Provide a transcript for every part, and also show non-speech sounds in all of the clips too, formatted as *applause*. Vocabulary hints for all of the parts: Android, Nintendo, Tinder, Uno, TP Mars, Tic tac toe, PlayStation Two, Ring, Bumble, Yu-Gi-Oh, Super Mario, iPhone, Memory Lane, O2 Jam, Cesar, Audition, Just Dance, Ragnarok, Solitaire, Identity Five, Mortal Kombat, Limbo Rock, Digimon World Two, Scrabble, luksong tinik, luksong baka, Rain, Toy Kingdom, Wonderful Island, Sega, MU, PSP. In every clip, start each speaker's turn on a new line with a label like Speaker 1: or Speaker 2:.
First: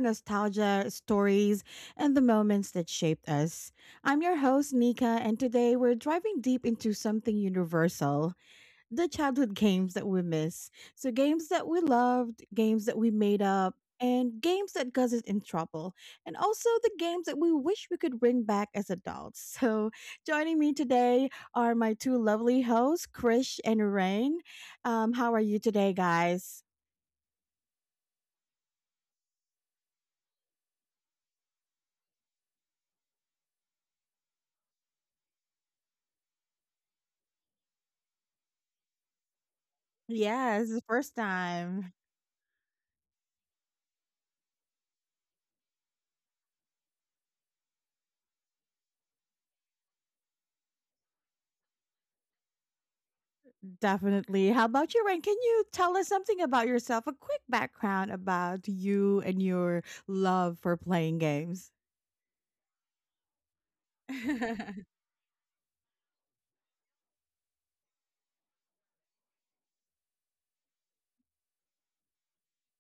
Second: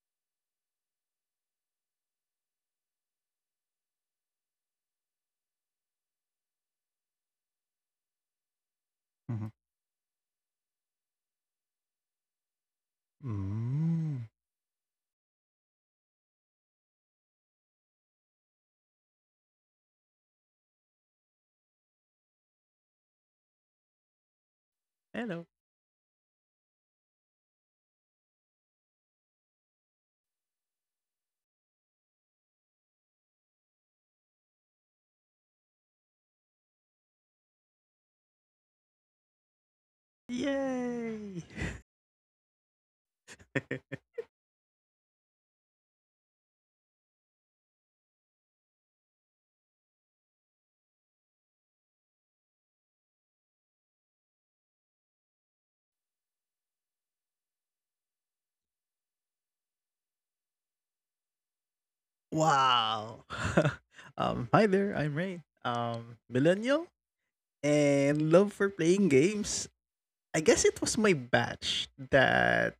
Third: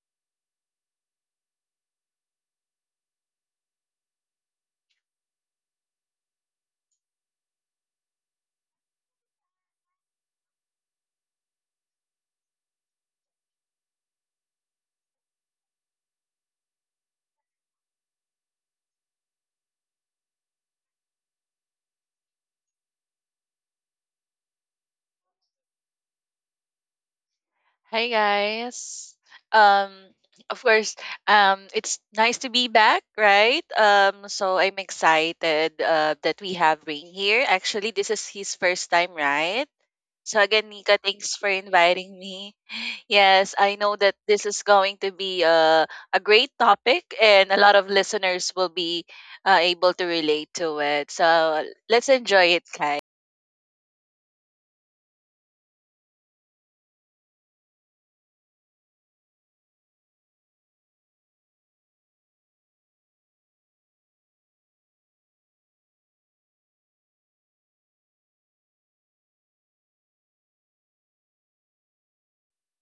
Speaker 1: nostalgia, stories, and the moments that shaped us. I'm your host, Nika, and today we're driving deep into something universal the
Speaker 2: Mhm.
Speaker 1: childhood games that we miss. So games that we loved, games that we made up,
Speaker 2: Mm.
Speaker 1: and games that got us in trouble, and also the games that we wish we could bring back as adults. *laughs* So joining me today are my two lovely hosts, Krish and Rain. How are
Speaker 2: Hello.
Speaker 1: you today, guys?
Speaker 3: Hi guys. Um of course, it's nice to be back, right? So I'm excited that we have Ring here. Actually, this is his first time, right? So
Speaker 1: Yeah,
Speaker 3: again,
Speaker 1: it's the
Speaker 3: Nika,
Speaker 1: first
Speaker 3: thanks
Speaker 2: Yay!
Speaker 3: for
Speaker 1: time.
Speaker 3: inviting me. *laughs* Yes, I know
Speaker 2: *laughs*
Speaker 3: that this is going to be a great topic and a lot of listeners will be able to relate to it. So let's enjoy it, guys.
Speaker 1: Definitely. How about you, Rain? Can you tell us something about yourself? A quick background about you and your love for playing games.
Speaker 2: Wow. *laughs* Hi
Speaker 1: *laughs*
Speaker 2: there, I'm Ray. Millennial and love for playing games. I guess it was my batch that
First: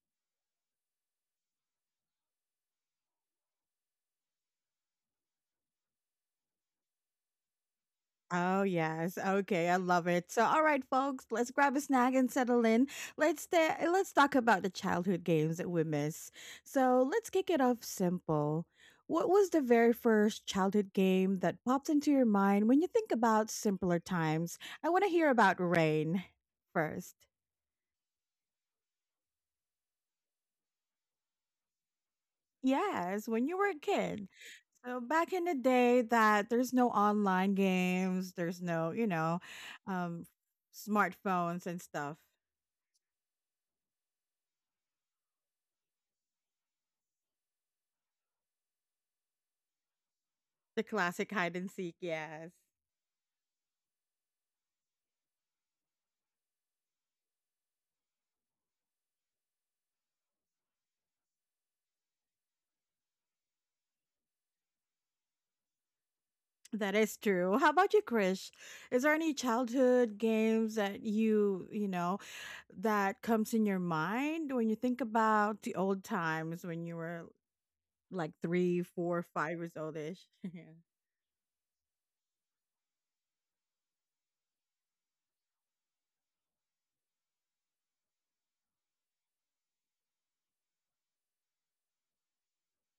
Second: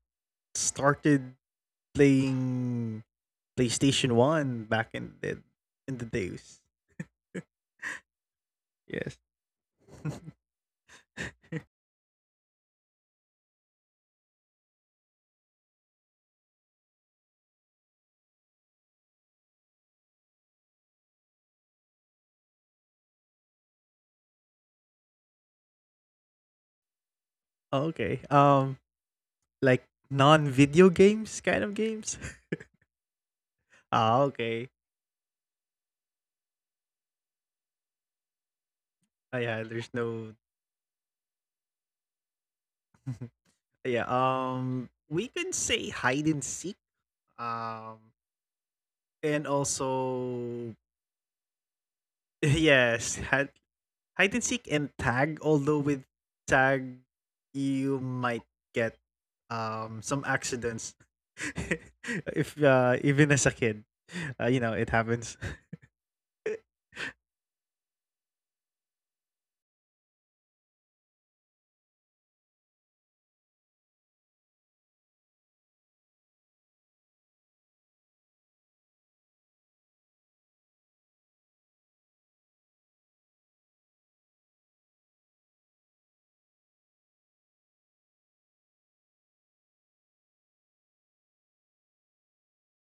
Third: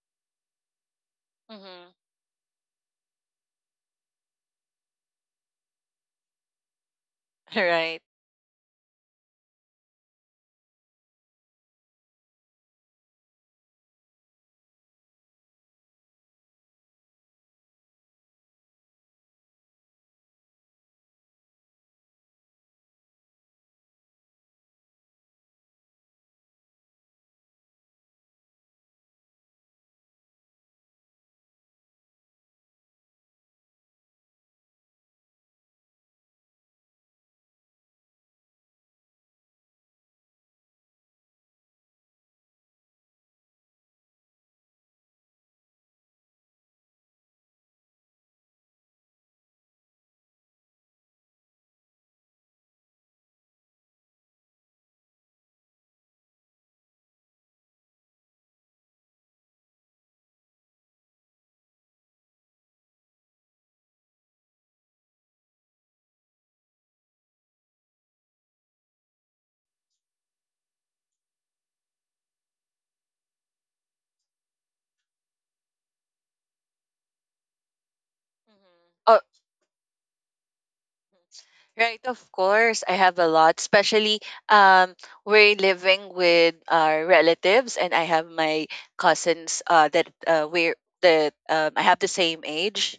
Speaker 2: started
Speaker 3: Mhm.
Speaker 2: playing PlayStation 1 back in the days.
Speaker 3: *laughs* All right.
Speaker 1: Oh, yes.
Speaker 2: Yes.
Speaker 1: Okay, I love it. So, all right, folks, let's grab a
Speaker 2: *laughs*
Speaker 1: snack and settle in. Let's talk about the childhood games that we miss. So, let's kick it off simple. What was the very first childhood game that popped into your mind when you think about simpler times? I want to hear about rain first.
Speaker 2: Okay. Like non-video games kind of games. *laughs*
Speaker 1: Yes, when you were a kid.
Speaker 2: Ah, okay.
Speaker 1: So back in the day that there's no online games, there's no,
Speaker 2: Ah, yeah, there's
Speaker 1: um
Speaker 2: no.
Speaker 1: smartphones and stuff.
Speaker 2: Yeah, we can say hide and seek. Um and also
Speaker 1: The classic hide and seek,
Speaker 2: *laughs*
Speaker 1: yes.
Speaker 2: yes, hide and seek and tag, although with tag you might get some accidents *laughs* if even as a kid, you know it happens. *laughs*
Speaker 1: That is true. How about you, Krish? Is there any childhood games that you, that comes in your mind when you think about the old times when you were like
Speaker 3: Mhm.
Speaker 1: three,
Speaker 3: Oh.
Speaker 1: four, 5 years oldish? *laughs*
Speaker 3: Right, of course. I have a lot, especially um, we're living with our relatives, and I have my cousins that I have the same age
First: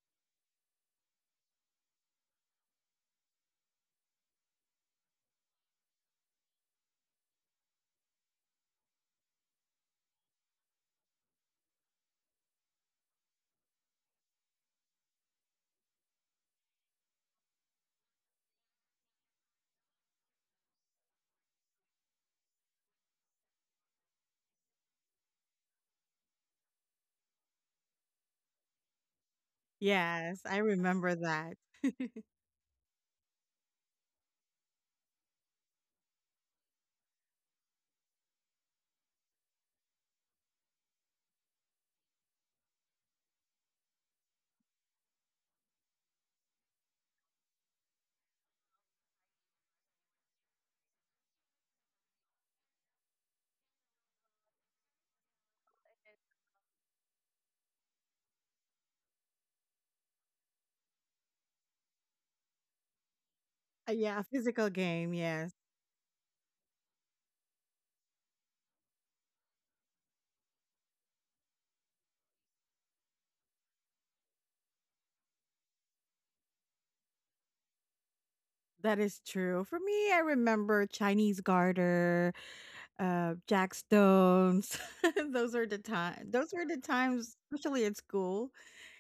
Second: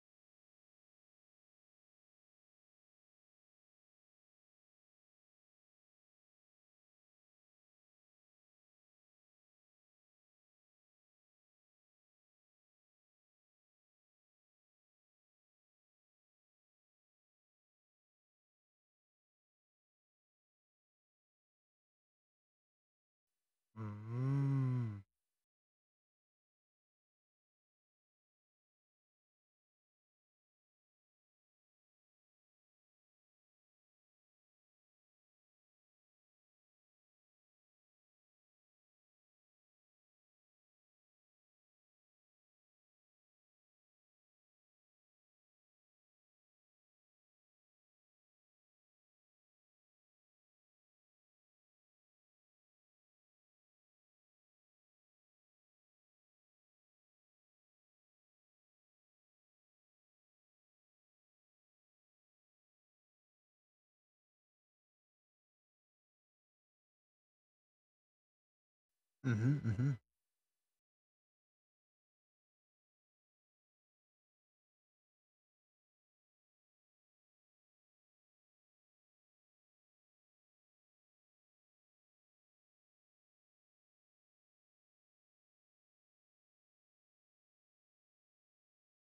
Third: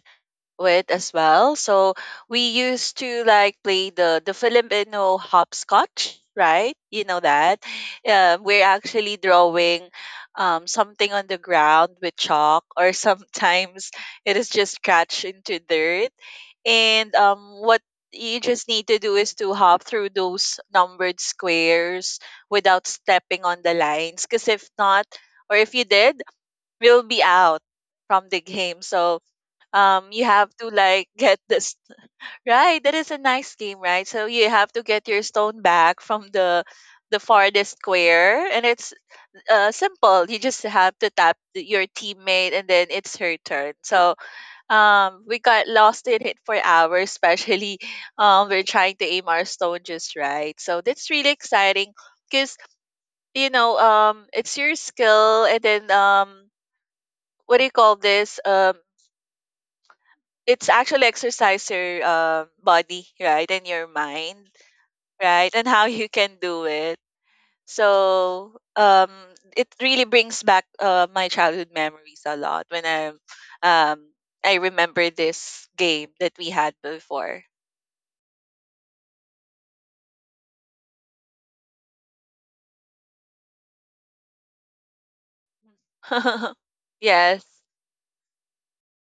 Speaker 3: with as well. So we used to like play the Filipino hopscotch, right? You know that. We're actually drawing something on the ground with chalk, or *laughs* sometimes it is just scratched into dirt. And what you just need to do is to hop through those numbered squares without stepping on the lines. Because if
Speaker 2: Mm-hmm,
Speaker 3: not, or if you did, we'll be out from the game. So you
Speaker 1: Yeah, yes,
Speaker 3: have
Speaker 1: I
Speaker 3: to like
Speaker 1: remember
Speaker 3: *laughs* get
Speaker 1: that.
Speaker 3: this
Speaker 1: *laughs*
Speaker 3: right. That is a nice game, right? So you have to get your stone back from the farthest square, and it's simple. You just have to tap your teammate and then it's her turn. So we got lost in it for hours, especially *laughs* we're trying to aim our stone just right, so that's really exciting. Because you know it's your skill and then what do you call this it's actually exercise your body, right, and your
Speaker 1: Yeah,
Speaker 3: mind,
Speaker 1: physical game.
Speaker 3: right,
Speaker 1: Yes,
Speaker 3: and how you can do it. So it
Speaker 2: mm-hmm.
Speaker 3: really brings back my childhood memories a lot when um I remember this game that we had before.
Speaker 1: that is true. For me, I remember Chinese garter, jackstones. *laughs* Those are the time. Those
Speaker 3: *laughs*
Speaker 1: were the times,
Speaker 3: Yes,
Speaker 1: especially at school.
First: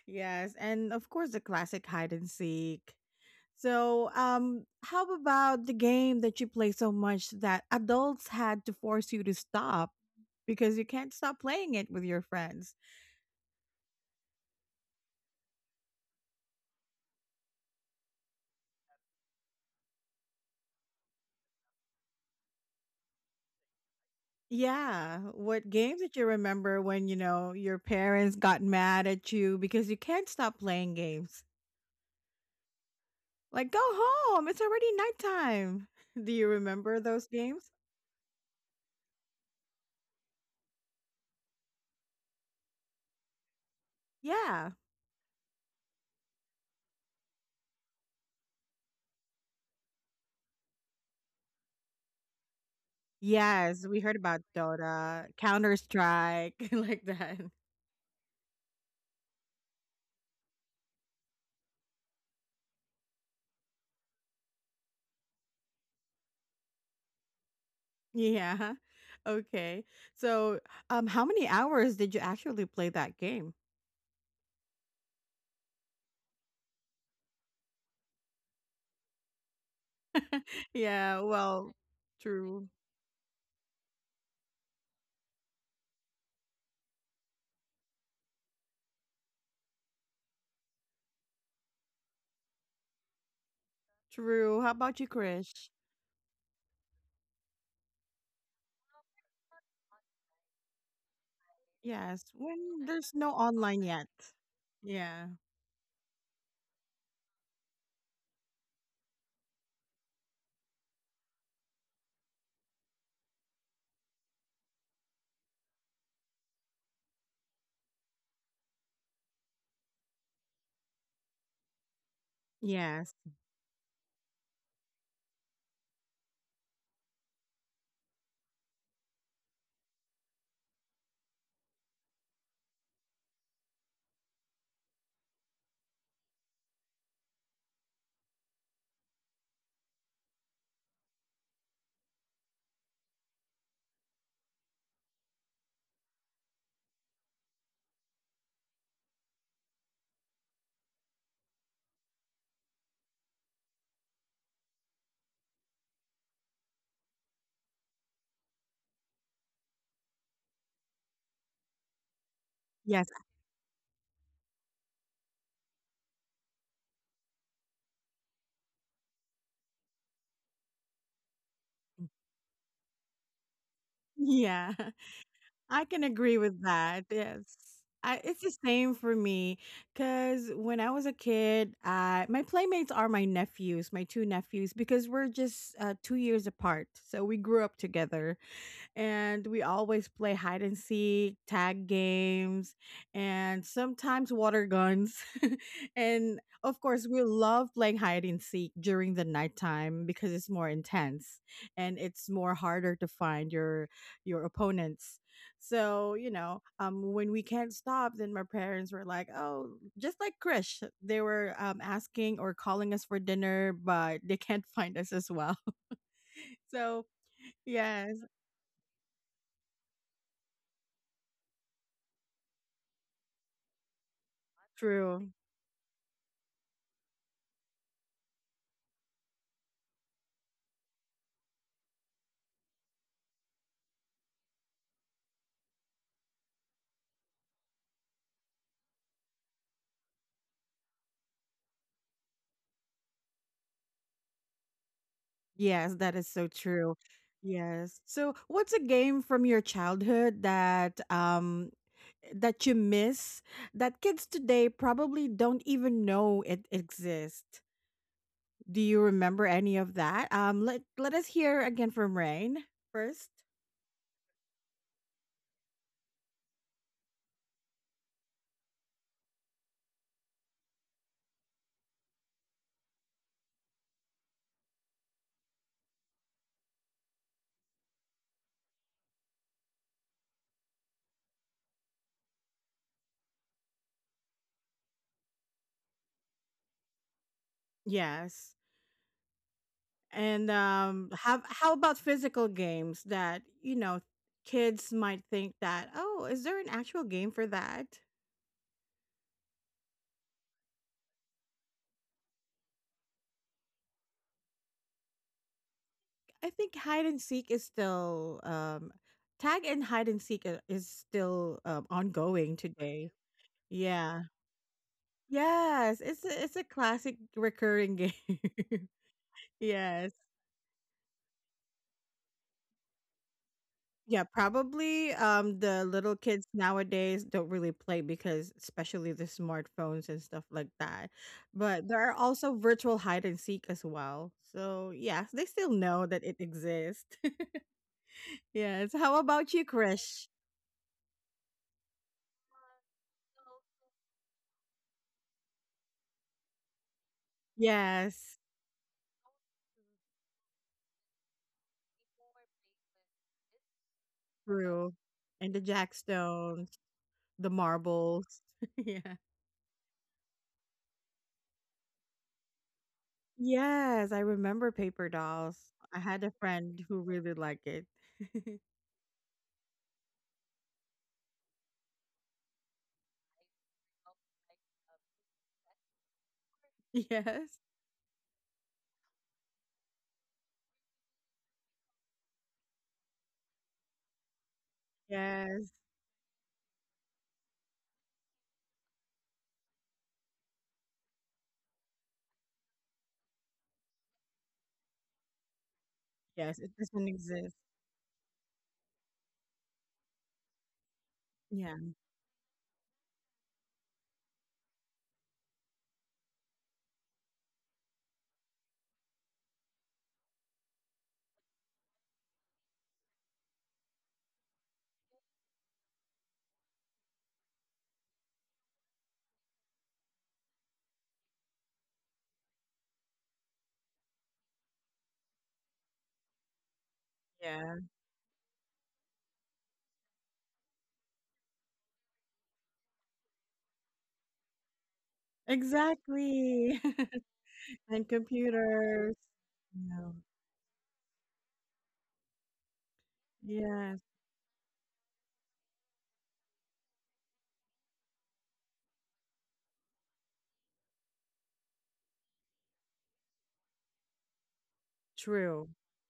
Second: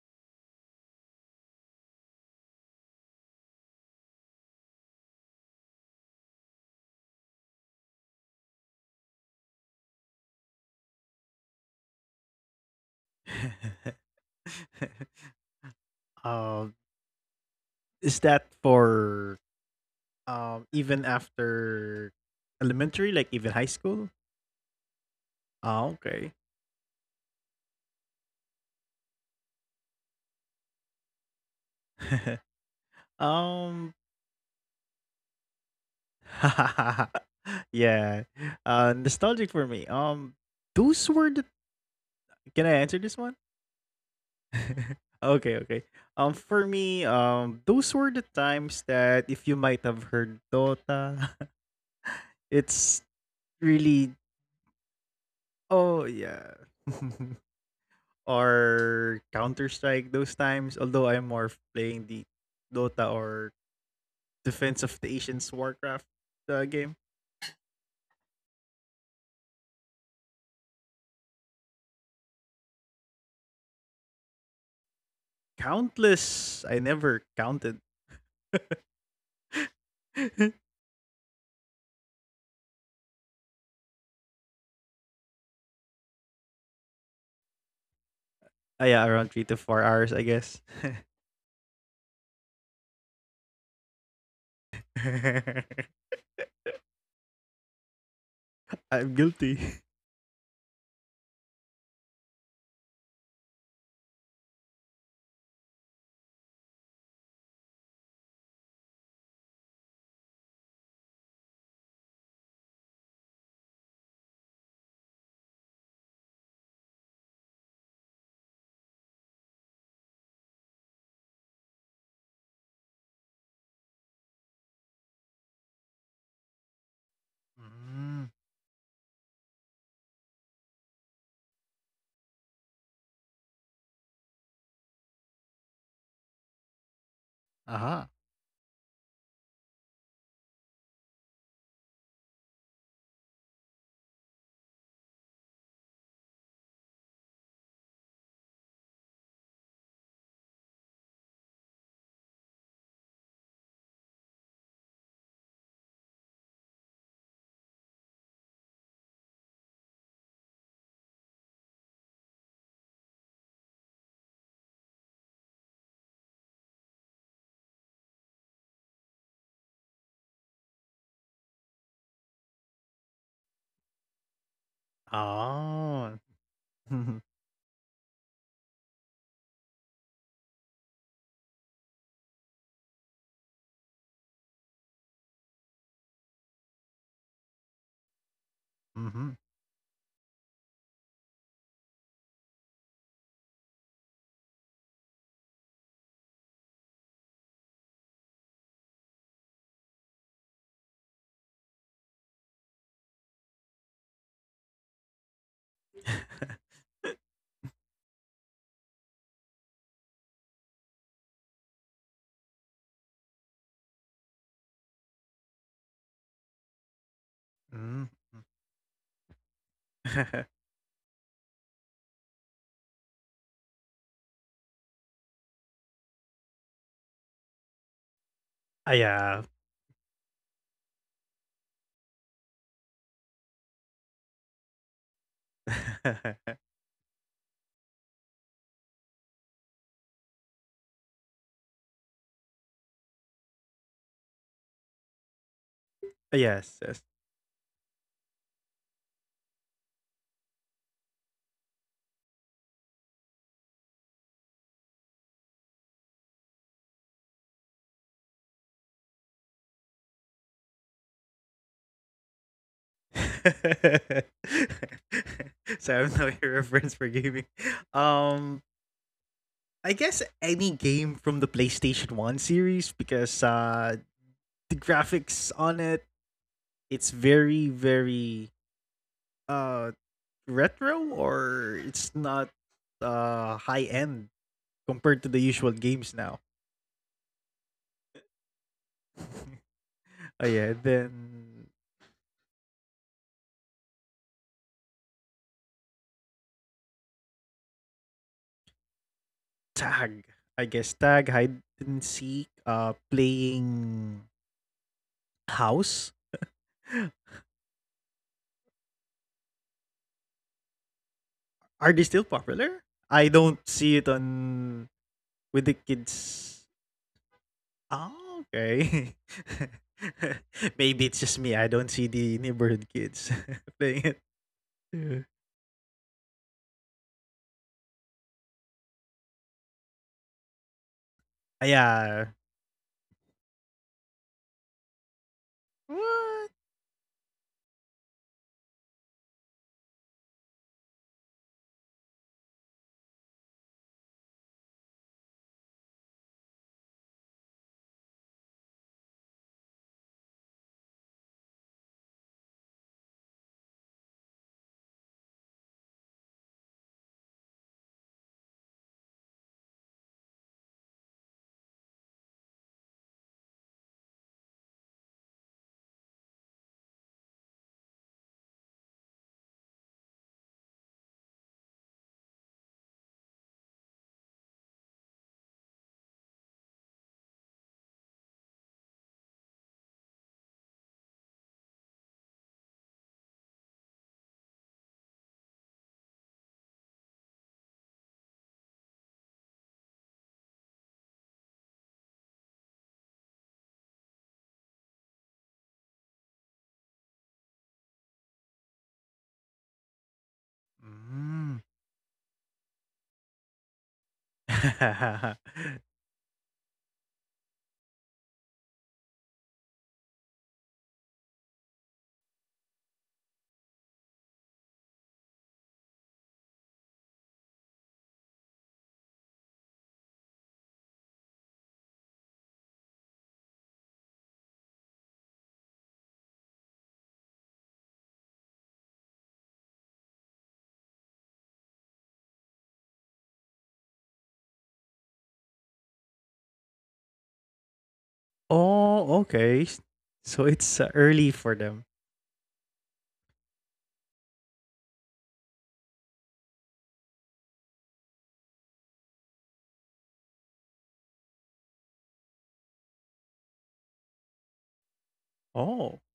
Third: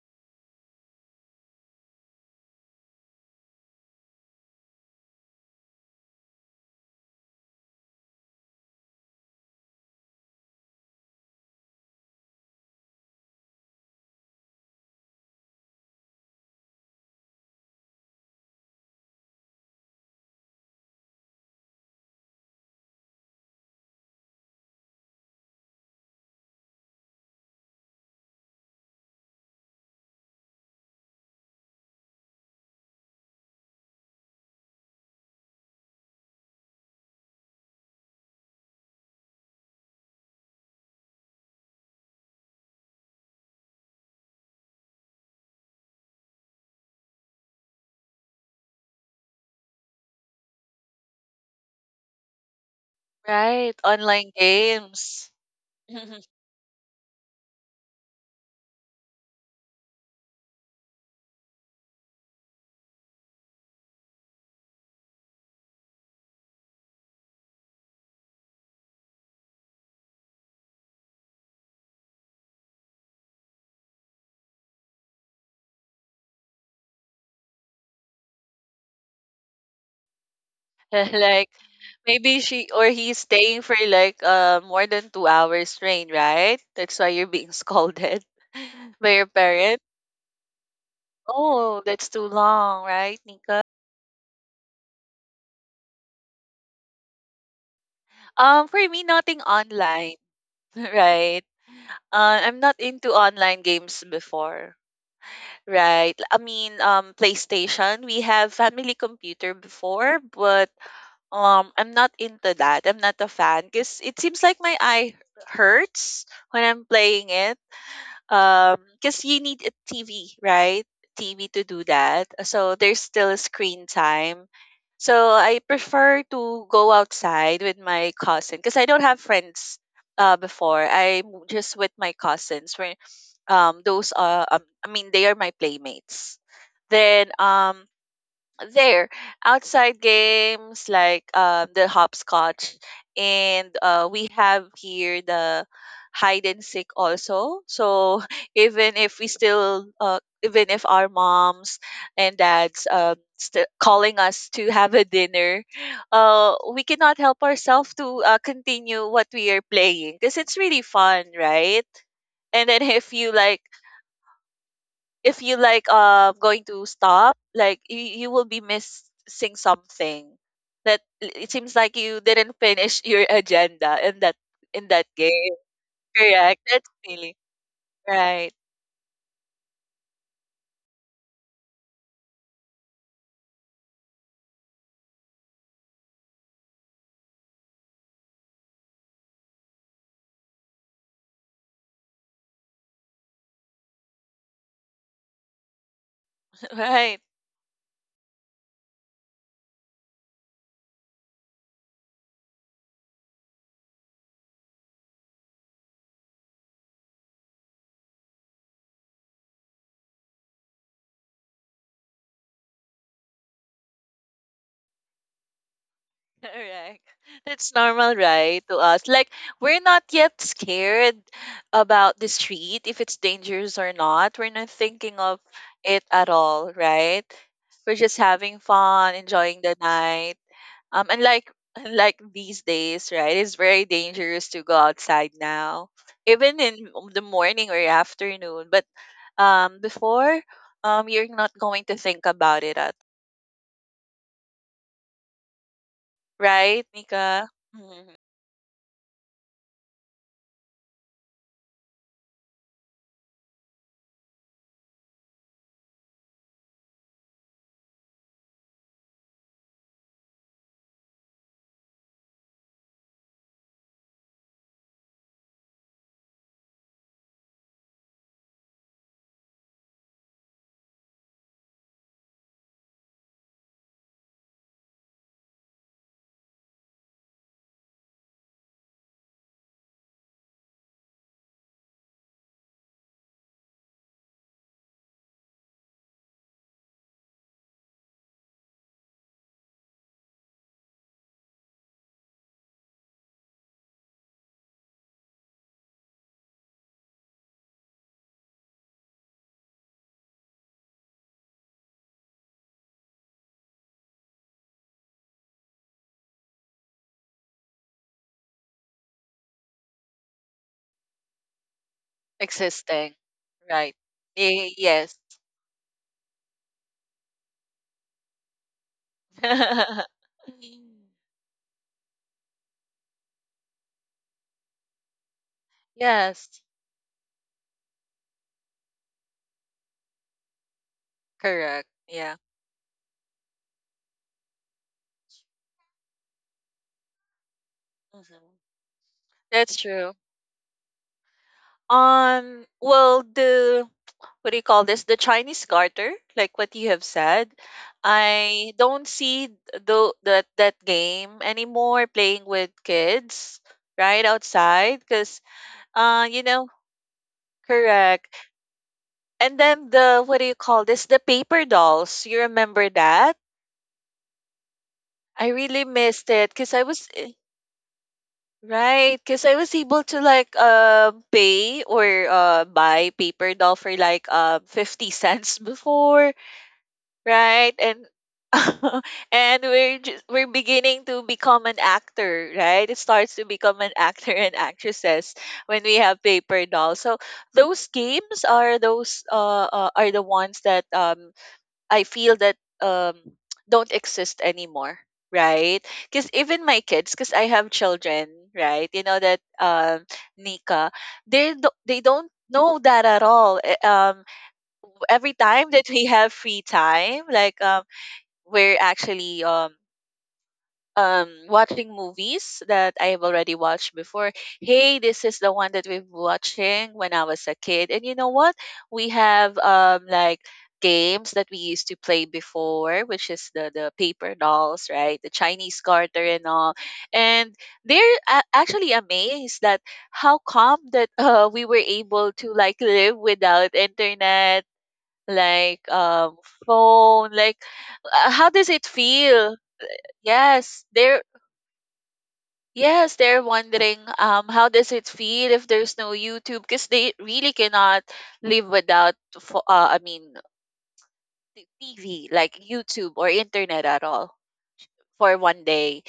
Speaker 1: Yes, and of course the classic hide and seek. So, how about the game that you play so much that adults had to force you to stop because you can't stop playing it with your friends?
Speaker 2: *laughs* uh, is that for even after elementary, like even high school?
Speaker 1: Yeah, what
Speaker 2: Oh,
Speaker 1: game did you
Speaker 2: okay.
Speaker 1: remember when you know your parents got mad at you because you can't stop playing games?
Speaker 2: *laughs*
Speaker 1: Like, go
Speaker 2: um,
Speaker 1: home, it's already nighttime. *laughs* Do you remember those
Speaker 2: *laughs*
Speaker 1: games?
Speaker 2: yeah. Nostalgic for me. Those were the. Can I answer this one?
Speaker 1: Yeah.
Speaker 2: *laughs* Okay, okay. For me, those were the times that if you might have heard Dota, *laughs* it's
Speaker 3: right,
Speaker 1: Yes, we heard
Speaker 3: online
Speaker 1: about
Speaker 2: really.
Speaker 1: Dota,
Speaker 3: games.
Speaker 1: Counter
Speaker 3: *laughs*
Speaker 1: Strike,
Speaker 2: Oh
Speaker 1: *laughs* like
Speaker 2: yeah.
Speaker 1: that.
Speaker 2: *laughs* Or Counter Strike those times. Although I'm more of playing the Dota or Defense of the Asians Warcraft game.
Speaker 1: Yeah. Okay. So, how many hours did you actually play that game?
Speaker 2: Countless, I never counted.
Speaker 3: *laughs*
Speaker 1: Yeah,
Speaker 2: *laughs*
Speaker 3: Like
Speaker 1: well,
Speaker 3: maybe she
Speaker 1: true.
Speaker 3: or he's staying for like more than 2 hours train, right? That's why you're being scolded *laughs* by your
Speaker 2: Ah, yeah,
Speaker 3: parent.
Speaker 2: around 3 to 4 hours, I guess.
Speaker 3: Oh, that's too long, right, Nika?
Speaker 1: True. How about you, Krish?
Speaker 2: *laughs*
Speaker 3: For me, nothing
Speaker 2: I'm
Speaker 3: online,
Speaker 2: guilty.
Speaker 3: *laughs* right?
Speaker 1: Yes.
Speaker 3: I'm not
Speaker 1: When
Speaker 3: into
Speaker 1: there's no
Speaker 3: online
Speaker 1: online
Speaker 3: games
Speaker 1: yet.
Speaker 3: before,
Speaker 1: Yeah.
Speaker 3: right? I mean, PlayStation. We have family computer before, but I'm not into that. I'm not a fan because it seems like my eye hurts when I'm playing it because you need a TV, right? TV to do that, so there's
Speaker 1: Yes.
Speaker 3: still a screen time. So I prefer to go outside with my cousin because I
Speaker 2: Mm.
Speaker 3: don't have friends before. I'm just with my cousins, where those are I mean they are my playmates. Then
Speaker 2: Aha.
Speaker 3: There outside games like the hopscotch and we have here the hide and seek also. So *laughs* even if we still even if our moms and dads still calling us to have a dinner, we cannot help ourselves to continue what we are playing because it's really fun, right? And then
Speaker 1: Yes.
Speaker 3: if
Speaker 1: *laughs*
Speaker 3: you like, if you like going to stop, like you will be missing something, that it seems like you didn't finish your agenda in that,
Speaker 1: Yeah.
Speaker 3: in that game.
Speaker 1: I can agree
Speaker 3: Correct,
Speaker 1: with
Speaker 2: Oh. *laughs*
Speaker 3: that's
Speaker 1: that.
Speaker 3: really
Speaker 1: Yes.
Speaker 2: Mm-hmm.
Speaker 1: It's the
Speaker 3: right.
Speaker 1: same for me because when I was a kid, my playmates are my nephews, my two nephews, because we're just 2 years apart. So we grew up together. And we always play hide and seek, tag games, and sometimes water guns. *laughs* And
Speaker 3: *laughs*
Speaker 1: of course,
Speaker 3: Right,
Speaker 1: we love playing hide and seek during the nighttime because it's more intense, and it's more harder to find your opponents. So, you know, when we can't stop, then my parents were like, "Oh, just like Krish, they were asking or calling us for dinner, but they can't find us as well." *laughs*
Speaker 3: correct.
Speaker 1: So,
Speaker 3: That's normal,
Speaker 1: yes,
Speaker 2: Mm-hmm.
Speaker 3: right? To us, like, we're not yet
Speaker 2: *laughs*
Speaker 3: scared about the street, if it's dangerous or not. We're not thinking
Speaker 1: true.
Speaker 3: of it at all, right? We're just having fun,
Speaker 2: Ah,
Speaker 3: enjoying the
Speaker 2: yeah.
Speaker 3: night. And like these days, right? It's very dangerous to go outside now, even in the morning or afternoon. But before, you're not going to think about it at,
Speaker 1: Yes, that is so
Speaker 2: *laughs*
Speaker 3: right,
Speaker 1: true.
Speaker 2: Yes, yes.
Speaker 3: Nika?
Speaker 1: Yes.
Speaker 3: Mhm.
Speaker 1: So, what's a game from your childhood that that you miss that kids today probably don't even know it exists? Do you remember any of that? Let us hear again from Rain first.
Speaker 2: *laughs* So I have no *laughs* reference for gaming. Um, I guess any game from the PlayStation One series because the graphics on it, it's very uh retro, or it's not high end compared to the usual games now.
Speaker 1: Yes. And
Speaker 2: Oh yeah,
Speaker 1: have how
Speaker 2: then
Speaker 1: about physical games that, you know, kids might think that, "Oh, is there an actual game for that?"
Speaker 2: tag. I guess tag, hide and seek. Playing house.
Speaker 1: I think hide and seek is still tag and hide and seek is still
Speaker 2: Are they still
Speaker 1: ongoing
Speaker 2: popular?
Speaker 1: today.
Speaker 3: Existing,
Speaker 2: I don't
Speaker 3: right?
Speaker 2: see it
Speaker 1: Yeah.
Speaker 3: Y-
Speaker 2: on
Speaker 3: yes,
Speaker 2: with the
Speaker 1: Yes, it's a
Speaker 2: kids.
Speaker 1: classic recurring game.
Speaker 2: Oh, okay.
Speaker 1: *laughs* Yes.
Speaker 3: *laughs*
Speaker 2: *laughs* Maybe it's just me. I don't see the neighborhood kids *laughs* playing it.
Speaker 1: Yeah, probably
Speaker 2: Yeah.
Speaker 1: the little kids
Speaker 3: yes,
Speaker 1: nowadays don't really play because especially the smartphones and stuff like that.
Speaker 2: Ah,
Speaker 3: correct.
Speaker 1: But there are
Speaker 2: yeah.
Speaker 3: Yeah,
Speaker 1: also virtual hide and seek as well. So, yes, they still know that it
Speaker 2: What?
Speaker 1: exists. *laughs*
Speaker 3: hmm,
Speaker 1: Yes. How about you,
Speaker 3: that's true.
Speaker 1: Krish?
Speaker 3: Well, the *tsk* what do you call this? The Chinese garter, like what you have said.
Speaker 1: Yes.
Speaker 3: I don't see the that game anymore playing with kids, right?
Speaker 1: True.
Speaker 3: Outside because
Speaker 1: And the
Speaker 3: uh you know
Speaker 1: jackstones, the
Speaker 3: correct.
Speaker 1: marbles. *laughs* Yeah.
Speaker 3: And then the what do you call this? The paper dolls. You remember that?
Speaker 1: Yes, I remember paper
Speaker 3: I
Speaker 1: dolls.
Speaker 3: really
Speaker 1: I had
Speaker 3: missed
Speaker 1: a
Speaker 3: it because
Speaker 1: friend
Speaker 3: I
Speaker 1: who
Speaker 3: was eh,
Speaker 1: really liked it. *laughs*
Speaker 3: right, because I was able to like pay or buy paper doll for like 50 cents *laughs* cents before,
Speaker 1: Yes.
Speaker 3: right? And *laughs* and we're beginning to become an actor, right? It starts to become an actor and actresses
Speaker 1: Yes.
Speaker 3: when we have paper dolls. So those games are those are the ones that I feel that um don't exist anymore, right? Because
Speaker 1: Yes,
Speaker 3: even
Speaker 1: it
Speaker 3: my
Speaker 1: doesn't
Speaker 3: kids, because I
Speaker 1: exist.
Speaker 3: have children, right? You know that Nika, they
Speaker 1: Yeah.
Speaker 3: they don't know that at all. Eh, um,
Speaker 2: Mm.
Speaker 3: every time that we have free time, like we're actually watching movies that I have already watched before. Hey, this is the one that we've watching when I was a kid. And you know what? We have like games that we used to play before, which is the paper dolls, right? The Chinese garter and all. And
Speaker 1: Yeah.
Speaker 3: they're actually amazed that how come that *laughs* we were able to like live without internet, like
Speaker 1: Exactly.
Speaker 3: phone, like
Speaker 1: *laughs* And
Speaker 2: *laughs*
Speaker 3: how does it
Speaker 1: computers.
Speaker 2: Oh,
Speaker 3: feel?
Speaker 2: okay. S-
Speaker 1: Yeah.
Speaker 2: So it's
Speaker 3: Yes, they're,
Speaker 2: early for them.
Speaker 3: yes, they're
Speaker 1: Yes.
Speaker 3: wondering how does it feel if there's no YouTube, because they really cannot live without I mean TV, like YouTube or internet at all for one
Speaker 1: True.
Speaker 2: Oh,
Speaker 3: day.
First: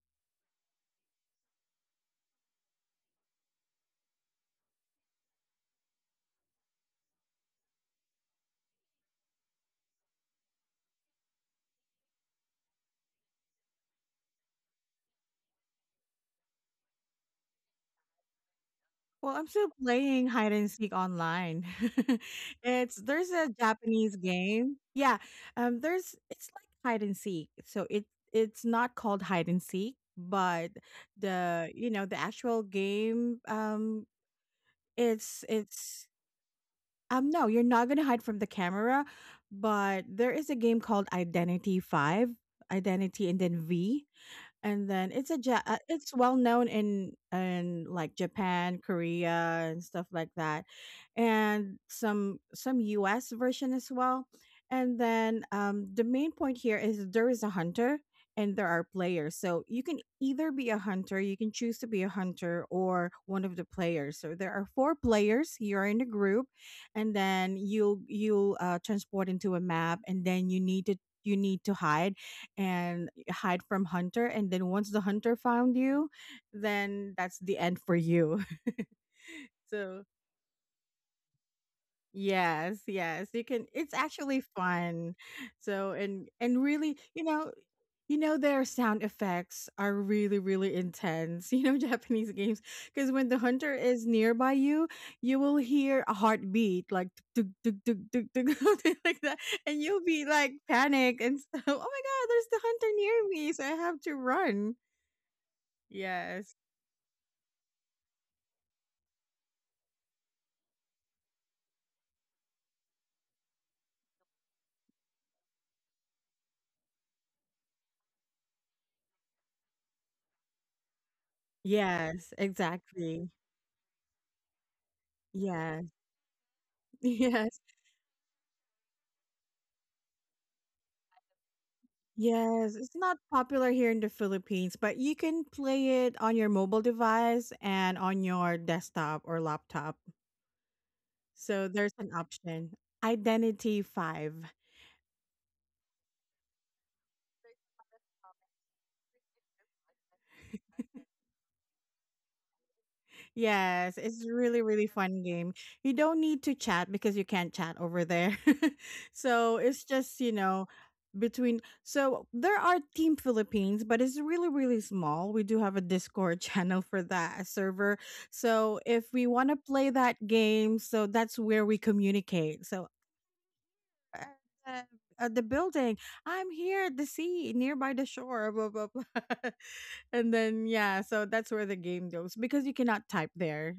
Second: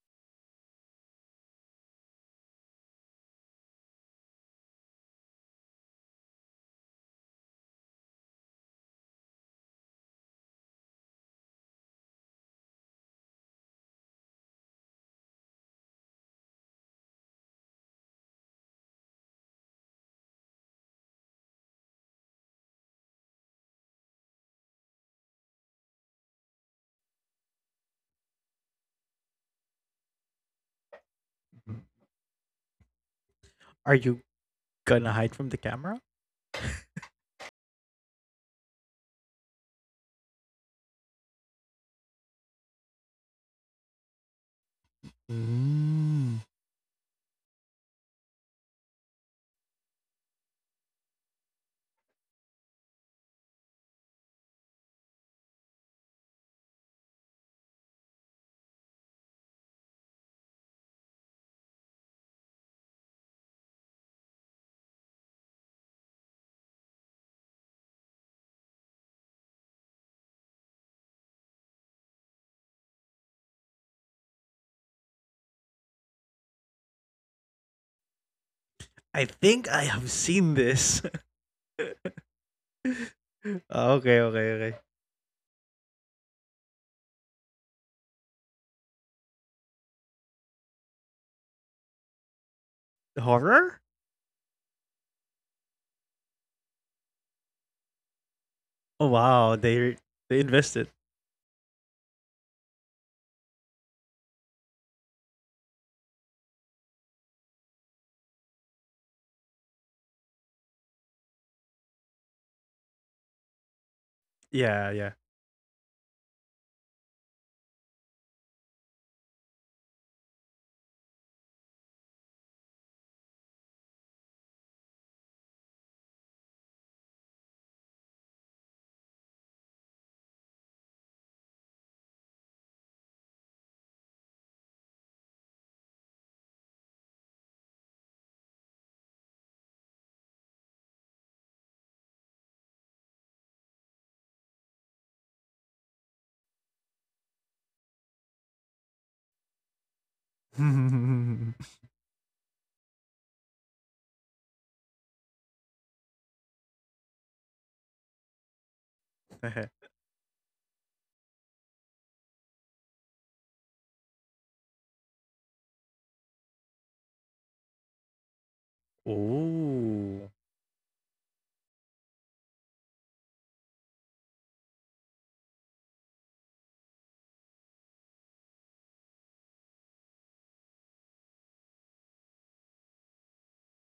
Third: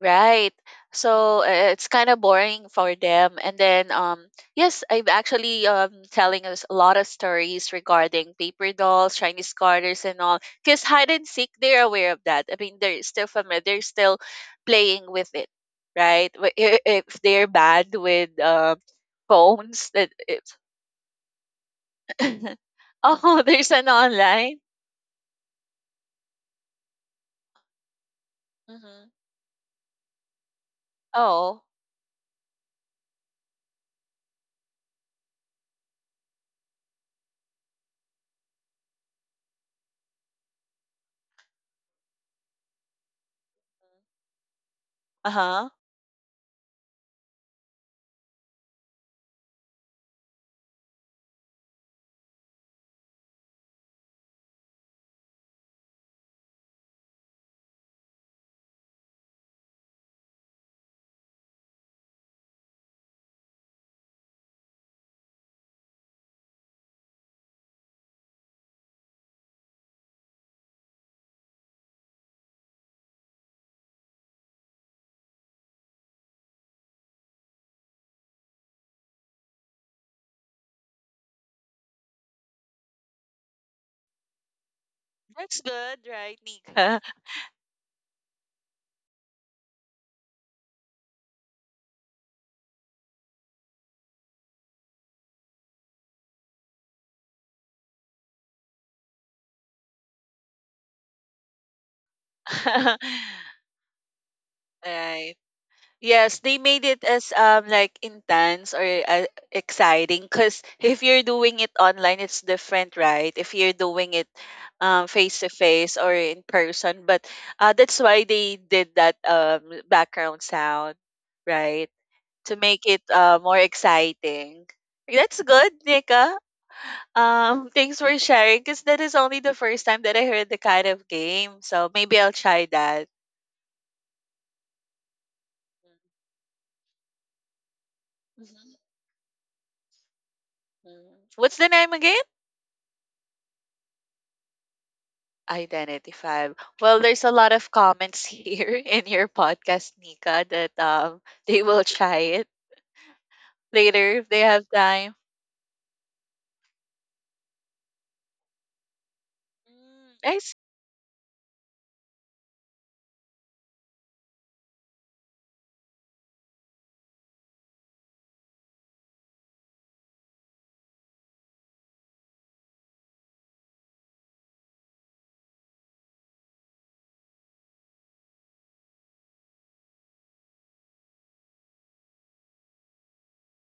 Speaker 3: Right. So it's kind of boring for them. And then, yes, I'm actually telling us a lot of stories regarding paper dolls, Chinese garters, and all. Because hide and seek, they're aware of that. I mean, they're still familiar. They're still playing with it, right? If they're bad with
Speaker 1: Well, I'm still
Speaker 3: phones, that
Speaker 1: playing hide
Speaker 3: it's
Speaker 1: and seek online. *laughs*
Speaker 3: *laughs*
Speaker 1: it's There's
Speaker 3: oh,
Speaker 1: a
Speaker 3: there's an
Speaker 1: Japanese
Speaker 3: online.
Speaker 1: game. Yeah, there's it's like hide and seek. So it's not
Speaker 3: Hmm.
Speaker 1: called hide and seek, but
Speaker 3: Oh,
Speaker 1: the you know the actual game.
Speaker 2: are you gonna hide from the camera?
Speaker 1: It's No, you're not gonna hide from the camera, but there is a game called Identity Five, Identity and then V. And then it's
Speaker 3: uh
Speaker 1: a ja-
Speaker 3: huh.
Speaker 1: uh, it's *laughs*
Speaker 2: Mm.
Speaker 1: well known in like Japan, Korea, and stuff like that, and some U.S. version as well. And then the main point here is there is a hunter and there are players. So you can either be a hunter, you can choose to be a hunter or one of the players. So there are four players. You're in a group, and then you'll transport into a map, and then you need to hide and hide from hunter, and then once the hunter found you, then that's the end for you.
Speaker 2: I think
Speaker 1: *laughs*
Speaker 2: I
Speaker 1: So
Speaker 2: have seen this.
Speaker 1: yes, yes, you
Speaker 2: *laughs*
Speaker 1: can. It's
Speaker 2: Okay,
Speaker 1: actually
Speaker 2: okay, okay.
Speaker 1: fun.
Speaker 3: That's
Speaker 1: So
Speaker 3: good,
Speaker 1: and
Speaker 3: right,
Speaker 1: and really,
Speaker 3: Nika?
Speaker 1: their sound effects are really, really intense. *laughs* You know, Japanese games. Because when the hunter
Speaker 2: Horror?
Speaker 1: is nearby, you will hear a heartbeat like tuk, tuk, tuk, tuk, tuk, *laughs* something
Speaker 2: Oh
Speaker 1: like that,
Speaker 2: wow,
Speaker 1: and you'll be
Speaker 2: they
Speaker 1: like
Speaker 2: invested.
Speaker 1: panic and stuff. *laughs* Oh my god, there's the hunter near me,
Speaker 3: *laughs*
Speaker 1: so I have to run.
Speaker 3: Right. Yes,
Speaker 1: Yes.
Speaker 3: they made it as like intense or exciting because *laughs* if you're doing it online, it's different, right? If you're doing it
Speaker 2: Yeah, yeah.
Speaker 3: face to face or in person, but that's why they did that background sound, right?
Speaker 1: Yes,
Speaker 3: To make it
Speaker 1: exactly.
Speaker 3: more exciting. That's good,
Speaker 1: Yes. *laughs*
Speaker 3: Nika.
Speaker 1: Yes.
Speaker 3: *laughs* Thanks for sharing because that is only the first time that I heard the kind of game, so maybe I'll try
Speaker 1: Yes. It's
Speaker 3: that.
Speaker 1: not popular here in the Philippines, but you can play it on your mobile device and on your
Speaker 3: Mhm.
Speaker 1: desktop or laptop.
Speaker 3: Mhm. What's the
Speaker 1: So
Speaker 3: name
Speaker 1: there's an
Speaker 3: again?
Speaker 1: option. Identity 5.
Speaker 3: Identify. Well, there's a lot of comments here *laughs* in your podcast, Nika, that
Speaker 1: *laughs*
Speaker 3: they will try it
Speaker 1: Yes,
Speaker 3: later
Speaker 1: it's
Speaker 3: if they
Speaker 1: really,
Speaker 3: have
Speaker 1: really
Speaker 3: time.
Speaker 1: fun game. You don't need to chat because you can't chat over there. *laughs* So it's
Speaker 3: Mm,
Speaker 1: just,
Speaker 3: I see.
Speaker 1: between so there are Team Philippines, but it's really, really small. We do have a Discord *laughs* channel for that, a server. So if
Speaker 2: *laughs*
Speaker 1: we want to play that
Speaker 2: Oh,
Speaker 1: game, so that's where we communicate. So uh, uh, the building, I'm here at the sea, nearby the shore, blah, blah, blah. *laughs* And then, yeah, so that's where the game goes because you cannot type there,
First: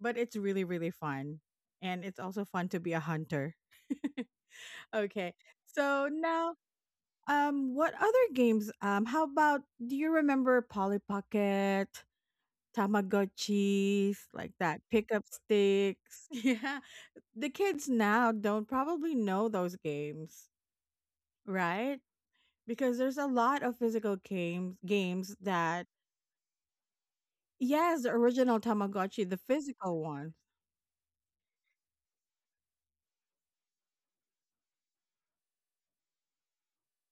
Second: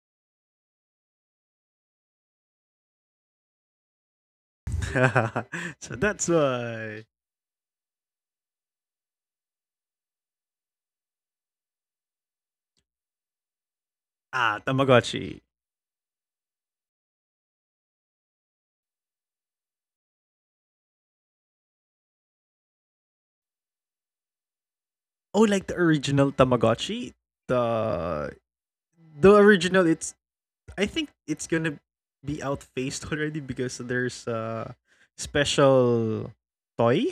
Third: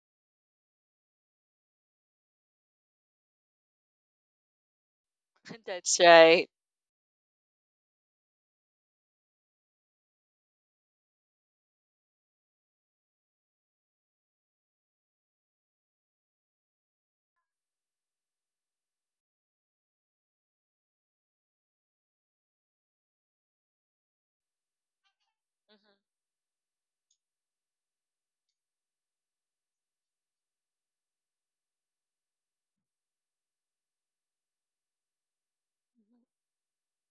Speaker 1: but it's really, really fun, and it's also fun to be a hunter. Okay,
Speaker 3: *laughs*
Speaker 2: *laughs* so
Speaker 3: That's
Speaker 1: so
Speaker 2: that's
Speaker 3: right.
Speaker 1: now,
Speaker 2: why.
Speaker 1: what other games, how about, do you remember Polly Pocket, Tamagotchis, like
Speaker 2: Ah,
Speaker 1: that, pickup
Speaker 2: Tamagotchi.
Speaker 1: sticks? *laughs* Yeah, the kids now don't probably know those games, right? Because there's a lot of physical games
Speaker 2: Oh, like the
Speaker 1: that,
Speaker 3: Mhm.
Speaker 2: original Tamagotchi.
Speaker 1: yes, the
Speaker 2: The
Speaker 1: original Tamagotchi,
Speaker 2: the
Speaker 1: the
Speaker 2: original.
Speaker 1: physical
Speaker 2: It's
Speaker 1: one,
Speaker 2: I think it's gonna be outfaced already because there's a special toy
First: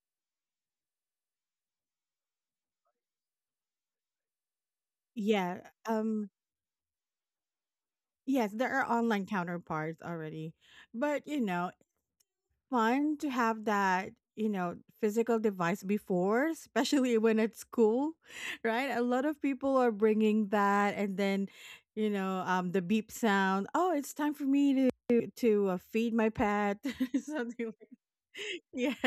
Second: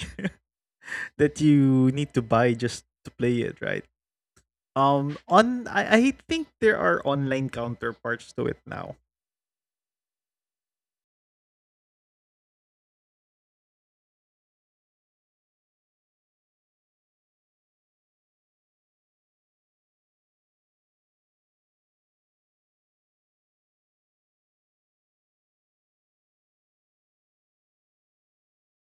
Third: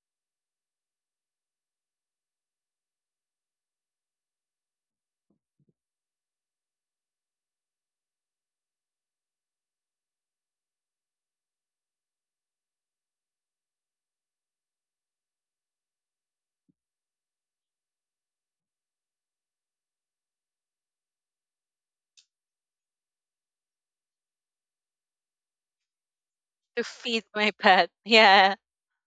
Speaker 2: *laughs* that you need to buy just to play it, right?
Speaker 1: yeah,
Speaker 2: I
Speaker 1: um
Speaker 2: think there are online counterparts to
Speaker 1: Yes,
Speaker 2: it
Speaker 1: there are
Speaker 2: now.
Speaker 1: online counterparts already. But, fun to have that, physical device before, *laughs* especially when at school, *laughs* right? A lot of people are bringing that, and then, the beep sound, oh, it's time for me to feed my pet,
Speaker 3: To
Speaker 1: *laughs*
Speaker 3: feed my
Speaker 1: something.
Speaker 3: pet. Yeah.
Speaker 1: *laughs* Yes.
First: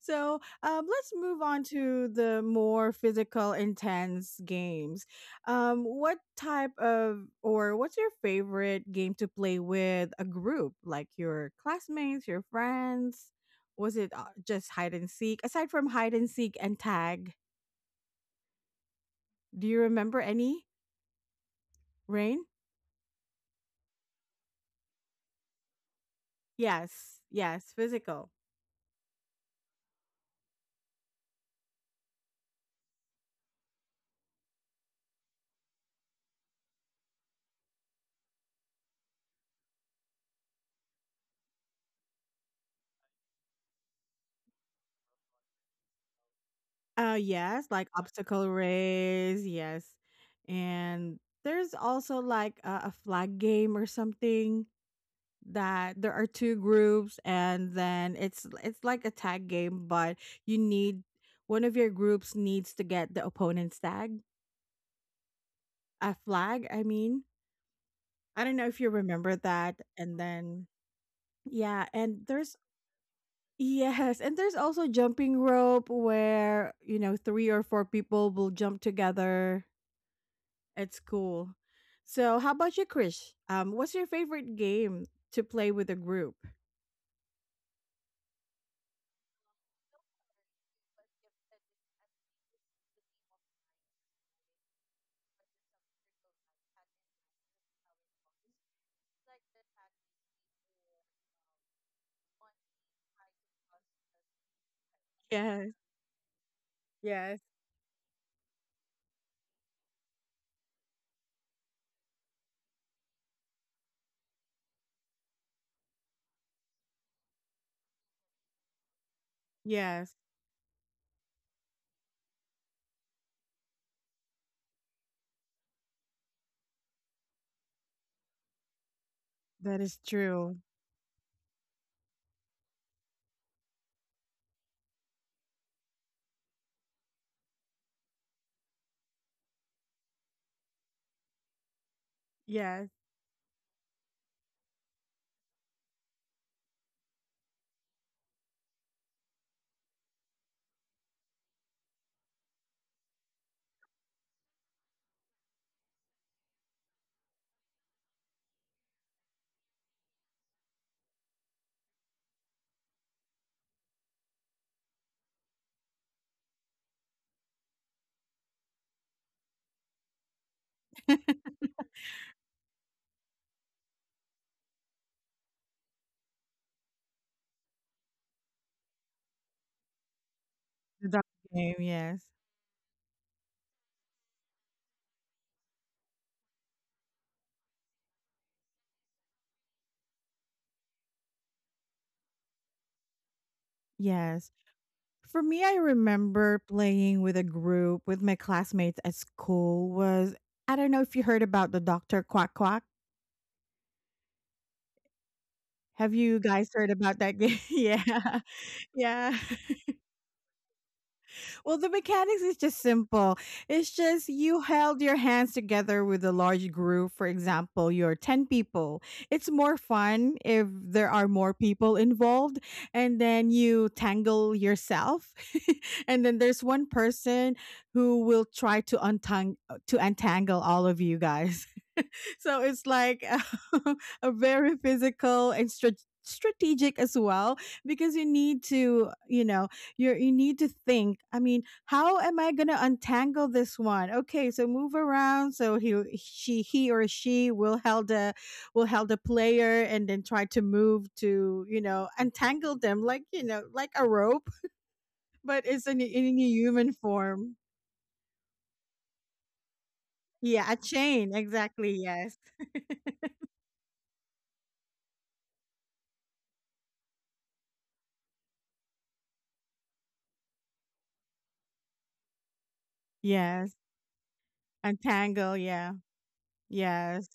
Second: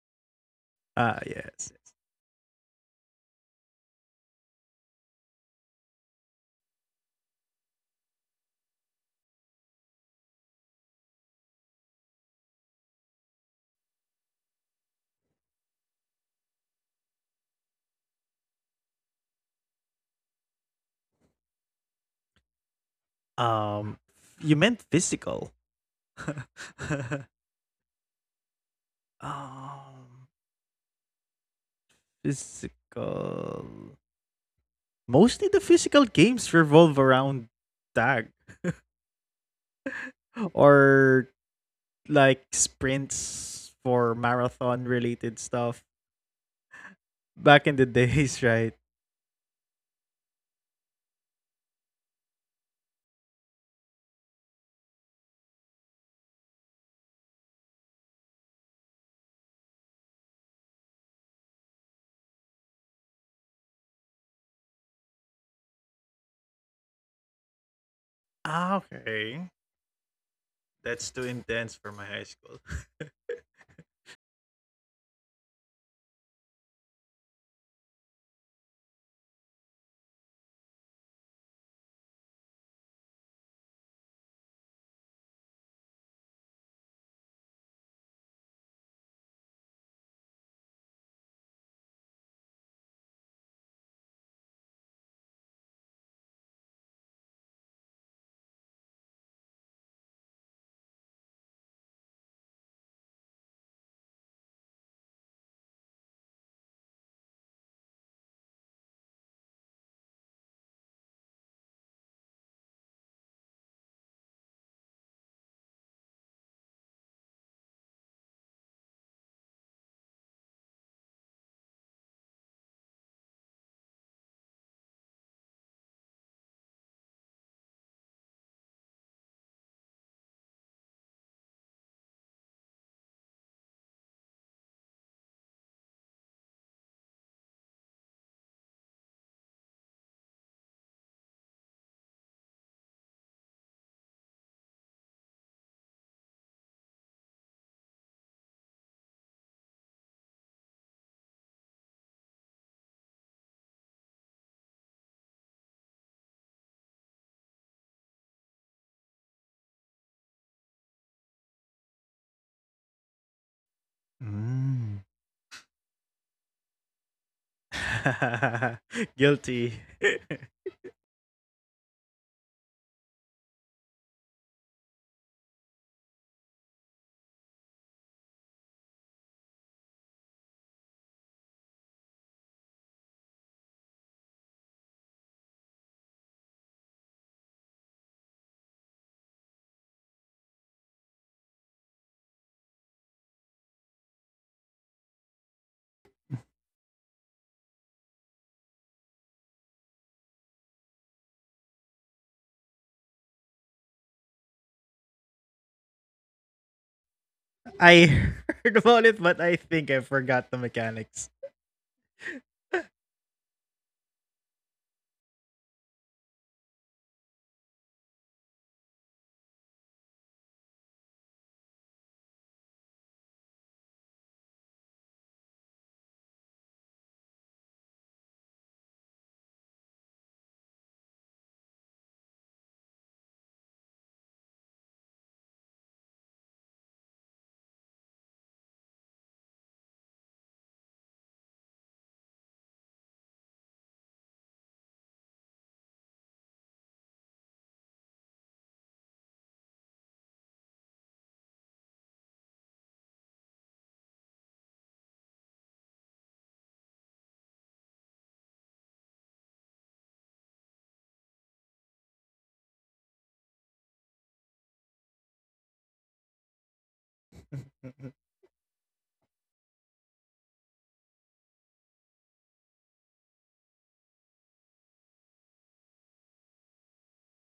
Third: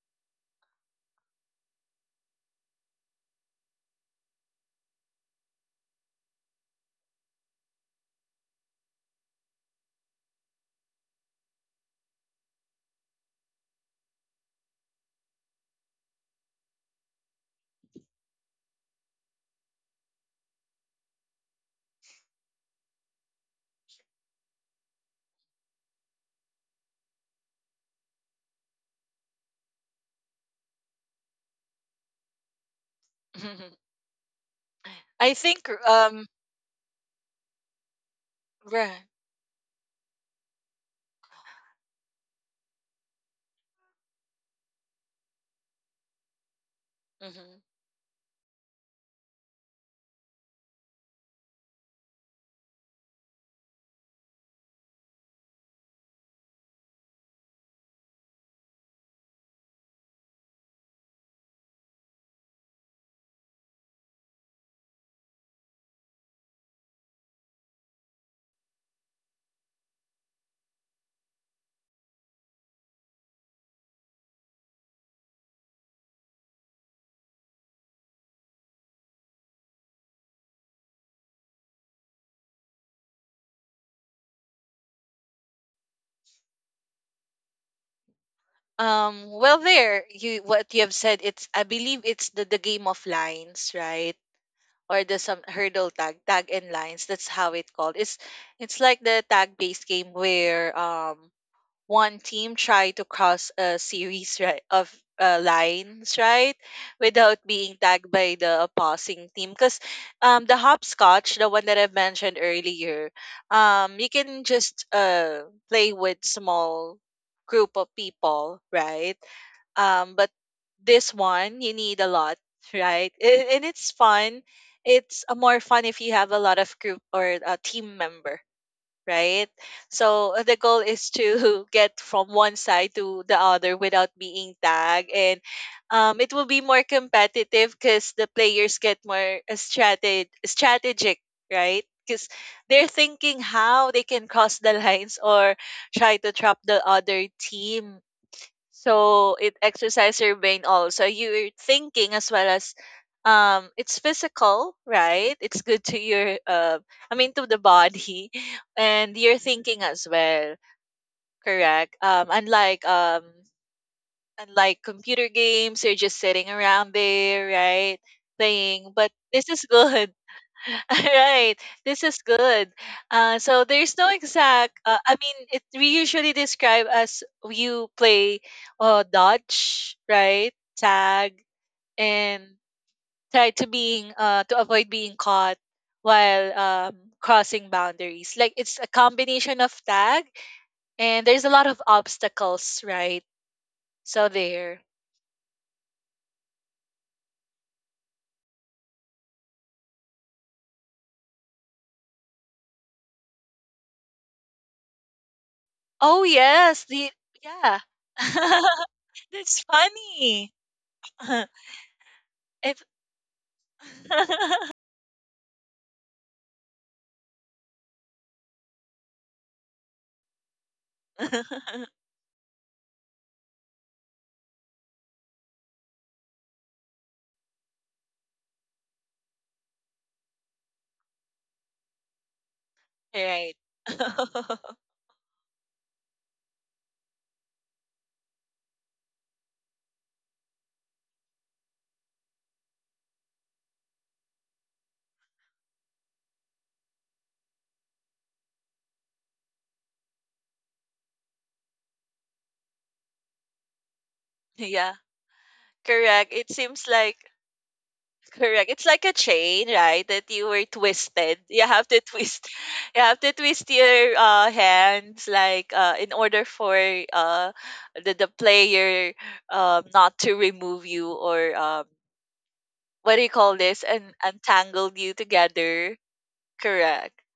Speaker 1: So, let's
Speaker 2: Ah,
Speaker 1: move on
Speaker 2: yes.
Speaker 1: to the more physical, intense games. What type of, or what's your favorite game to play with a group, like your classmates, your friends? Was it just hide and seek? Aside from hide and seek and tag, do you remember any, Rain?
Speaker 2: Um, you meant physical. *laughs*
Speaker 1: Yes. Yes. Physical.
Speaker 2: Um,
Speaker 3: *laughs*
Speaker 2: physical.
Speaker 3: I
Speaker 2: Mostly
Speaker 3: think
Speaker 2: the physical games revolve around tag
Speaker 3: right.
Speaker 2: or like sprints for marathon related stuff
Speaker 3: Mhm.
Speaker 1: Yes,
Speaker 2: back
Speaker 1: like
Speaker 2: in the *laughs*
Speaker 1: obstacle
Speaker 2: days, right?
Speaker 1: race, yes. And there's also like a flag game or something that there are two groups, and then it's like a tag game, but you need one of your groups needs to get the opponent's tag, a flag, I mean. I don't know if you
Speaker 2: Ah,
Speaker 1: remember
Speaker 2: okay.
Speaker 1: that. And then
Speaker 2: That's too
Speaker 1: yeah,
Speaker 2: intense for my
Speaker 1: and
Speaker 2: high
Speaker 1: there's
Speaker 2: school.
Speaker 1: *laughs* yes, and there's also jumping rope where, you know, three or four people will jump together. It's cool. So, how about you, Krish? What's your favorite game to play with a group?
Speaker 3: Well, there you what you have said, it's I believe it's the game of lines, right? Or the some hurdle tag, tag and lines. That's how it called. It's like the tag based game where one team try to cross a series, right, of
Speaker 1: Yes,
Speaker 3: lines, right, without
Speaker 1: yes,
Speaker 3: being tagged by the opposing team. Because the hopscotch, the one that I've mentioned earlier, you can just play with small group of people, right?
Speaker 1: yes.
Speaker 3: But this one you need a lot, right? And it's fun. It's more fun if you have a lot of group or a team member, right?
Speaker 1: That is
Speaker 3: So the
Speaker 1: true.
Speaker 3: goal is to *laughs* get from one side to the other without being tagged, and it will be more competitive because the players get more strategic, right? Because they're
Speaker 1: Yes,
Speaker 3: thinking how they can cross the lines or try to trap the other team, so it exercises your brain also. You're thinking as well as it's physical, right? It's good to your I mean to the body *laughs* and you're thinking as well, correct? Unlike
Speaker 2: Mm.
Speaker 3: computer games, you're just sitting around there, right?
Speaker 2: *laughs*
Speaker 3: Playing. But this is *laughs*
Speaker 2: Guilty.
Speaker 3: good.
Speaker 2: *laughs*
Speaker 3: *laughs* All right. This is good. So there's no exact. I mean, it we usually describe as you play dodge, right?
Speaker 1: the dog
Speaker 3: Tag,
Speaker 1: game. Yes,
Speaker 3: and try to being to avoid being caught while crossing boundaries. Like it's a combination of tag and there's a lot of obstacles, right? So
Speaker 1: yes.
Speaker 3: there.
Speaker 1: For me, I remember playing with a group with my classmates at school. Was I don't know if you heard about the Doctor Quack Quack. Have
Speaker 3: Oh
Speaker 1: you guys
Speaker 3: yes,
Speaker 1: heard
Speaker 3: the
Speaker 1: about that game? *laughs*
Speaker 3: yeah.
Speaker 2: I
Speaker 1: Yeah,
Speaker 3: *laughs*
Speaker 2: heard about it, but
Speaker 1: yeah.
Speaker 2: I
Speaker 3: That's
Speaker 2: think I forgot the
Speaker 3: funny.
Speaker 2: mechanics.
Speaker 3: *laughs*
Speaker 1: Well, the mechanics is just
Speaker 3: It
Speaker 1: simple. It's just you
Speaker 3: *laughs*
Speaker 1: held your hands together with a large group. For example, you're 10 people. It's more fun if there are more people
Speaker 3: *laughs*
Speaker 1: involved, and then you tangle yourself. *laughs* And then there's one person who will try to untangle all of you guys, so it's like
Speaker 3: Right.
Speaker 1: a *laughs* a
Speaker 3: *laughs*
Speaker 1: very physical and strategic as well, because you need to, you need to think. I mean, how am I going to untangle this one? Okay, so move around, so he or she will held a player, and then try to move to, untangle them, like, like a rope,
Speaker 3: Yeah,
Speaker 1: but it's
Speaker 3: correct.
Speaker 1: in a
Speaker 3: It seems
Speaker 1: human
Speaker 3: like
Speaker 1: form.
Speaker 3: correct. It's like a chain, right? That you were
Speaker 1: Yeah, a chain,
Speaker 3: twisted. You have
Speaker 1: exactly,
Speaker 3: to
Speaker 1: yes,
Speaker 3: twist. *laughs* You have to twist your hands, like in order for uh, the
Speaker 2: *laughs*
Speaker 3: player not to remove you or what do you call
Speaker 1: yes,
Speaker 3: this? And untangled you
Speaker 1: untangle, yeah.
Speaker 3: together. Correct.
Speaker 1: Yes,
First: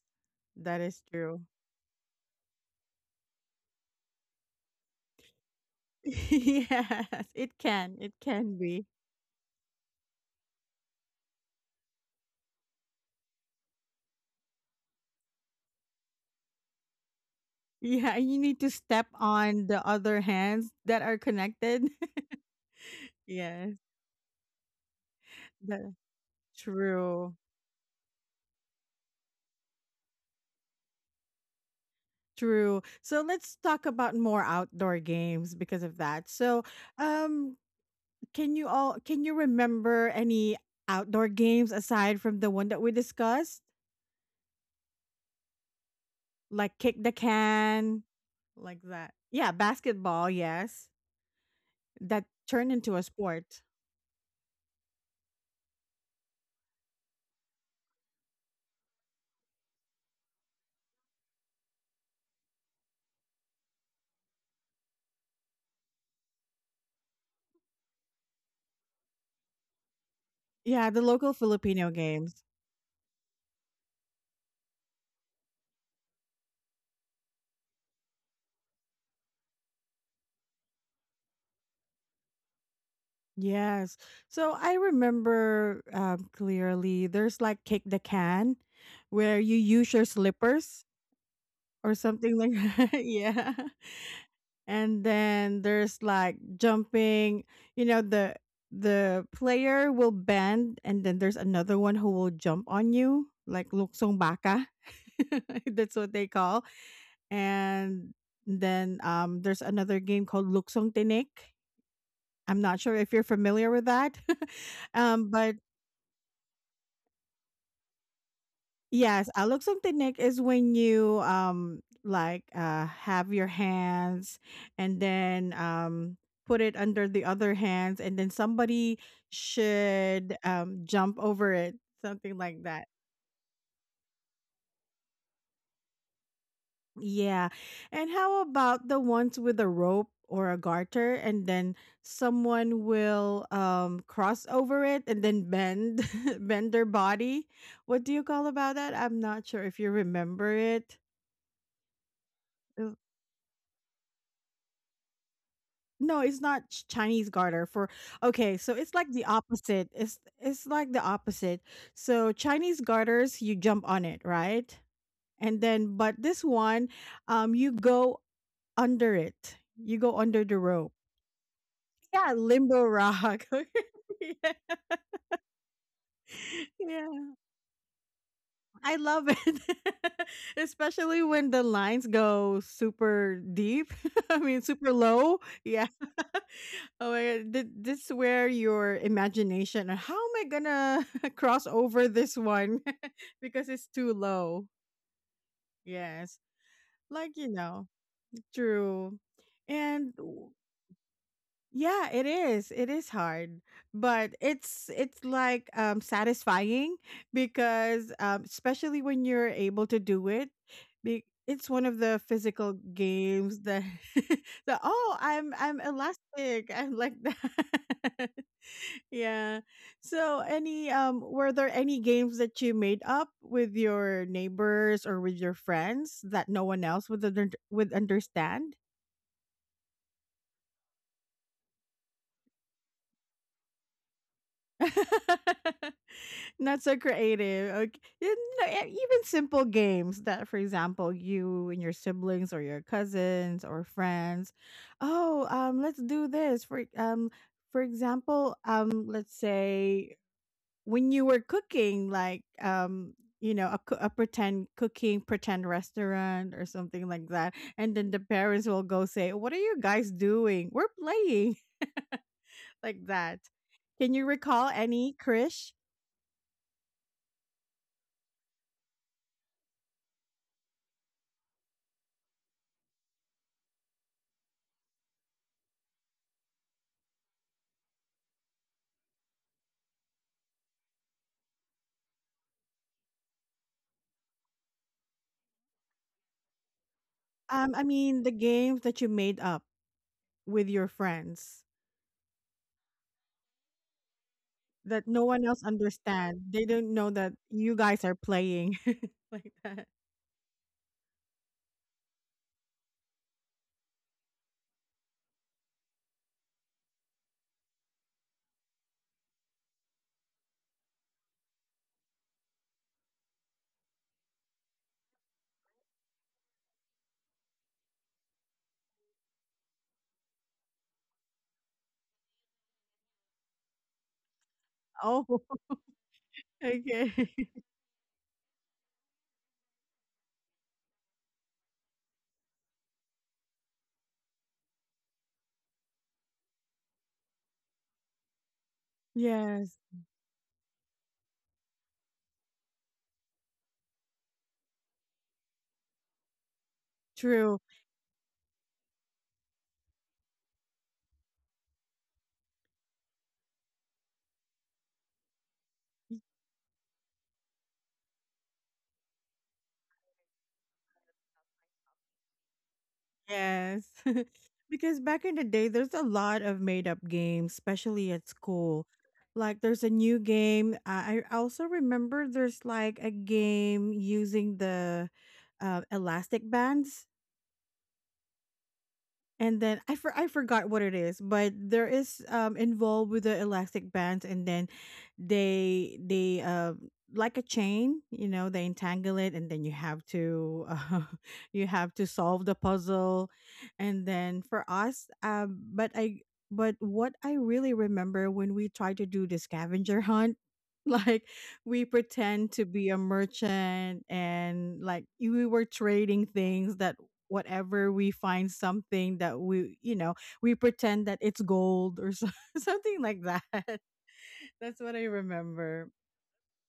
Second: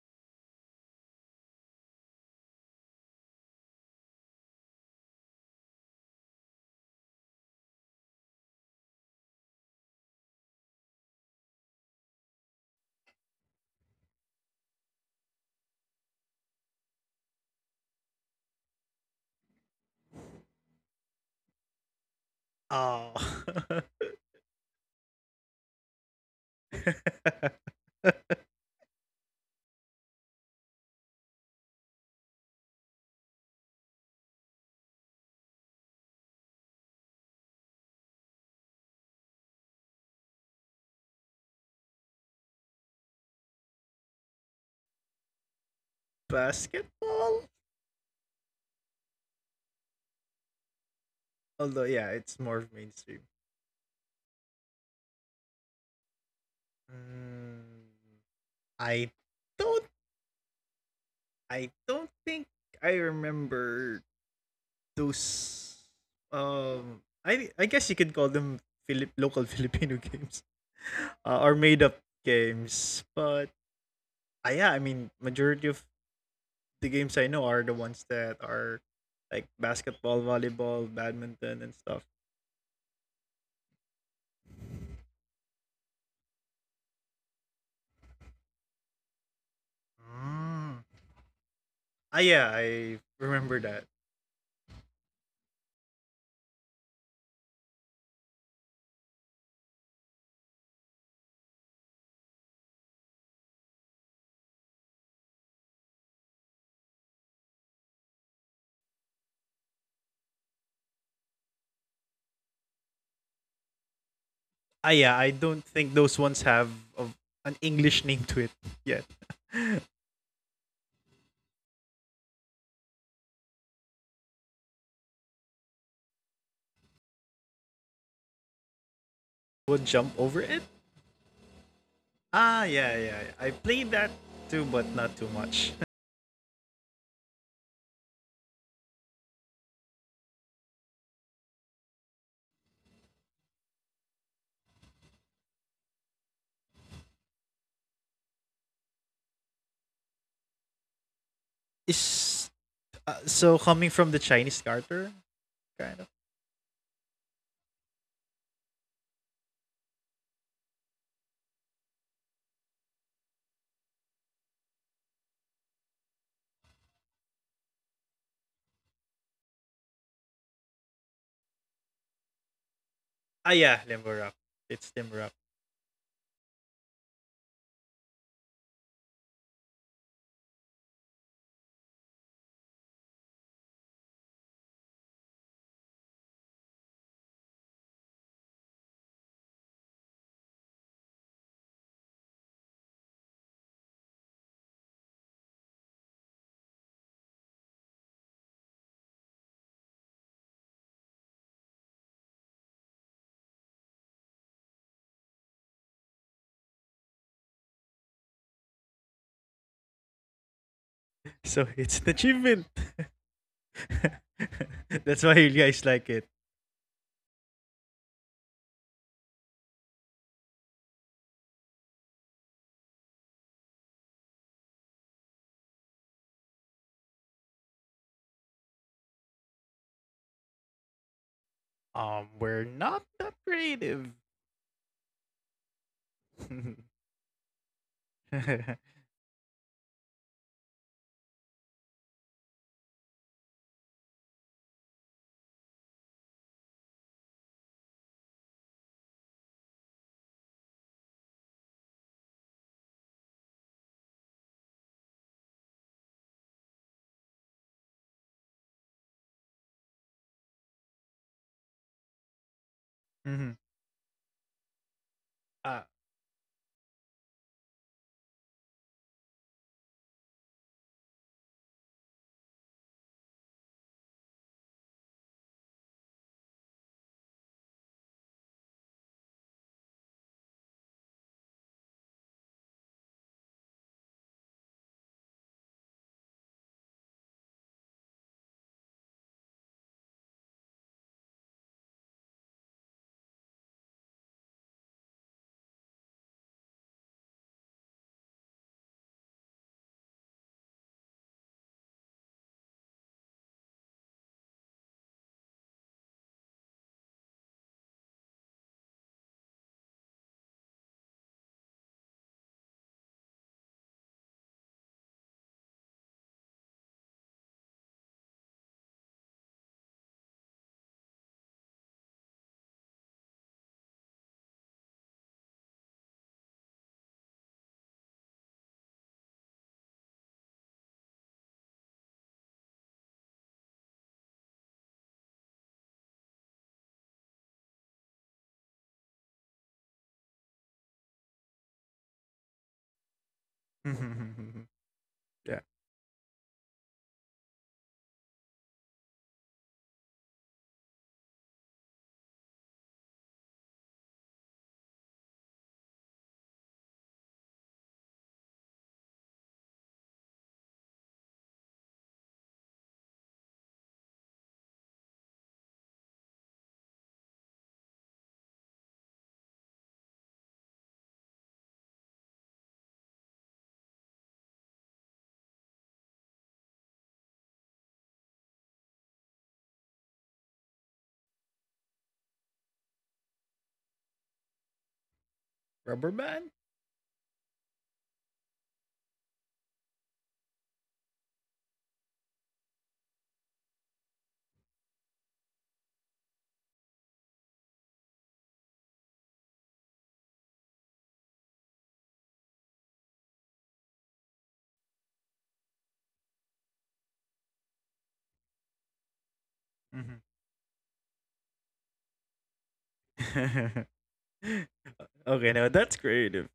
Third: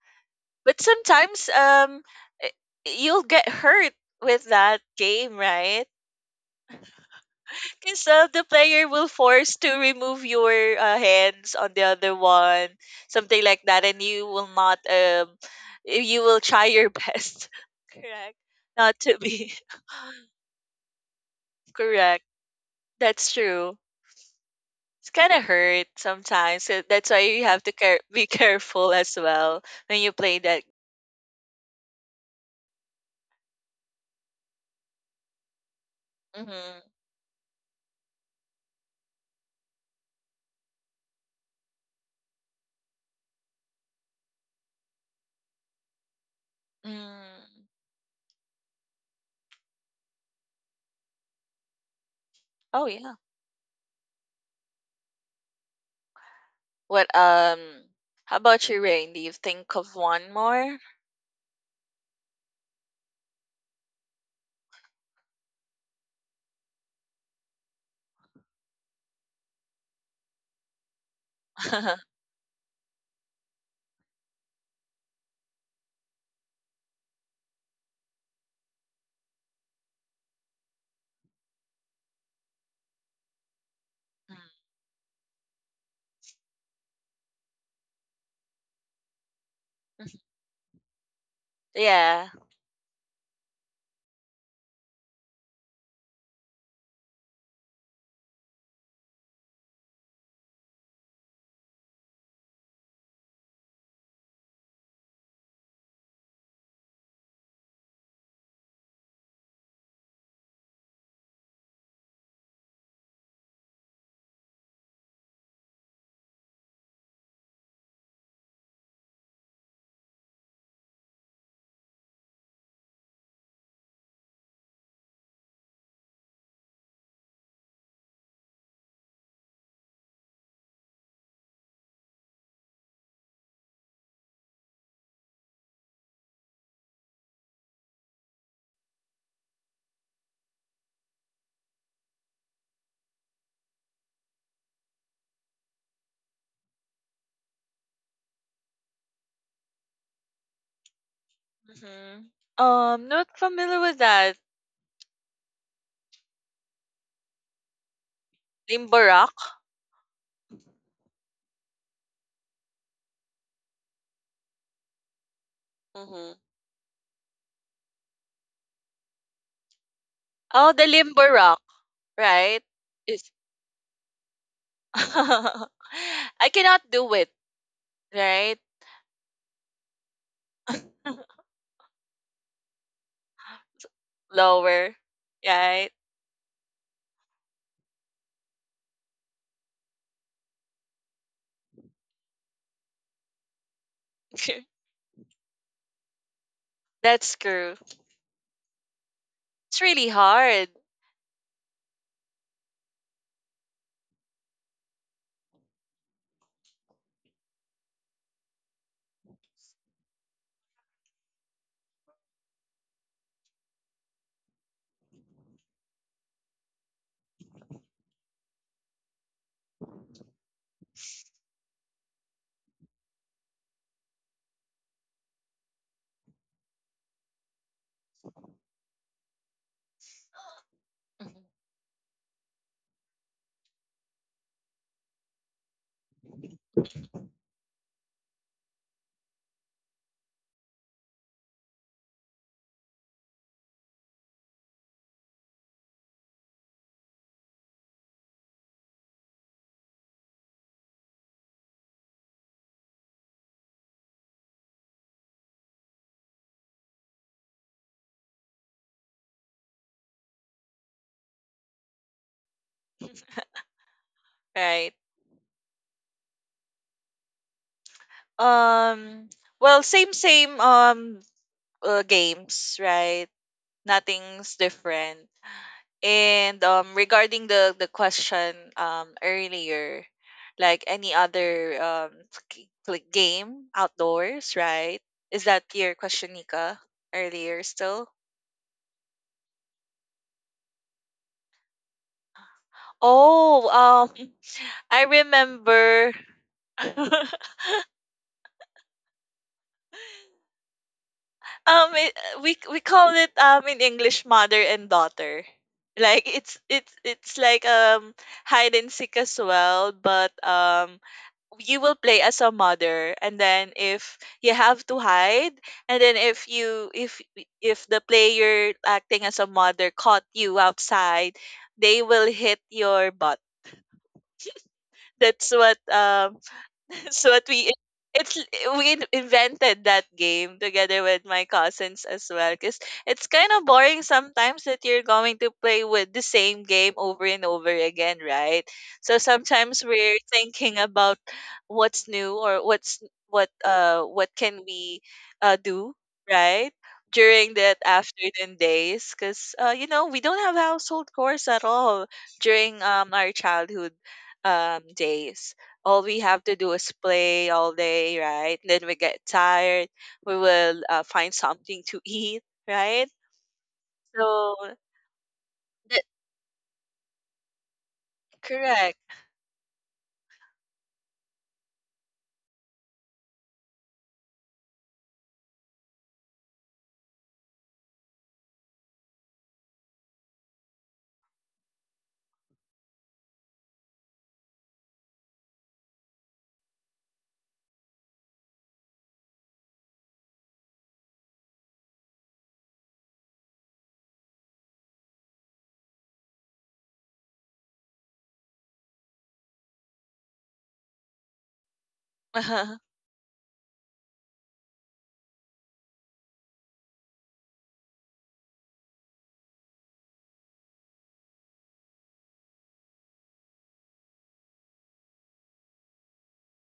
Speaker 1: that
Speaker 3: But
Speaker 1: is true.
Speaker 3: sometimes i- you'll get hurt with that game, right?
Speaker 1: *laughs* Yes, it can.
Speaker 3: Because
Speaker 1: It
Speaker 3: the
Speaker 1: can be.
Speaker 3: player will force to remove your hands on the other one, something like that, and you will not. You will try your best. *laughs*
Speaker 1: Yeah, and
Speaker 3: Correct.
Speaker 1: you need to
Speaker 3: Not
Speaker 1: step
Speaker 3: to be
Speaker 1: on the other hands that are
Speaker 3: *laughs*
Speaker 1: connected.
Speaker 3: correct.
Speaker 1: *laughs*
Speaker 3: That's
Speaker 1: yes,
Speaker 3: true.
Speaker 2: Oh,
Speaker 3: It's kind of hurt
Speaker 1: that,
Speaker 3: sometimes. So that's why
Speaker 1: true.
Speaker 3: you have to
Speaker 2: *laughs*
Speaker 3: be *laughs* careful as well when you play that.
Speaker 1: True. So let's talk about more outdoor games because of that.
Speaker 3: Mm-hmm.
Speaker 1: Um, can you remember any outdoor games aside from the one that we discussed, like kick the
Speaker 2: basketball.
Speaker 3: Mm.
Speaker 1: can, like that? Yeah, basketball. Yes,
Speaker 2: Although, yeah,
Speaker 1: that
Speaker 2: it's more
Speaker 1: turned
Speaker 3: Oh
Speaker 1: into a
Speaker 3: yeah.
Speaker 2: mainstream.
Speaker 1: sport.
Speaker 3: What um?
Speaker 2: Mm,
Speaker 3: How about you,
Speaker 2: I
Speaker 3: Rain? Do you think
Speaker 2: don't.
Speaker 3: of one more?
Speaker 2: I don't think I remember those. I guess you could call them Filip local *laughs* Filipino games,
Speaker 1: Yeah, the local
Speaker 2: or made
Speaker 1: Filipino
Speaker 2: up
Speaker 3: *laughs*
Speaker 1: games.
Speaker 2: games. But yeah, I mean, majority of the games I know are the ones that are like basketball, volleyball, badminton, and stuff.
Speaker 1: Yes. So I remember clearly there's like kick the can where you use your
Speaker 3: Mm.
Speaker 1: slippers or
Speaker 2: Ah,
Speaker 3: Yeah.
Speaker 1: something
Speaker 2: yeah,
Speaker 1: like *laughs*
Speaker 2: I
Speaker 1: that. Yeah.
Speaker 2: remember that.
Speaker 1: And then there's like jumping, you know, the the player will bend and then there's another one who will jump on you like luksong baka. *laughs* That's what they call. And then there's another game called luksong tinik. I'm not sure if you're familiar with that. *laughs*
Speaker 2: Ah, yeah, I
Speaker 1: But
Speaker 2: don't think those ones have a, an English name to it yet.
Speaker 1: yes, aluksuntinik is when you like have your hands and then put it under the other hands and then somebody
Speaker 2: Would jump
Speaker 1: should
Speaker 2: over it?
Speaker 1: jump over it, something like
Speaker 2: Ah,
Speaker 1: that.
Speaker 2: yeah, yeah. Yeah. I played that too, but not too much.
Speaker 1: Yeah. And how about the ones with a rope or a garter and then someone will cross over it and then bend *laughs* bend their body? What do you call about that? I'm not sure if you remember it.
Speaker 2: *laughs*
Speaker 3: Mhm.
Speaker 2: Is
Speaker 1: Uh,
Speaker 3: Not
Speaker 2: so
Speaker 3: familiar
Speaker 2: coming
Speaker 3: with
Speaker 2: from the
Speaker 3: that.
Speaker 2: Chinese character kind of.
Speaker 1: No, it's not Chinese garter for. Okay, so it's
Speaker 3: Limbo
Speaker 1: like the
Speaker 3: Rock?
Speaker 1: opposite. It's like the opposite. So Chinese garters you jump on it, right? And then but
Speaker 3: Mhm.
Speaker 1: this one you go under it. You go under the
Speaker 3: Oh, the
Speaker 1: rope.
Speaker 3: Limbo Rock,
Speaker 1: Yeah,
Speaker 3: right?
Speaker 1: limbo
Speaker 3: Is
Speaker 1: rock.
Speaker 2: Ah, yeah,
Speaker 1: *laughs*
Speaker 2: limbo rap.
Speaker 1: Yeah,
Speaker 2: It's limbo rap.
Speaker 3: *laughs* I cannot do
Speaker 1: yeah,
Speaker 3: it, right?
Speaker 1: I love it, *laughs* especially
Speaker 3: *laughs*
Speaker 1: when the lines go super deep, *laughs* I mean, super
Speaker 3: Lower,
Speaker 1: low. Yeah.
Speaker 3: right?
Speaker 1: *laughs* Oh my god, th this is where your imagination. "How am I gonna *laughs* cross over this one?" *laughs* Because it's too low.
Speaker 3: *laughs*
Speaker 1: Yes, like,
Speaker 3: That's
Speaker 1: you
Speaker 3: true.
Speaker 1: know, true,
Speaker 3: It's really
Speaker 1: and
Speaker 3: hard.
Speaker 1: yeah, it is. It is hard, but it's like satisfying because especially when you're able to do it.
Speaker 2: *laughs* So
Speaker 1: It's one of
Speaker 2: it's an
Speaker 1: the
Speaker 2: achievement.
Speaker 1: physical games that
Speaker 2: *laughs*
Speaker 1: *laughs* the oh,
Speaker 2: That's why you
Speaker 1: I'm
Speaker 2: guys like it.
Speaker 1: elastic. *laughs* I'm like that. *laughs* yeah. So any were there any games that you made up with your neighbors or with your friends that no one else would would understand?
Speaker 3: Mhm.
Speaker 2: We're not that creative.
Speaker 1: *laughs* Not so
Speaker 2: *laughs*
Speaker 1: creative. Okay. Yeah, no, even simple games that, for example, you and your siblings or your cousins or friends, oh, let's do this. For example, let's say when you were cooking, like, you know, a, a pretend cooking, pretend restaurant or something like that, and then the parents will go say, "What are you guys doing? We're playing *laughs* like that."
Speaker 2: Mhm.
Speaker 1: Can you recall
Speaker 3: Right?
Speaker 1: any, Krish?
Speaker 2: Ah.
Speaker 3: Um, well, same games, right? Nothing's different. And regarding the question earlier, like any other like game outdoors, right? Is that your question, Nika? Earlier
Speaker 1: I
Speaker 3: still?
Speaker 1: mean the games that you made up with your friends
Speaker 3: Oh, I
Speaker 1: that no one else
Speaker 3: remember.
Speaker 1: understands. They don't
Speaker 3: *laughs*
Speaker 1: know
Speaker 3: um,
Speaker 1: that you guys are playing *laughs* like that.
Speaker 3: it, we call it in English mother and daughter. Like it's like hide and seek as well, but you will play as a mother, and then if you have to hide, and then if you if the player acting as a mother caught you outside, they will hit your butt.
Speaker 1: Oh,
Speaker 3: That's
Speaker 1: *laughs*
Speaker 3: what. *laughs*
Speaker 1: okay.
Speaker 3: So what
Speaker 1: *laughs*
Speaker 3: we it's we invented that game together with my cousins as well, because it's kind of boring sometimes that you're going to play with the same game over and over again, right? So
Speaker 1: Yes,
Speaker 3: sometimes we're thinking about what's new, or what can
Speaker 2: *laughs*
Speaker 3: we
Speaker 2: Yeah,
Speaker 3: do, right, during
Speaker 1: true.
Speaker 3: that afternoon days, because we don't have household chores at all during our childhood days. All we have to do is play all day, right? Then we get tired. We will find something to eat, right?
Speaker 1: Yes. *laughs*
Speaker 3: So
Speaker 1: Because back in the day, there's a
Speaker 3: that.
Speaker 1: lot of made up games, especially at school.
Speaker 3: Correct.
Speaker 1: Like there's a new game. I also remember there's like a game using the elastic bands. And then I forgot what it is, but there is involved with the elastic bands, and then they
Speaker 2: rubber
Speaker 1: they
Speaker 2: band.
Speaker 1: uh like a chain, you know, they entangle it, and then you have to *laughs* you have to solve the puzzle, and then for us, but I but what I really remember when we try to do the scavenger hunt. *laughs* Like we pretend to
Speaker 3: Uh-huh. *laughs*
Speaker 1: be a merchant and like we were trading things that whatever we find something that we you know
Speaker 2: Mhm.
Speaker 1: we pretend that it's gold or so, *laughs* something like that. *laughs*
Speaker 2: *laughs*
Speaker 1: that's what I
Speaker 2: Okay, now
Speaker 1: remember.
Speaker 2: that's creative.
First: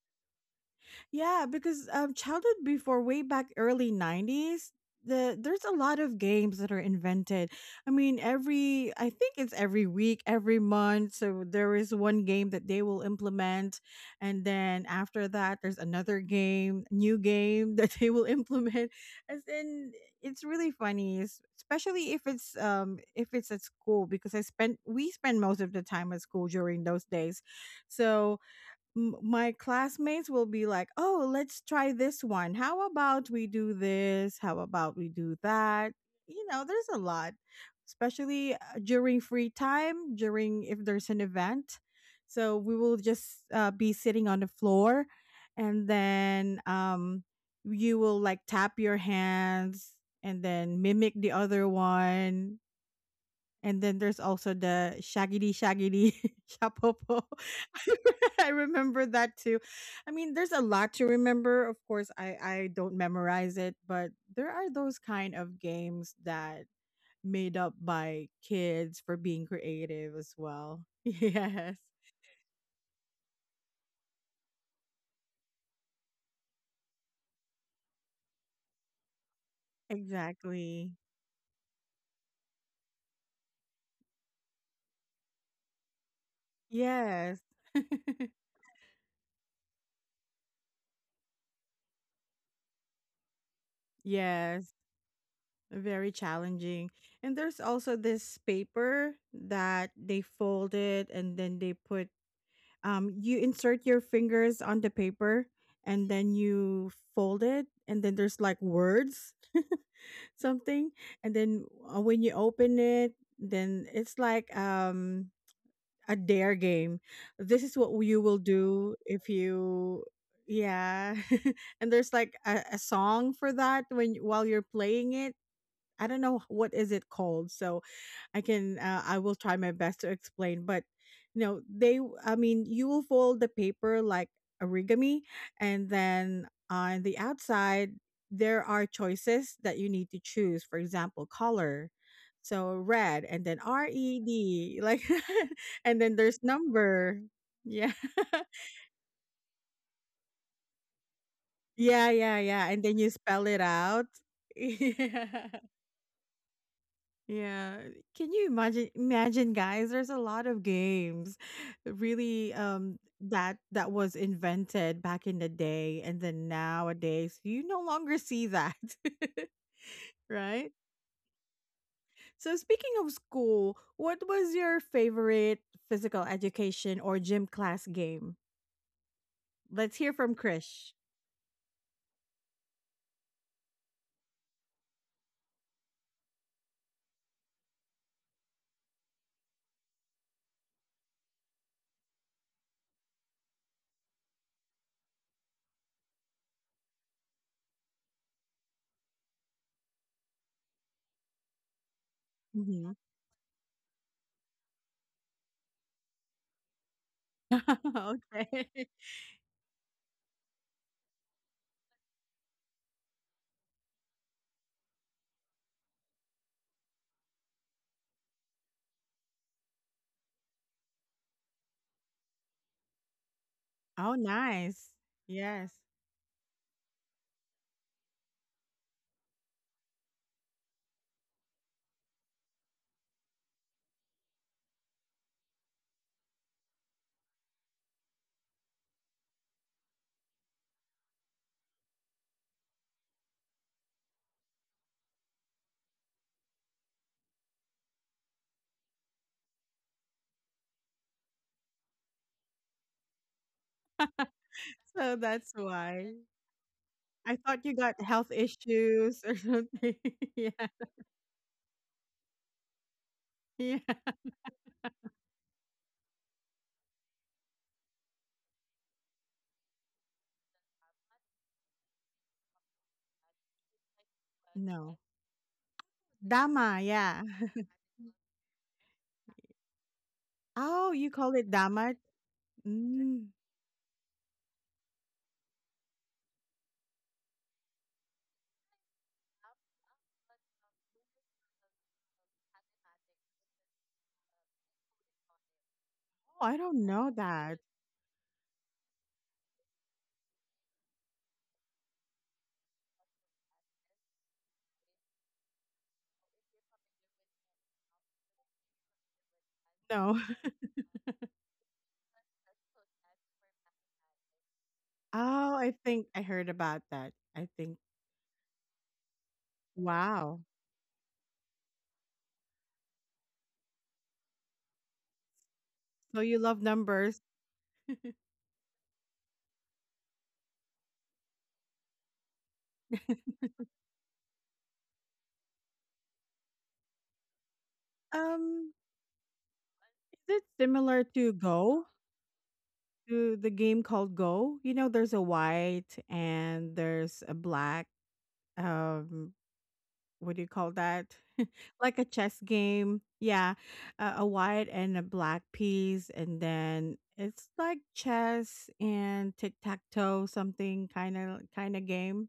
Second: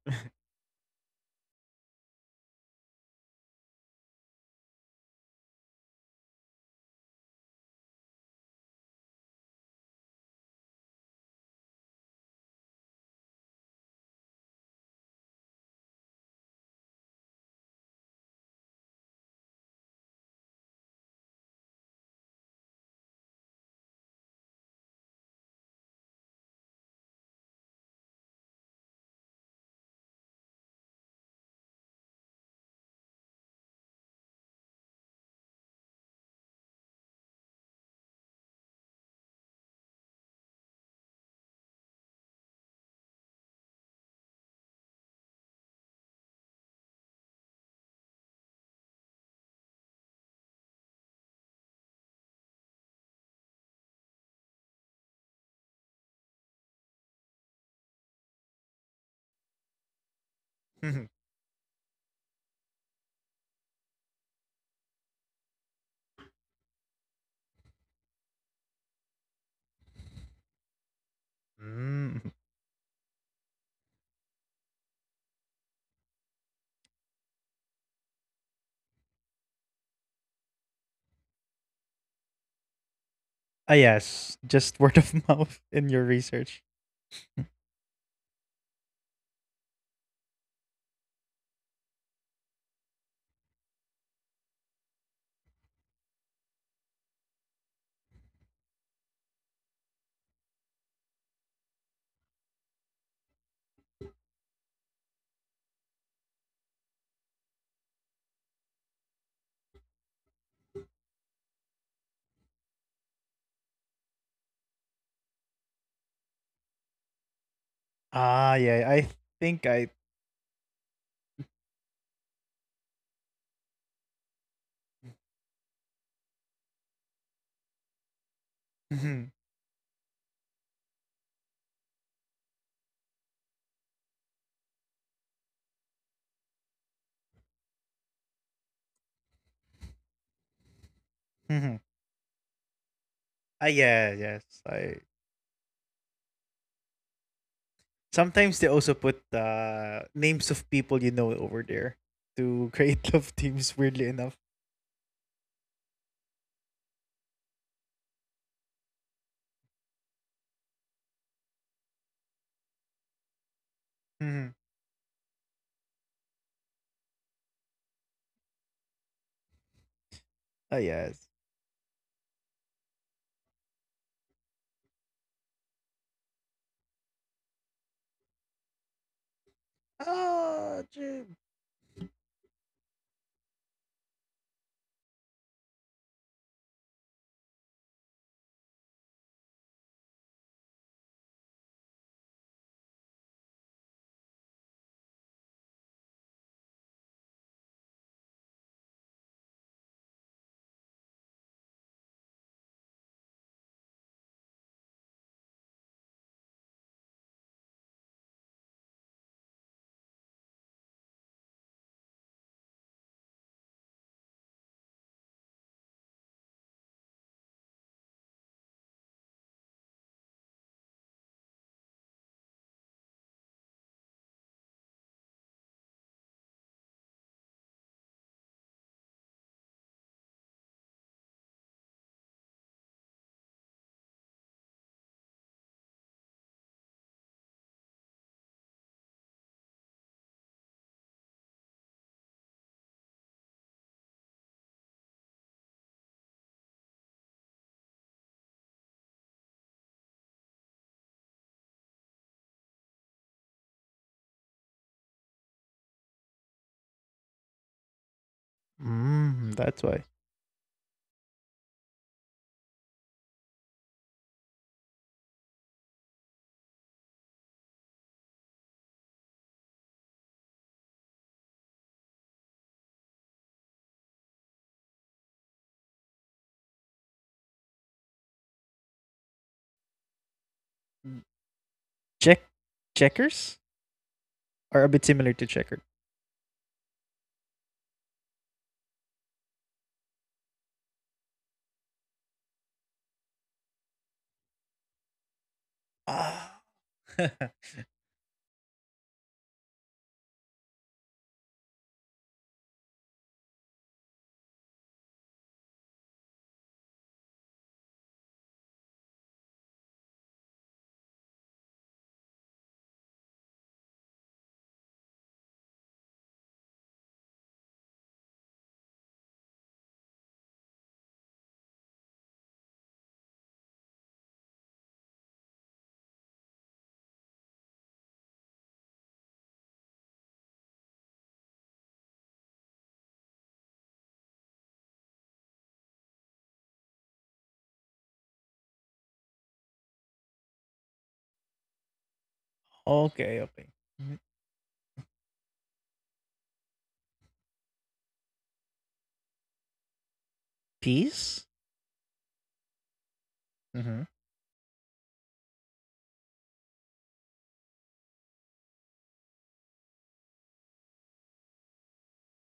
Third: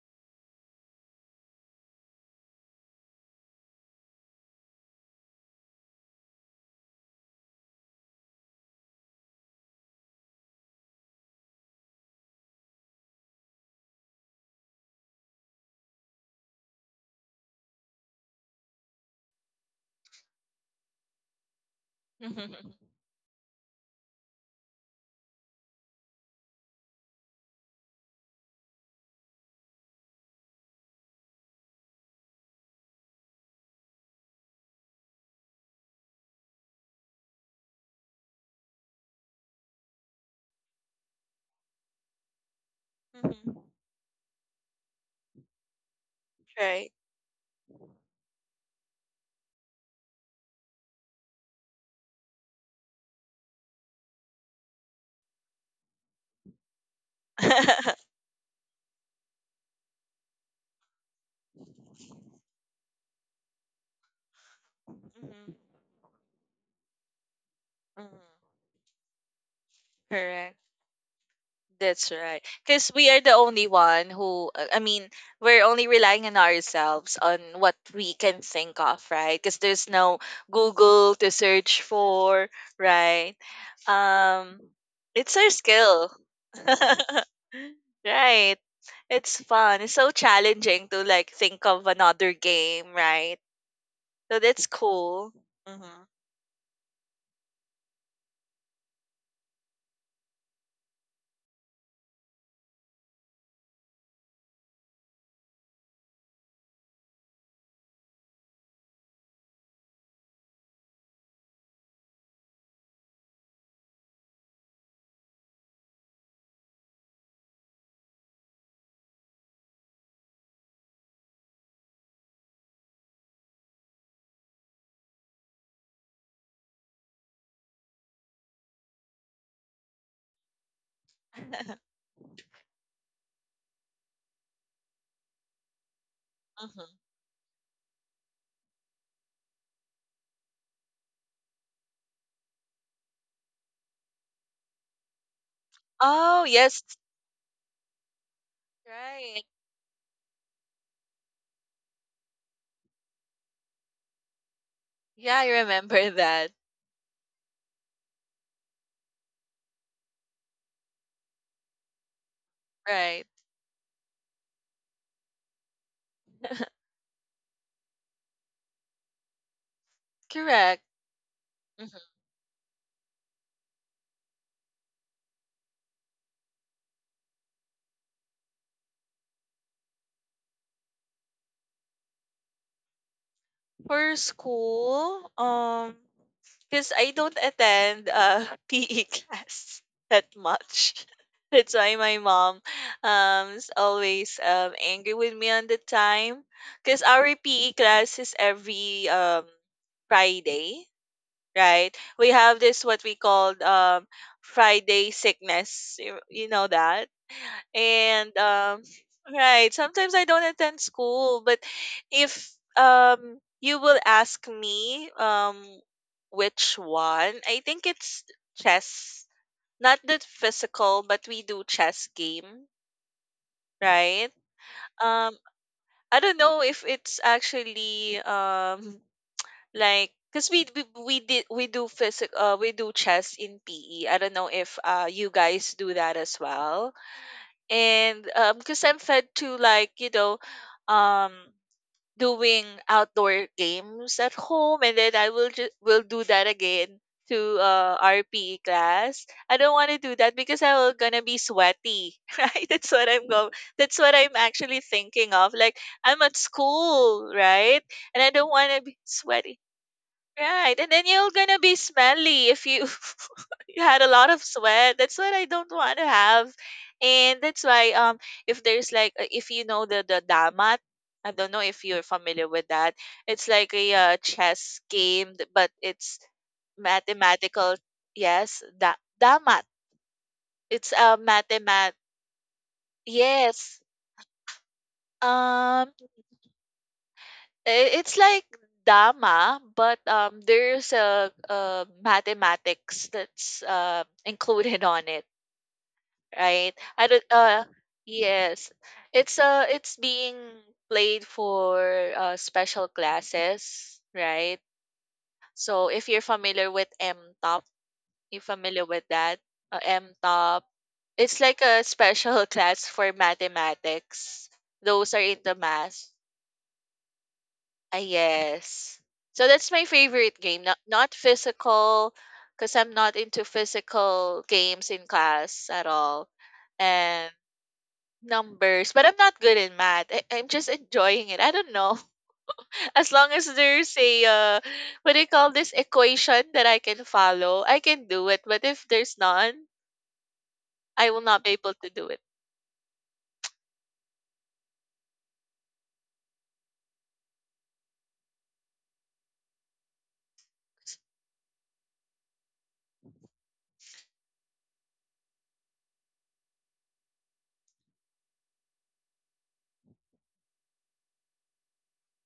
Speaker 1: Yeah, because childhood before way back early '90s, there's a lot of games that are invented. I mean, every I think it's every week, every month. So there is one game that they will implement, and then after that, there's another game, new game *laughs* that they will implement. As in, it's really funny, especially
Speaker 3: Mhm.
Speaker 1: if it's at school because I spent we spend most of the time at school during those days, so my classmates will be like, "Oh, let's try this one. How about we do this? How about we do that?" You know, there's a lot, especially during free time, during if there's an event. So we will just
Speaker 3: Mhm.
Speaker 1: be sitting on the floor, and then
Speaker 3: Right.
Speaker 1: you will like tap your hands and then mimic the other one and then there's also the shaggedy *laughs* shapopo.
Speaker 3: *laughs*
Speaker 1: *laughs* I remember that too. I mean, there's a lot to
Speaker 2: *laughs*
Speaker 1: remember. Of course, I don't memorize it, but there are those kind
Speaker 3: Mhm.
Speaker 1: of games that made up
Speaker 3: Mhm.
Speaker 1: by kids for being creative as
Speaker 3: Correct.
Speaker 1: well. *laughs* Yes.
Speaker 3: That's
Speaker 2: Mm.
Speaker 3: right. Because we are the only one who, I mean, we're only relying on ourselves on what we can think of, right? Because there's no
Speaker 1: Exactly.
Speaker 3: Google to search for, right?
Speaker 2: Ah, yes,
Speaker 3: Um,
Speaker 2: just word of *laughs*
Speaker 3: it's
Speaker 2: mouth
Speaker 3: our
Speaker 2: in your
Speaker 3: skill.
Speaker 2: research.
Speaker 3: *laughs*
Speaker 1: Yes. *laughs*
Speaker 3: Right. It's fun. It's so challenging to like think of another game, right? So that's
Speaker 1: Yes,
Speaker 3: cool. Mm-hmm.
Speaker 1: very challenging. And there's also this paper that they fold it and then they put, you insert your fingers on the paper and then you fold it and then there's like words *laughs* something and then when you open it then it's like a dare game. This is what you will
Speaker 2: Ah, yeah,
Speaker 1: do
Speaker 2: I
Speaker 1: if
Speaker 2: think I.
Speaker 1: you, yeah. *laughs* and there's like a song for that when while you're playing it. I don't know what is it called, so I can I
Speaker 2: Mhm,
Speaker 1: will try my best to explain. But you know, they
Speaker 3: *laughs*
Speaker 1: I mean, you will fold the paper like origami, and then
Speaker 3: Hmm.
Speaker 1: on the outside there are choices that you need to choose. For example,
Speaker 2: mhm.
Speaker 1: color, so red, and
Speaker 2: Ah,
Speaker 1: then R
Speaker 2: yeah,
Speaker 1: E
Speaker 2: yes,
Speaker 1: D,
Speaker 2: I.
Speaker 1: like, *laughs* and then there's
Speaker 3: Oh, yes.
Speaker 1: number. Yeah,
Speaker 2: Sometimes they also put
Speaker 3: Right.
Speaker 2: names of people you know over
Speaker 1: *laughs*
Speaker 2: there
Speaker 1: yeah, yeah,
Speaker 2: to *laughs*
Speaker 1: yeah, and
Speaker 2: create
Speaker 1: then you
Speaker 2: love
Speaker 1: spell it
Speaker 2: teams. Weirdly
Speaker 1: out. *laughs*
Speaker 2: enough.
Speaker 1: Yeah.
Speaker 3: Yeah, I remember that.
Speaker 1: Yeah, can you imagine guys, there's a lot of games really
Speaker 3: Right.
Speaker 1: that was
Speaker 2: Mhm.
Speaker 1: invented back in the day and then
Speaker 3: *laughs*
Speaker 1: nowadays you no longer see that. *laughs*
Speaker 2: Ah,
Speaker 1: right?
Speaker 3: Correct.
Speaker 2: yes.
Speaker 3: Mhm.
Speaker 1: So speaking of school, what was your favorite physical education or gym class game? Let's hear from
Speaker 2: Ah,
Speaker 1: Krish.
Speaker 2: gee.
Speaker 3: For school, because I don't attend *laughs* PE class that much. *laughs* That's why my mom is always angry with me on the time. Because our PE class is every Friday, right? We have this
Speaker 1: Mhm.
Speaker 3: what we called Friday sickness. You know that?
Speaker 1: *laughs*
Speaker 3: And
Speaker 1: okay.
Speaker 3: right, sometimes I don't attend school, but if you will ask me which one, I think it's chess, not the physical, but we do chess game,
Speaker 1: Oh,
Speaker 3: right?
Speaker 1: nice.
Speaker 3: um
Speaker 1: Yes.
Speaker 3: I don't know if it's actually like, because we did we do physical we do chess in PE. I don't know if you guys do that as well, and because I'm fed to, like, um doing outdoor games at home, and then I will just will do that again to rpe class. I don't want to do that because I will gonna be sweaty, *laughs* right, that's what I'm actually
Speaker 1: So
Speaker 3: thinking
Speaker 1: that's
Speaker 3: of, like,
Speaker 1: why.
Speaker 3: I'm at school,
Speaker 1: I thought you
Speaker 3: right?
Speaker 1: got
Speaker 3: And
Speaker 1: health
Speaker 3: I don't want to be
Speaker 1: issues
Speaker 2: Mm,
Speaker 1: or
Speaker 2: that's
Speaker 3: sweaty.
Speaker 2: why.
Speaker 1: something. *laughs* yeah.
Speaker 3: Right, and then you're gonna be smelly if you *laughs*
Speaker 1: Yeah.
Speaker 3: you had a lot of sweat. That's what I don't want to have, and that's why if there's like if you know the damat. I don't know if you're familiar with that. It's like a chess
Speaker 1: No.
Speaker 3: game, but it's
Speaker 1: Dama, yeah. *laughs*
Speaker 3: mathematical. Yes, da damat.
Speaker 1: Oh,
Speaker 3: It's
Speaker 1: you
Speaker 3: a
Speaker 1: call it dama?
Speaker 3: mathemat.
Speaker 2: Check
Speaker 1: Mm,
Speaker 2: checkers
Speaker 3: Yes.
Speaker 2: are a bit similar to checkered.
Speaker 3: um. It's like Dama, but there's a mathematics that's included on it,
Speaker 2: Ah.
Speaker 1: oh, I
Speaker 3: right?
Speaker 1: don't
Speaker 3: I
Speaker 1: know
Speaker 3: don't.
Speaker 2: *laughs*
Speaker 1: that.
Speaker 3: Yes, it's being played for special classes, right? So if you're familiar with M top, you familiar with that? M
Speaker 1: No.
Speaker 3: top.
Speaker 1: *laughs*
Speaker 3: It's like a special *laughs* class for mathematics. Those are
Speaker 1: Oh,
Speaker 3: into
Speaker 1: I think
Speaker 3: math.
Speaker 1: I heard about that. I think.
Speaker 3: Ah, yes. So that's my
Speaker 1: Wow.
Speaker 3: favorite game. Not physical, because I'm not into physical games in class at
Speaker 1: So
Speaker 3: all,
Speaker 1: you love numbers.
Speaker 3: and numbers. But I'm not good in math. I'm just enjoying it. I don't know. *laughs* As long
Speaker 1: *laughs*
Speaker 3: as there's a what do you call this equation that I can follow, I can do it. But
Speaker 1: Um,
Speaker 3: if there's none,
Speaker 1: is it similar
Speaker 3: I will
Speaker 1: to
Speaker 3: not be able
Speaker 1: Go?
Speaker 3: to do it.
Speaker 2: Okay,
Speaker 1: To
Speaker 2: okay.
Speaker 1: the game
Speaker 2: Mm,
Speaker 1: called Go? You know, there's a white and there's a black. Um, what do you call that? *laughs* like a chess game. Yeah,
Speaker 2: hmm.
Speaker 1: a white and a black piece, and then it's like chess and tic tac toe, something kind of game.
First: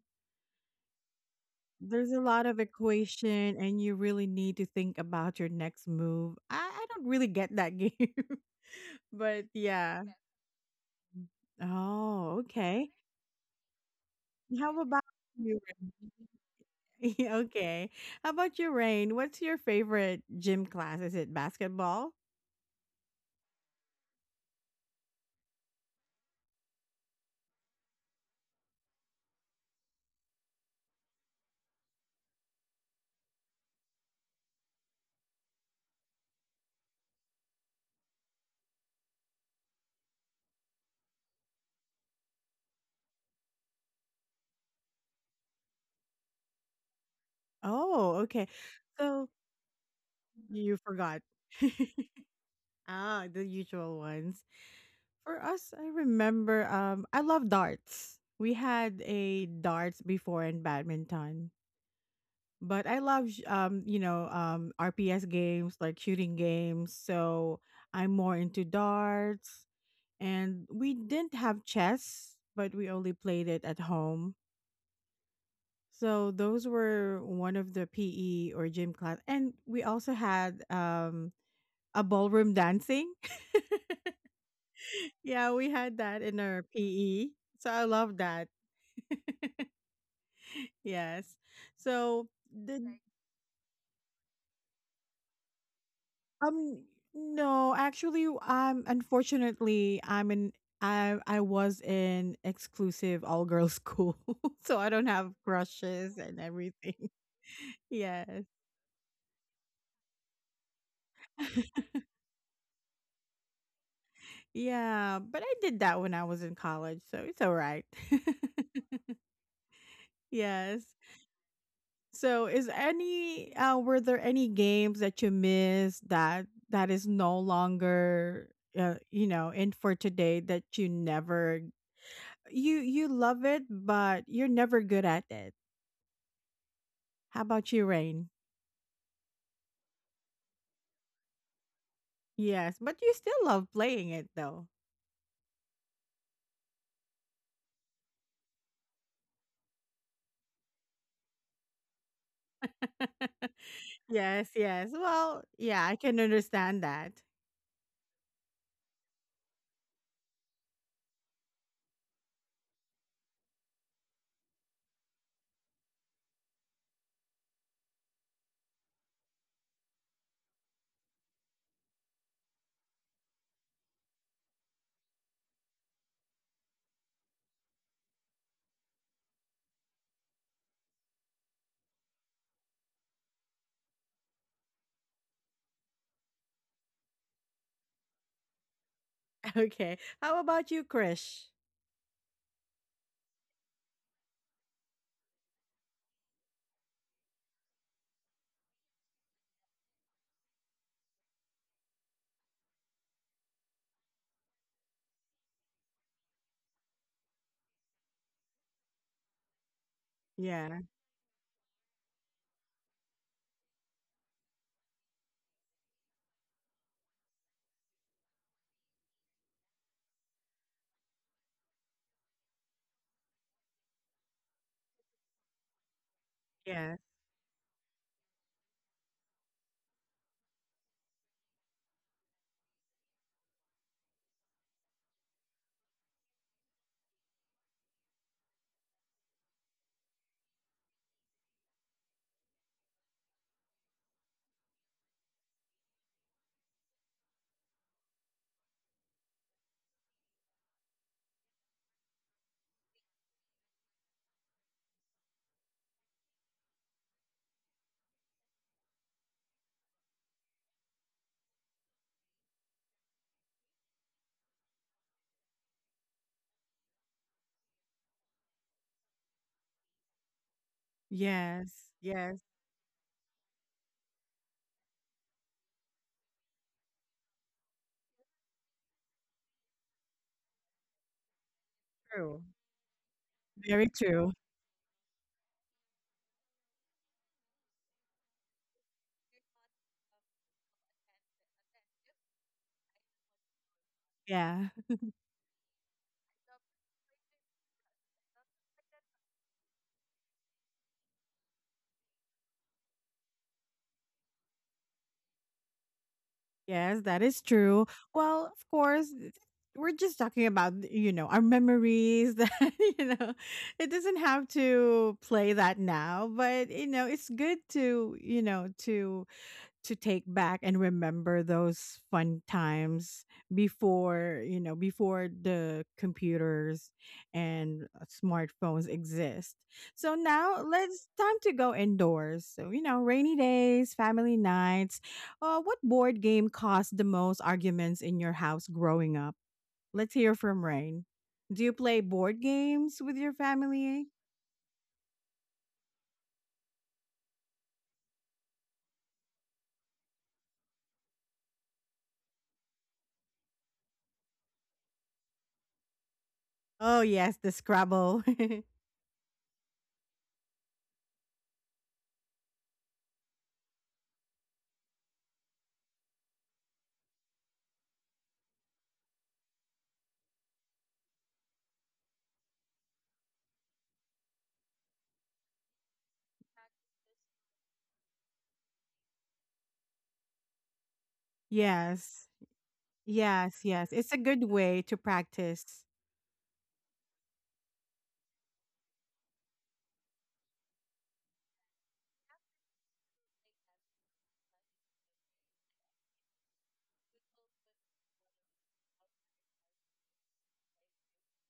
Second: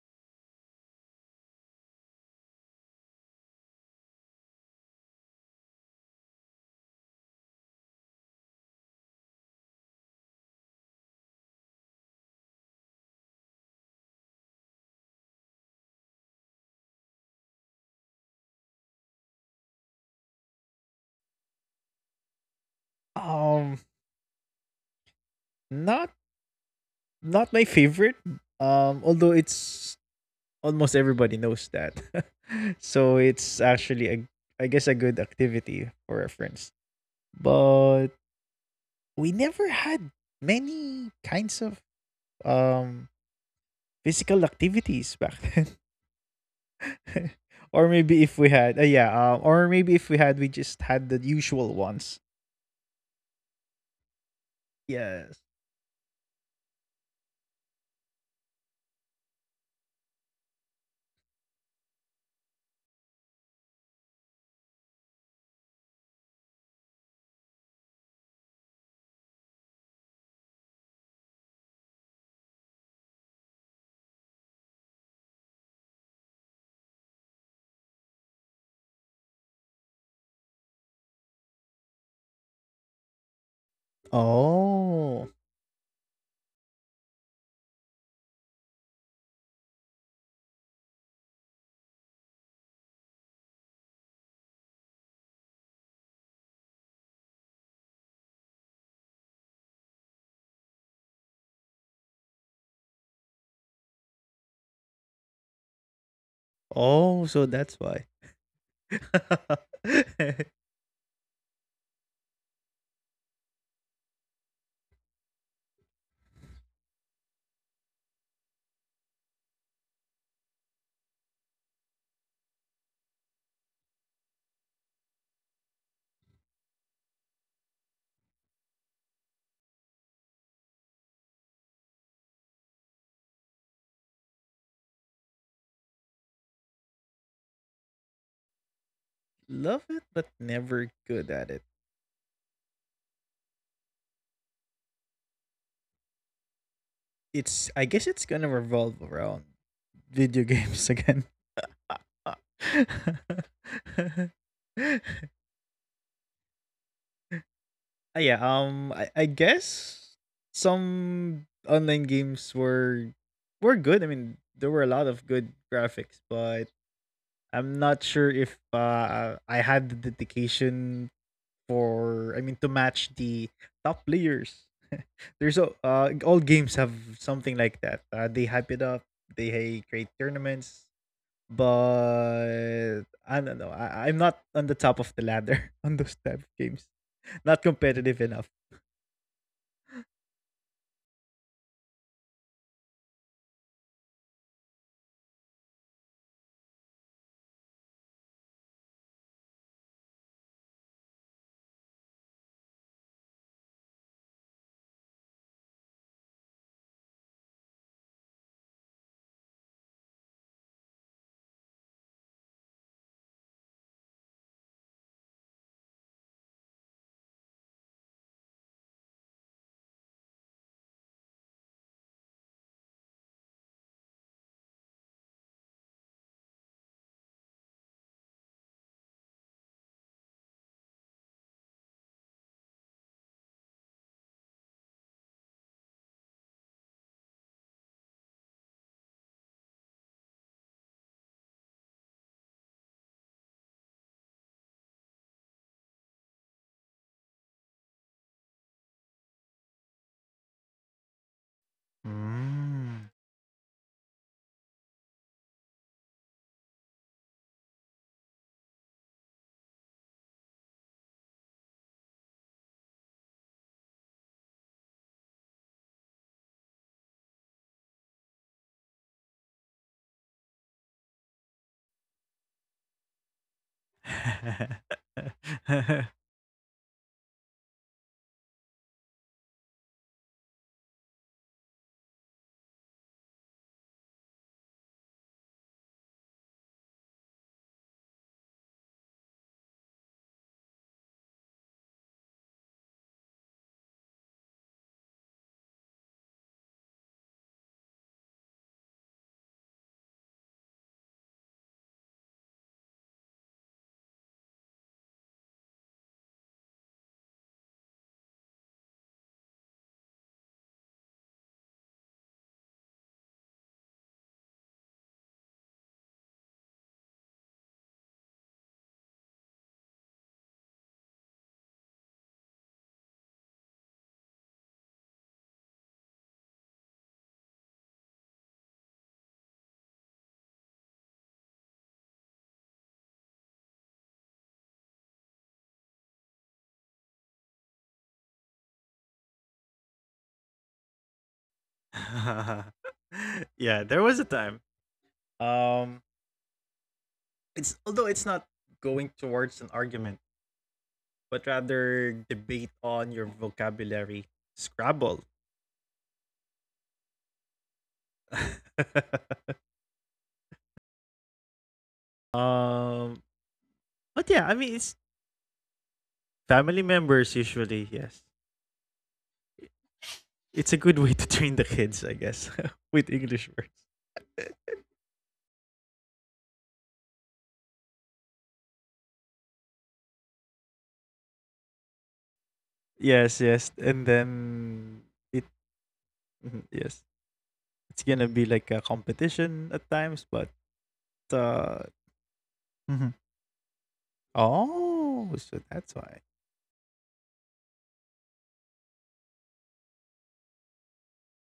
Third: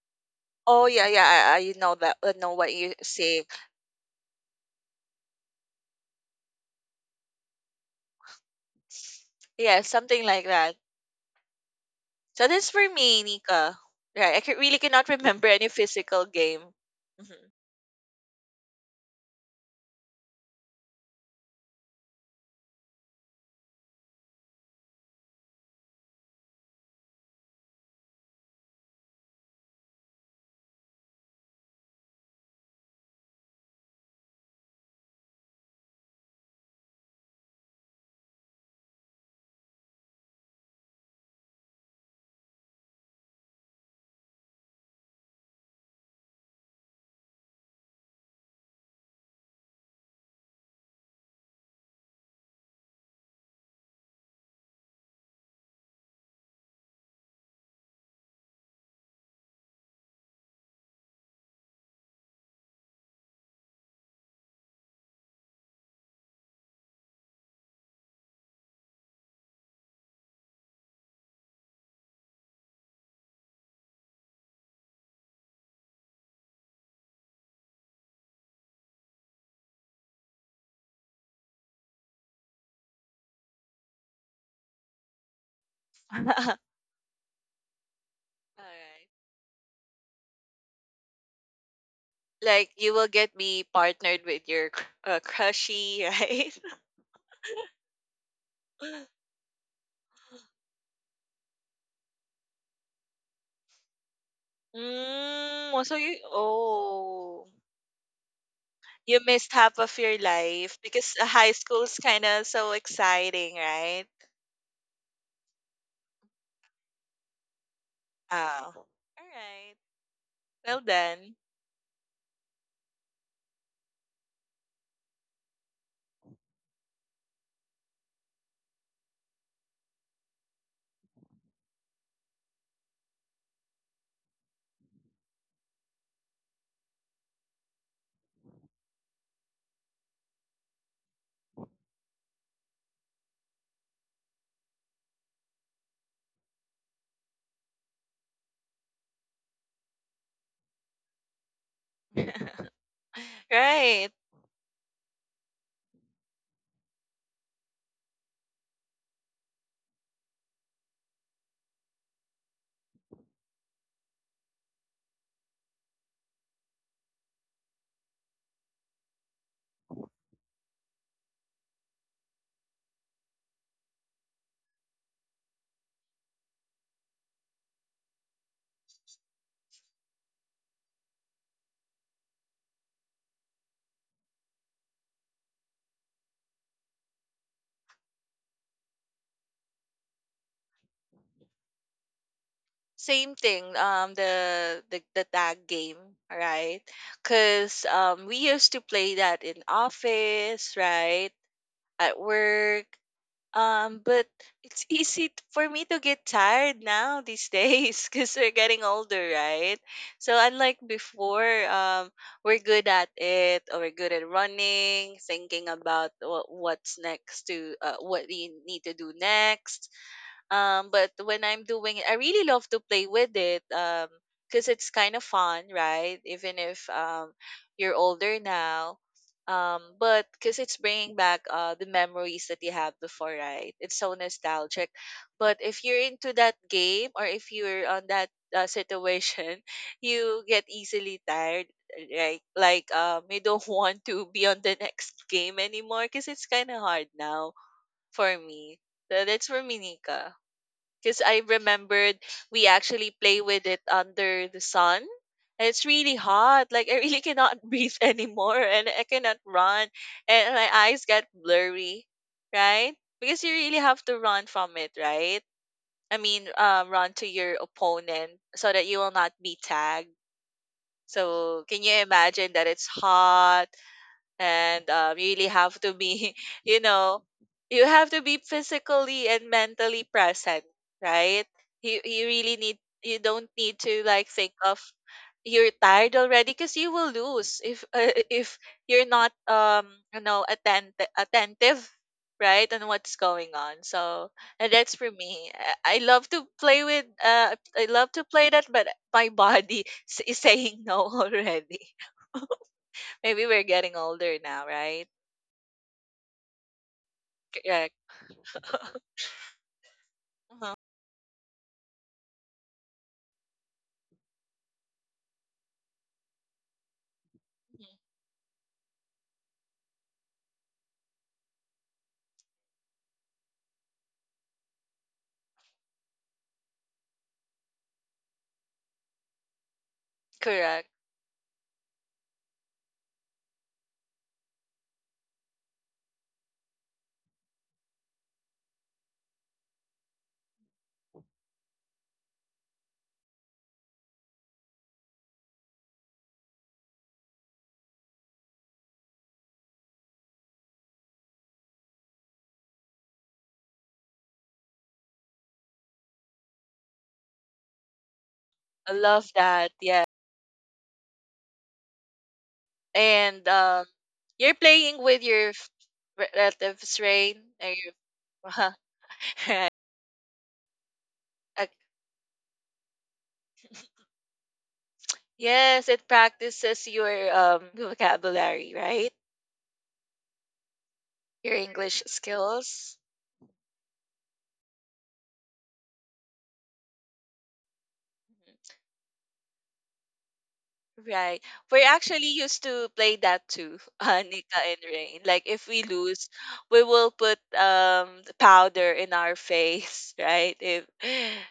Speaker 3: Oh yeah, yeah. I know
Speaker 1: There's
Speaker 3: that.
Speaker 1: a
Speaker 3: I
Speaker 1: lot
Speaker 3: know
Speaker 1: of
Speaker 3: what you say.
Speaker 1: equation, and you really need to think about your next move. I don't really get that game, *laughs* but
Speaker 3: Yeah,
Speaker 1: yeah.
Speaker 3: something like that.
Speaker 1: Oh,
Speaker 3: So that's for
Speaker 1: okay.
Speaker 3: me, Nika. Right, really
Speaker 1: How about
Speaker 3: cannot remember
Speaker 1: you?
Speaker 3: any physical game.
Speaker 1: *laughs*
Speaker 3: Mhm.
Speaker 1: okay. How about you, Rain? What's your favorite gym class? Is it basketball?
Speaker 2: Um, Not not my favorite. Although it's almost everybody knows that, *laughs* so it's actually a I guess a good activity for reference. But we never had many kinds of um physical activities back then. *laughs* Or
Speaker 1: Oh,
Speaker 2: maybe if we
Speaker 1: okay.
Speaker 2: had, yeah.
Speaker 1: So
Speaker 2: Or maybe if we had, we
Speaker 1: you
Speaker 2: just had the
Speaker 1: forgot.
Speaker 2: usual ones.
Speaker 1: *laughs* ah, the usual ones.
Speaker 2: Yes.
Speaker 1: For us, I remember I love darts. We had a darts before in badminton. But I love you know RPS games like shooting games. So I'm more into darts and we didn't have chess, but we only played it at home. So those were one of the PE or gym class and we also had a ballroom dancing. *laughs*
Speaker 2: Oh,
Speaker 1: yeah, we had that in our
Speaker 3: *laughs*
Speaker 1: PE. So I love that.
Speaker 3: Alright.
Speaker 1: Yes. So
Speaker 3: Like you
Speaker 1: the
Speaker 3: will get me partnered with your crushy, right?
Speaker 1: um no, actually unfortunately I was in exclusive all girls school. *laughs*
Speaker 3: *laughs*
Speaker 1: so I don't have
Speaker 3: mm, so you
Speaker 1: crushes and everything.
Speaker 2: oh,
Speaker 3: oh
Speaker 2: so that's
Speaker 1: *laughs*
Speaker 2: why.
Speaker 1: yes.
Speaker 3: you missed half of your
Speaker 2: *laughs*
Speaker 3: life, because high
Speaker 1: *laughs*
Speaker 3: school's kind of so exciting, right?
Speaker 1: Yeah, but I did that when I was in college, so it's all right. *laughs*
Speaker 3: Oh, all right. Well
Speaker 1: yes.
Speaker 3: done.
Speaker 1: So, is any were there any games that you missed that that is no longer, you know in for today that you never you love it but you're never good at it? How about you, Rain?
Speaker 2: Love it, but never good at it.
Speaker 1: Yes, but you still love playing it though.
Speaker 2: It's I guess it's gonna revolve around video games again.
Speaker 3: *laughs*
Speaker 1: *laughs*
Speaker 3: Right.
Speaker 2: *laughs*
Speaker 1: yes, yes. Well, yeah, I can understand that.
Speaker 2: Ah, yeah, I guess some online games were good. I mean, there were a lot of good graphics, but I'm not sure if I had the dedication for I mean to match the top players. *laughs* There's a all games have something like that. They hype it up. They hey, create tournaments, but I don't know. I'm not on the top of the ladder *laughs* on those type of games. Not competitive enough.
Speaker 1: *laughs* Okay. How about you, Krish?
Speaker 3: Same thing, the tag game, right? Because we used to play that in office, right? At work. But it's *laughs* easy for me to get tired now these days *laughs* because we're getting older, right? So unlike
Speaker 1: Yeah,
Speaker 3: before, we're good at it, or we're good at running, thinking about what's next to, what we need to do next. But when I'm doing it, I really love to play with it. Because it's kind of fun, right? Even if
Speaker 1: yes,
Speaker 3: you're older now. But because it's bringing back the memories that you have before, right? It's so nostalgic. But if you're into that game, or if you're on that situation, *laughs* you get easily tired, right? Like you don't *laughs* want to be on the next game anymore, because it's kind of hard now for me. So that's for me, because I remembered we
Speaker 2: Mm.
Speaker 3: actually play with it under the sun. And it's really hot. Like I really cannot *laughs* breathe anymore, and I cannot run, and my eyes get blurry, right? Because you really have to run from it, right? I mean, run to your opponent so that you will not be tagged. So can
Speaker 1: yes,
Speaker 3: you
Speaker 1: yes.
Speaker 3: imagine that it's hot? And you really have to
Speaker 2: *laughs*
Speaker 3: be,
Speaker 2: *laughs*
Speaker 3: *laughs* you know you have to be physically and mentally present, right? You
Speaker 1: True.
Speaker 3: really need, you don't need
Speaker 1: Very
Speaker 3: to like
Speaker 1: true.
Speaker 3: think of, you're tired already, because you will lose if you're not attentive, right, and what's going on, so.
Speaker 1: Yeah.
Speaker 3: And that's for me. I I love to play with uh I love to play that, but my *laughs* body is saying no *laughs* already. Maybe we're getting older now, right?
Speaker 1: Yes, that is true.
Speaker 3: Correct.
Speaker 1: Well, of course,
Speaker 3: *laughs*
Speaker 1: we're just talking about,
Speaker 3: Uh-huh.
Speaker 1: you know, our memories *laughs* that, you know, it doesn't have to play that now, but, you know, it's good
Speaker 3: Mhm.
Speaker 1: to, you know, to take back and remember those fun times before you know before the computers and smartphones exist. So now
Speaker 3: Correct.
Speaker 1: let's time to go indoors so you know rainy days family nights. What board game caused the most arguments in your house growing up? Let's hear from Rain. Do you play board games with your
Speaker 2: Yeah,
Speaker 1: family?
Speaker 2: there was a time. Um, it's although it's not going towards an argument, but rather debate on your vocabulary. Scrabble.
Speaker 1: Oh yes, the Scrabble.
Speaker 3: I love
Speaker 2: *laughs*
Speaker 3: that. Yeah.
Speaker 2: um,
Speaker 3: And
Speaker 2: but yeah,
Speaker 3: you're
Speaker 2: I mean, it's
Speaker 3: playing with your
Speaker 2: family
Speaker 3: relatives, right?
Speaker 2: members
Speaker 3: Are
Speaker 2: usually,
Speaker 3: you?
Speaker 2: yes.
Speaker 3: *laughs* Right.
Speaker 2: It's a good way to train the
Speaker 3: Ac-
Speaker 2: kids, I guess, *laughs* with English words.
Speaker 3: Yes, it practices your vocabulary, right?
Speaker 1: *laughs*
Speaker 3: Your English
Speaker 1: yes.
Speaker 3: skills.
Speaker 2: Yes,
Speaker 1: Yes,
Speaker 2: yes.
Speaker 1: yes.
Speaker 2: And
Speaker 1: It's a good way to
Speaker 2: then it,
Speaker 1: practice.
Speaker 2: mhm, yes, it's gonna be like a competition at times, but,
Speaker 3: Right.
Speaker 2: uh,
Speaker 3: We're actually used to
Speaker 2: mhm.
Speaker 3: play that too, *laughs* Nika and Rain.
Speaker 2: Oh,
Speaker 3: Like
Speaker 2: so
Speaker 3: if we
Speaker 2: that's why.
Speaker 3: lose, we will put the powder in our face, *laughs* right? If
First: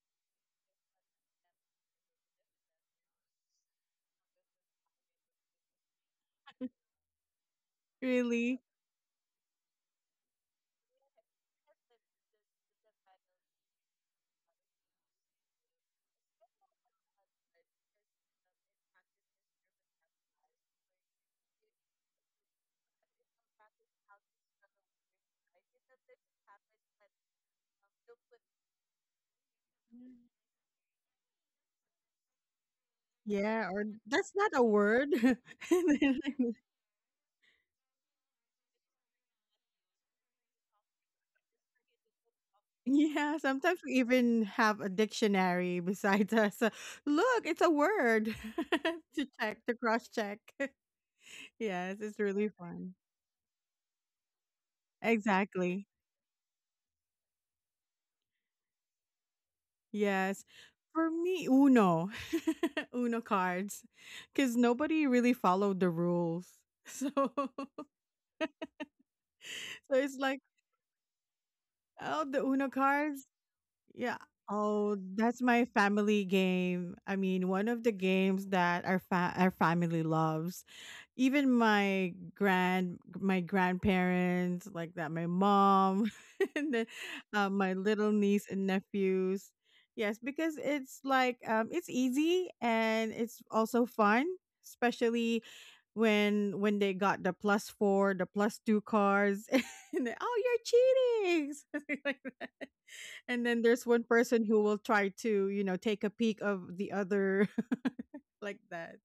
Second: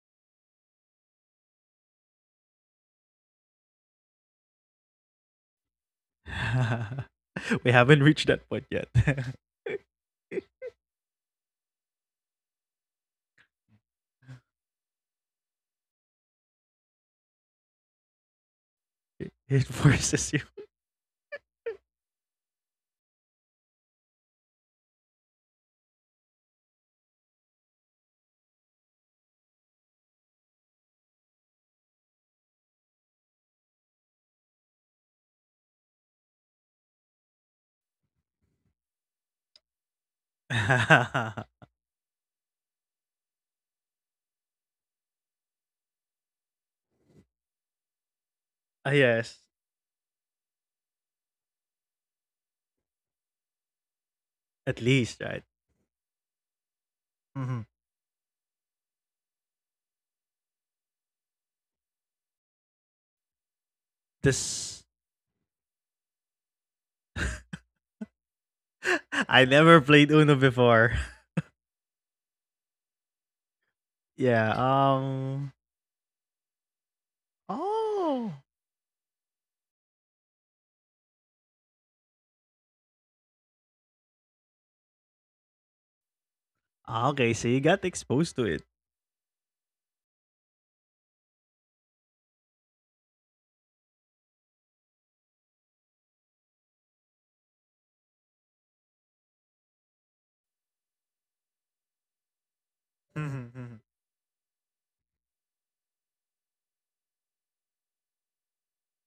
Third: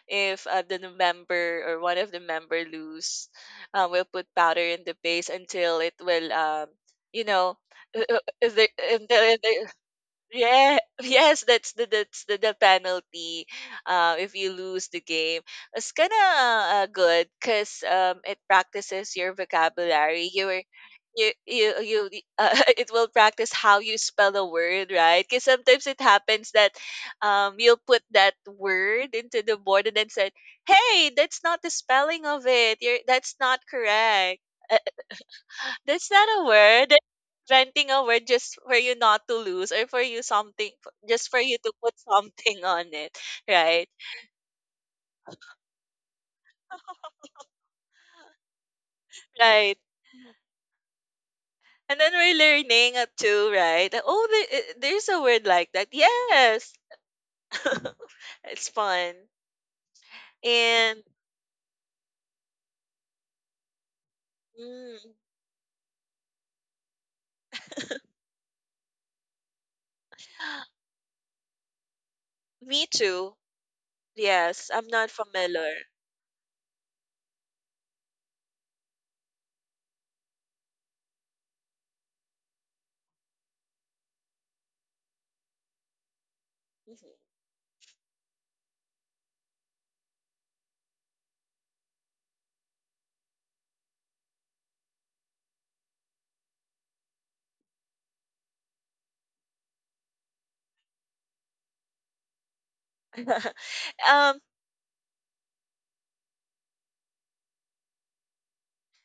Speaker 3: if uh, the member or one of the member lose, we'll put powder in the face until it will, you know
Speaker 2: *laughs* We
Speaker 3: *laughs*
Speaker 2: haven't reached that
Speaker 3: if
Speaker 1: Really?
Speaker 2: point
Speaker 3: they,
Speaker 2: yet.
Speaker 3: if
Speaker 2: *laughs*
Speaker 3: they, yeah, *laughs* yes, that's the penalty. If you lose the game, it's kind of good, because it practices your
Speaker 2: It
Speaker 3: vocabulary.
Speaker 2: forces you.
Speaker 3: You were you you
Speaker 2: *laughs*
Speaker 3: you uh, *laughs* it will practice how you spell a word, right? Because sometimes it happens that you'll put that word into the board and then said, "Hey, that's not the spelling of it. You're That's not
Speaker 1: Yeah, or that's
Speaker 3: correct."
Speaker 1: not a word.
Speaker 3: That's
Speaker 1: *laughs*
Speaker 3: not a word. Renting a word just for you not to lose, or for you something, just for you
Speaker 2: *laughs*
Speaker 3: to put something *laughs* on it,
Speaker 1: yeah, sometimes
Speaker 3: right?
Speaker 1: we even have a dictionary besides us.
Speaker 3: *laughs*
Speaker 1: Look, it's a word
Speaker 2: Ah,
Speaker 1: *laughs* to
Speaker 2: yes,
Speaker 1: check, to
Speaker 3: Right.
Speaker 1: cross check. *laughs* yes,
Speaker 3: And then
Speaker 1: it's
Speaker 3: we're
Speaker 1: really fun.
Speaker 3: learning too, right? That, oh,
Speaker 2: at
Speaker 3: there's
Speaker 2: least
Speaker 3: a
Speaker 2: right.
Speaker 3: word like
Speaker 1: Exactly.
Speaker 3: that. Yes.
Speaker 2: Hmm.
Speaker 3: *laughs* It's fun.
Speaker 1: Yes.
Speaker 3: And
Speaker 1: For me, Uno, *laughs* Uno cards, because
Speaker 2: This.
Speaker 1: nobody
Speaker 3: mm,
Speaker 1: really followed the rules. *laughs* So, *laughs*
Speaker 2: *laughs* I never
Speaker 1: so
Speaker 2: played
Speaker 1: it's
Speaker 2: Uno
Speaker 1: like,
Speaker 2: before.
Speaker 3: *gasps*
Speaker 2: *laughs*
Speaker 1: oh, the Uno
Speaker 3: me
Speaker 1: cards.
Speaker 3: too.
Speaker 1: Yeah.
Speaker 2: Yeah.
Speaker 3: Yes, I'm
Speaker 1: Oh,
Speaker 3: not
Speaker 1: that's my
Speaker 3: familiar.
Speaker 1: family game. I mean, one of the
Speaker 2: Oh.
Speaker 1: games that our our family loves. Even my grandparents, like that, my mom, *laughs* and then
Speaker 2: Ah, okay, so you
Speaker 1: my
Speaker 2: got
Speaker 1: little
Speaker 2: exposed to
Speaker 1: niece
Speaker 2: it.
Speaker 1: and nephews. Yes, because it's like it's easy and it's also fun, especially when they got the plus 4, the plus 2 cards, *laughs* and they, oh, you're cheating. *laughs* Something like.
Speaker 3: Mhm.
Speaker 1: And
Speaker 2: Mhm,
Speaker 3: *laughs*
Speaker 1: then
Speaker 2: mhm.
Speaker 1: there's one
Speaker 3: um
Speaker 1: person who will try to, take a peek of the other, *laughs* like that.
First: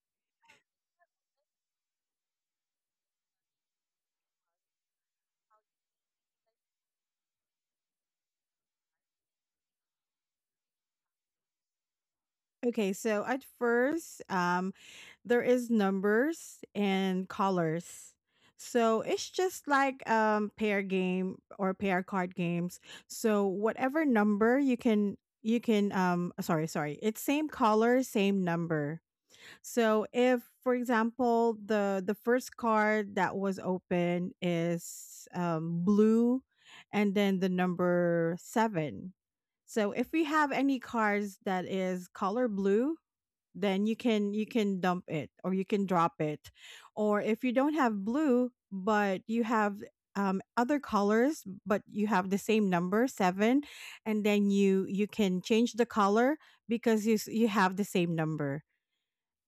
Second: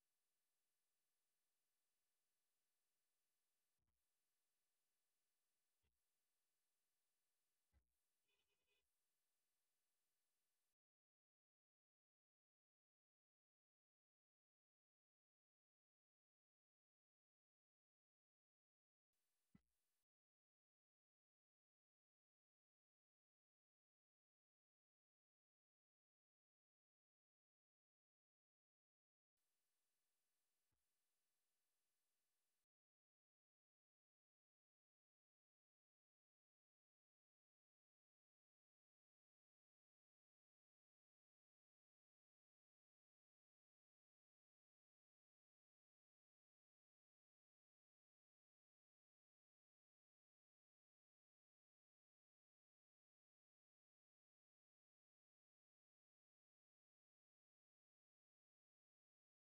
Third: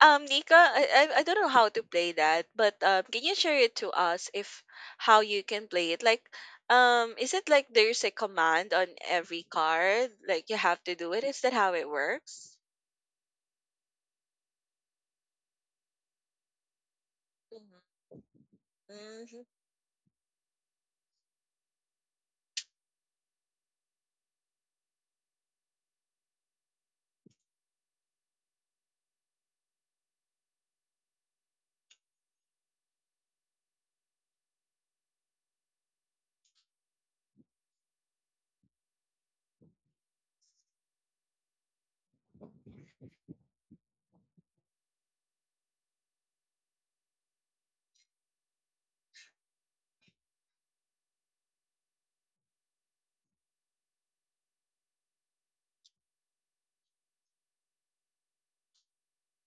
Speaker 3: Nika, I don't know how to play that, but can you share it to us, if how you can play it? Like, is it like there's a command on every card, like you have to do it? Is that how it works?
Speaker 1: Okay, so at first, there is numbers and
Speaker 3: Mm-hmm.
Speaker 1: colors. So it's
Speaker 3: Mm-hmm.
Speaker 1: just like pair game or pair card games. So whatever number you can, sorry, sorry, it's same color, same number. So if, for example, the first card that was open is blue, and then the number seven. So if we have any cards that is color blue, then you can dump it or you can drop it, or if you don't have blue but you have other colors but you have the same number seven, and then you can change the color because you have the same number,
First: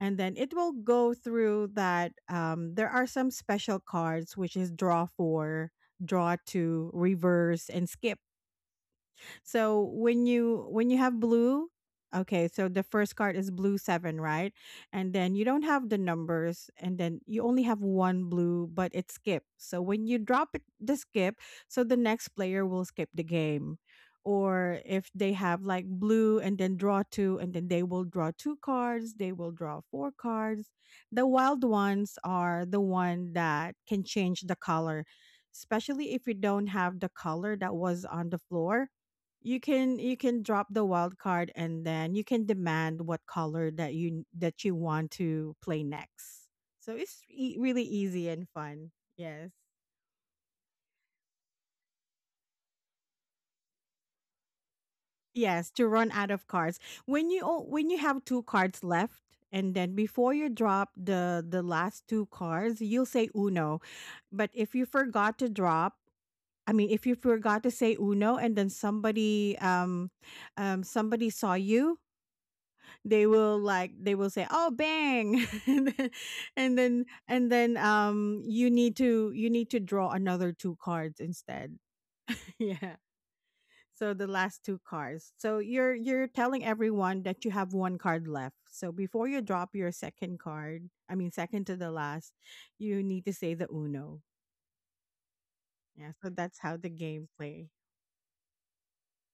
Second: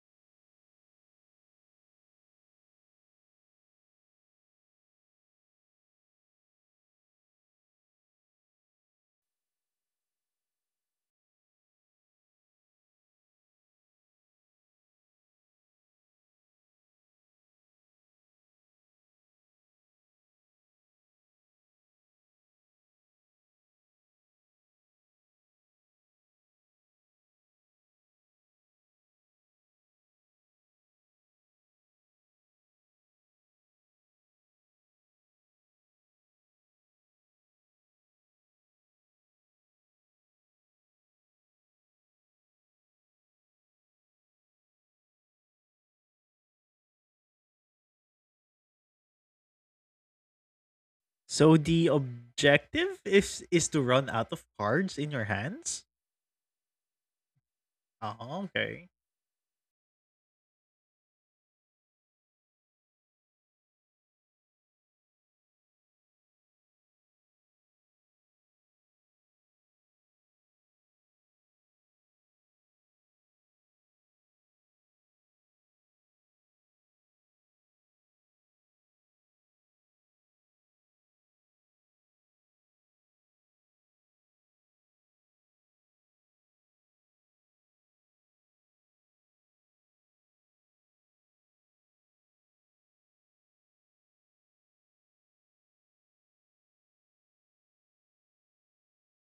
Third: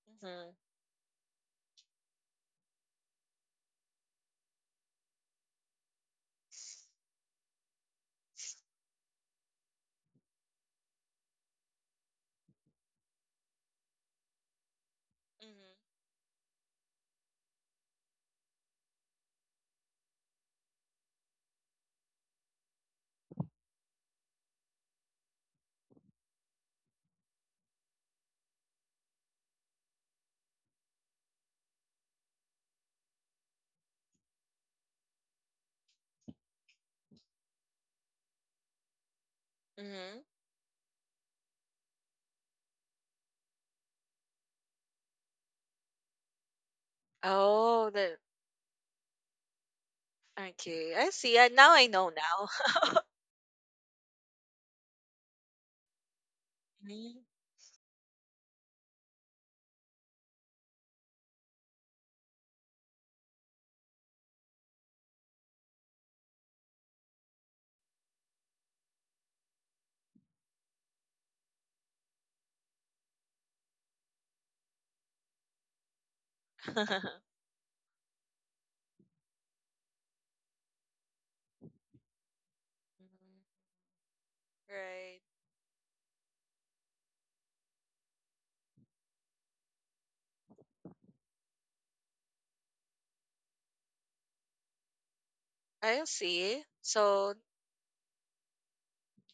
Speaker 1: and then
Speaker 3: Mm-hmm.
Speaker 1: it will go through that. There are some special cards, which is draw four, draw two, reverse, and skip. So when you have blue. Okay, so the first card is blue 7, right? And then you don't have the numbers, and then you only have one blue but it skips. So when you drop it, the skip, so the next player will skip the game. Or if they have like blue and then draw two, and then they will draw two cards, they will draw four cards. The wild ones are the one that can change the color, especially if you don't have the color that was on the floor. you can you
Speaker 3: Mm-hmm.
Speaker 1: can drop the wild card, and then you can demand what color that you want to play next. So it's really
Speaker 3: Oh, the
Speaker 1: easy and fun. Yes.
Speaker 3: okay. I see.
Speaker 2: So
Speaker 3: Now I
Speaker 2: the
Speaker 3: know now.
Speaker 2: objective
Speaker 3: *laughs*
Speaker 2: is to run out of cards in your
Speaker 1: Yes, to
Speaker 2: hands.
Speaker 1: run out of cards.
Speaker 3: Mhm.
Speaker 1: When you have two
Speaker 2: Oh,
Speaker 1: cards
Speaker 2: okay.
Speaker 1: left, and then before you drop the last two cards, you'll say uno. But if you forgot to drop, I mean, if you forgot to say uno, and then somebody, somebody saw you, they will say, oh, bang, *laughs* and then and then
Speaker 3: *laughs*
Speaker 1: and then you need to draw another two cards instead. *laughs* Yeah.
Speaker 3: Mhm.
Speaker 1: So the last two
Speaker 3: Right.
Speaker 1: cards, so you're telling everyone that you have one card left, so before you drop your second card, I mean, second to the last, you need to say the uno.
Speaker 3: I
Speaker 1: Yeah, so that's
Speaker 3: see.
Speaker 1: how the game
Speaker 3: So
Speaker 1: play.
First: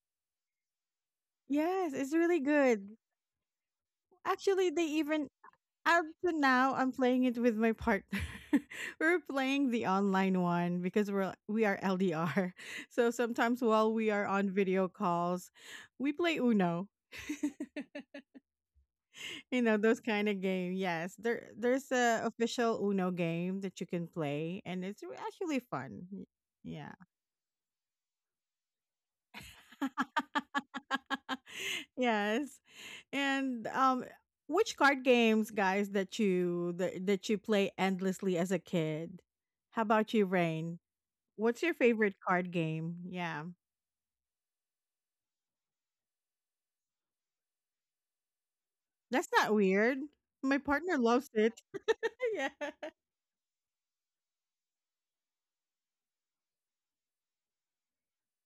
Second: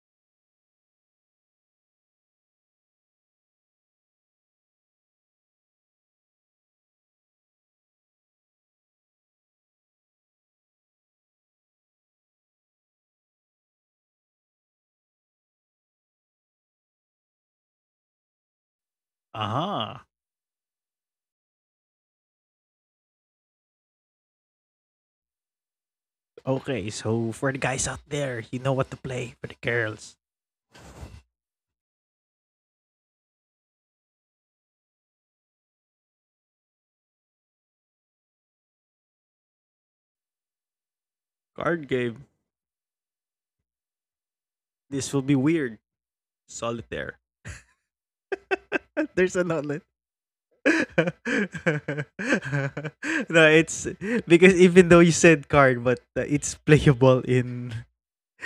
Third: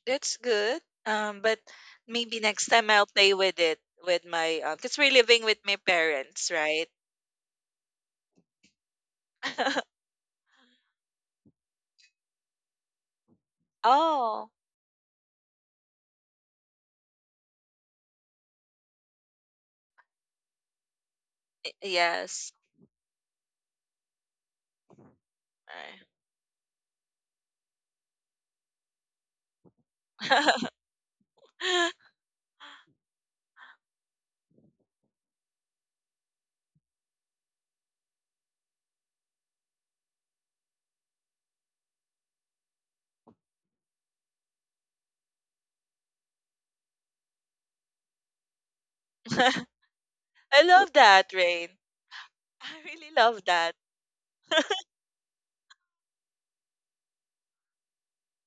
Speaker 3: that's good. But
Speaker 1: Yes, it's
Speaker 3: maybe
Speaker 1: really
Speaker 3: next time
Speaker 1: good.
Speaker 3: I'll play with it with my,
Speaker 1: Actually they
Speaker 3: because we're
Speaker 1: even
Speaker 3: living with my
Speaker 1: Up to
Speaker 3: parents,
Speaker 1: now,
Speaker 3: right?
Speaker 1: I'm playing it with my partner. *laughs* We're playing the
Speaker 3: *laughs*
Speaker 1: online one because we are LDR. *laughs* So sometimes, while we are on
Speaker 3: Oh,
Speaker 1: video calls, we play Uno. *laughs* You know those
Speaker 2: Aha.
Speaker 1: kind of game. Yes, there's a
Speaker 3: yes.
Speaker 1: official Uno game that you can play, and it's actually fun.
Speaker 2: Okay,
Speaker 1: Yeah.
Speaker 2: so for the guys out there, you know what to play. For the girls,
Speaker 3: *laughs*
Speaker 1: *laughs* Yes. And which card games, guys, that you play endlessly as a kid? How about you, Rain? What's your
Speaker 2: card
Speaker 1: favorite
Speaker 2: game.
Speaker 1: card game? Yeah,
Speaker 2: This will be weird. Solitaire. *laughs*
Speaker 1: that's
Speaker 2: There's an
Speaker 1: not
Speaker 2: online.
Speaker 1: weird. My
Speaker 3: I
Speaker 2: *laughs*
Speaker 3: love
Speaker 1: partner loves
Speaker 3: that,
Speaker 1: it.
Speaker 3: Rain.
Speaker 1: *laughs* Yeah.
Speaker 3: I really
Speaker 2: No,
Speaker 3: love that.
Speaker 2: it's because
Speaker 3: *laughs*
Speaker 2: even though you said card, but it's playable in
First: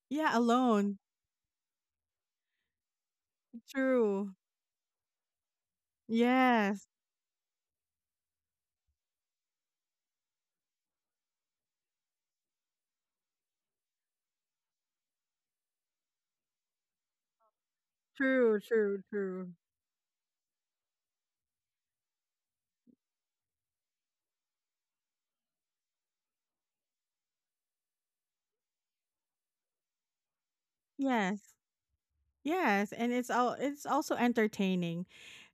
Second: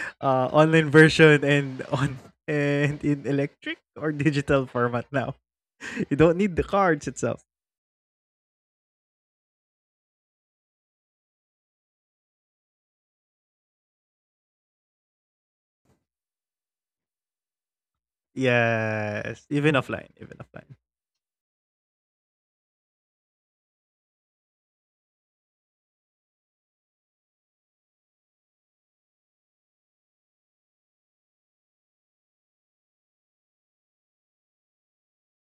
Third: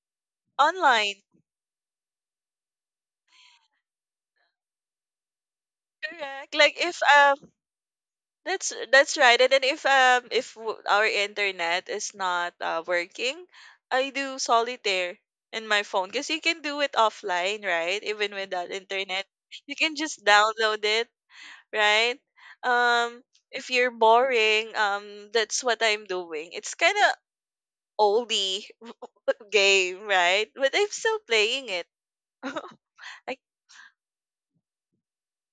Speaker 1: Yeah,
Speaker 2: online
Speaker 1: alone.
Speaker 3: Online.
Speaker 2: version and on and in electric or
Speaker 1: True.
Speaker 2: digital format now. *laughs* You don't
Speaker 3: Correct.
Speaker 2: need the
Speaker 3: Like
Speaker 1: Yes.
Speaker 3: if.
Speaker 2: cards itself.
Speaker 3: That's right. And then if our internet is not working, I do solitaire in my phone, because you can do it offline, right? Even
Speaker 1: True,
Speaker 3: without
Speaker 1: true,
Speaker 3: internet,
Speaker 2: Yes,
Speaker 1: true.
Speaker 2: even
Speaker 3: you can
Speaker 2: offline,
Speaker 3: just
Speaker 2: even offline.
Speaker 3: download it, right? Um, if you're boring, that's what I'm doing. It's kind of oldie *laughs* game, right? But I'm still
Speaker 1: Yes.
Speaker 3: playing it.
Speaker 1: Yes, and it's
Speaker 3: *laughs* I,
Speaker 1: all it's also entertaining.